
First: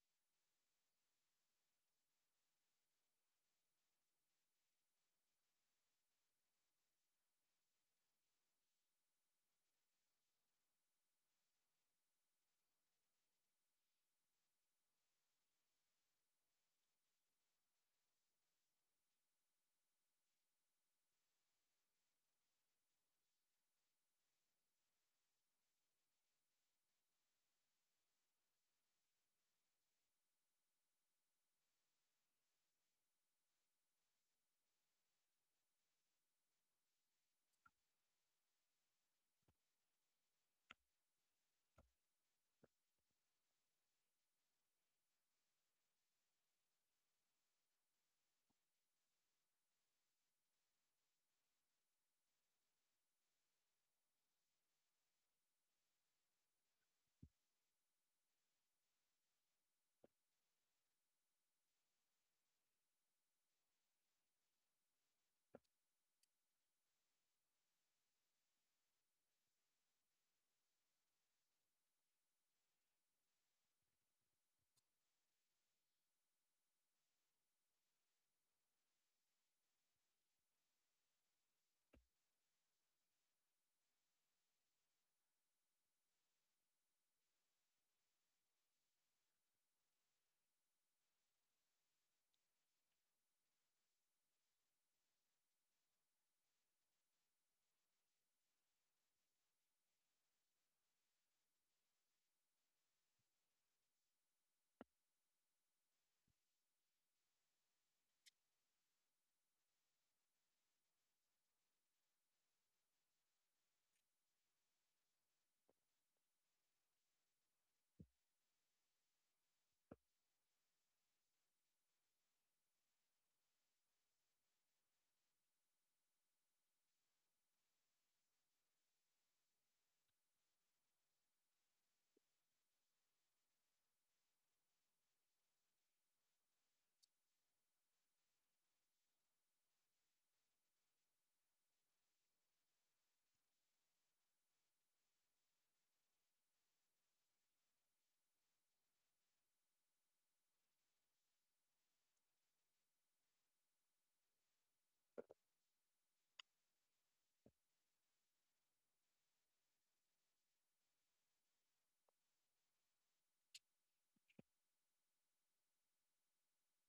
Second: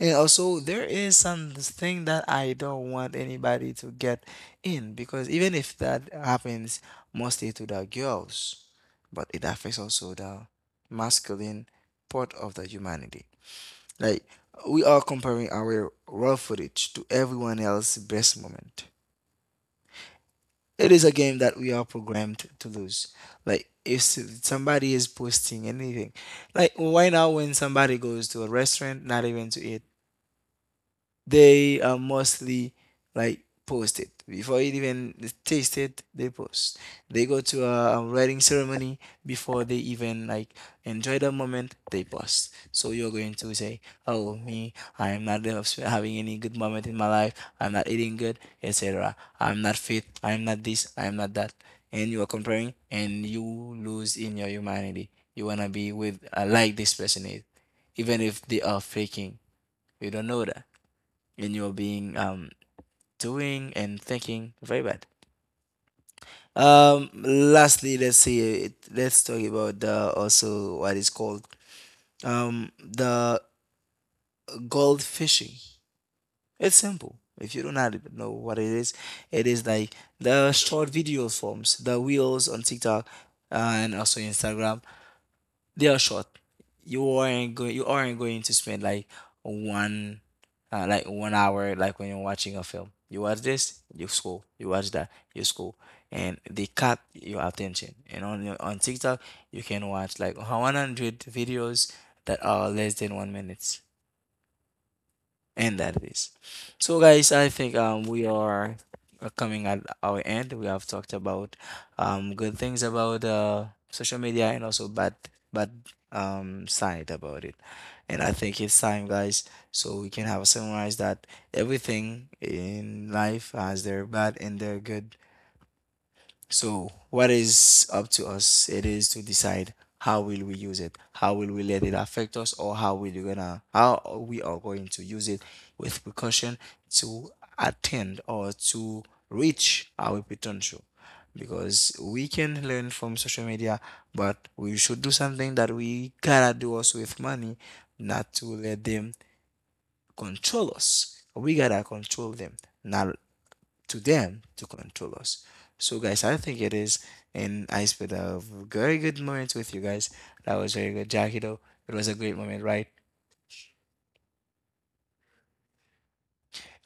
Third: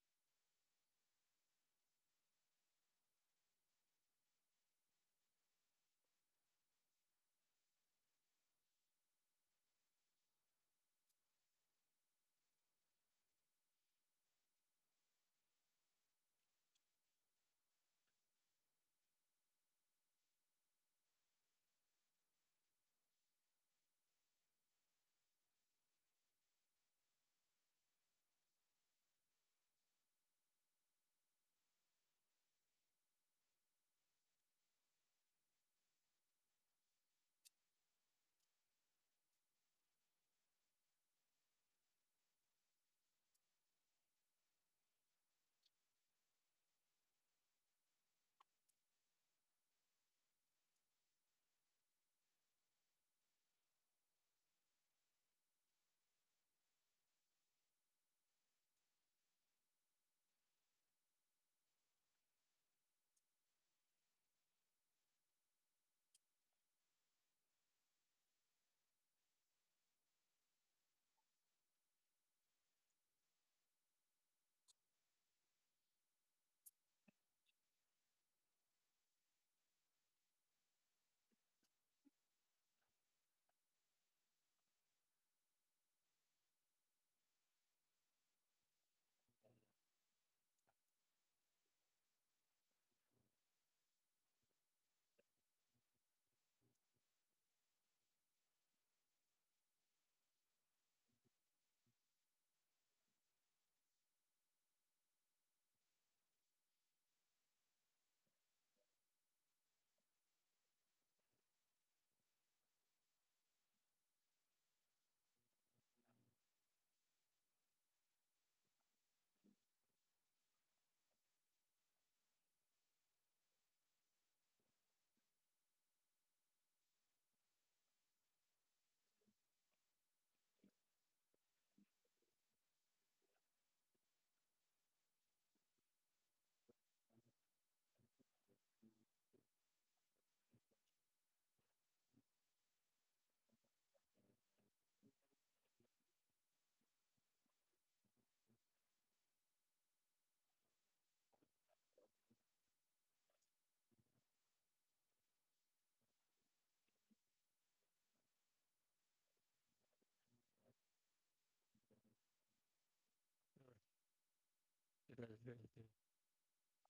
Speaker 1: And also, there is something that I don't want anybody to get in, because even if that happens mostly to the girls, but it affects also the masculine part of the humanity. Like we are comparing our raw footage to everyone else's best moment. It is a game that we are programmed to lose. Like if s- somebody is posting anything, like why now when somebody goes to a restaurant, not even to eat, they are mostly like posted before it even taste it, they post. They go to a wedding ceremony before they even like enjoy the moment, they post. So you're going to say, oh me, I'm not having any good moment in my life, I'm not eating good, etc., I'm not fit, I'm not this, I'm not that. And you are comparing and you lose in your humanity. You want to be with, uh, like this person is, even if they are faking, you don't know that, in your being, um, doing and thinking. Very bad. Um, lastly, let's see it. Let's talk about the also what is called um the gold fishing. It's simple. If you do not even know what it is, it is like the short video forms, the reels on TikTok uh, and also Instagram, they are short. You aren't going. You aren't going to spend like one, uh, like one hour, like when you're watching a film. You watch this, you scroll. You watch that, you scroll, and they cut your attention. And on your- on TikTok, you can watch like one hundred videos that are less than one minute. And that it is. So, guys, I think um we are uh, coming at our end. We have talked about um good things about uh social media, and also bad bad um side about it. And I think it's time, guys, so we can have summarize that everything in life has their bad and their good. So what is up to us? It is to decide how will we use it. How will we let it affect us, or how we gonna how we are going to use it with precaution to attend or to reach our potential. Because we can learn from social media, but we should do something that we gotta do us with money, not to let them control us. We gotta control them, not to them to control us. So, guys, I think it is, and I spent a very good moment with you guys. That was very good, Jackie. Though it was a great moment, right?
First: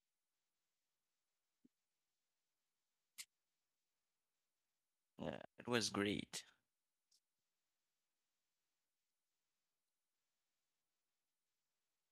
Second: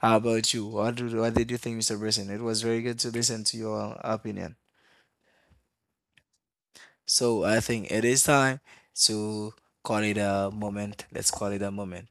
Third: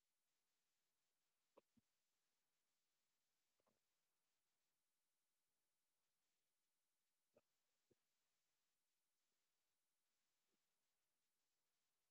Speaker 1: How about you? What do, what did you think, Mister Brisson? It was very good to listen to your opinion.
Speaker 3: Yeah, it was great.
Speaker 1: So I think it is time to call it a moment. Let's call it a moment.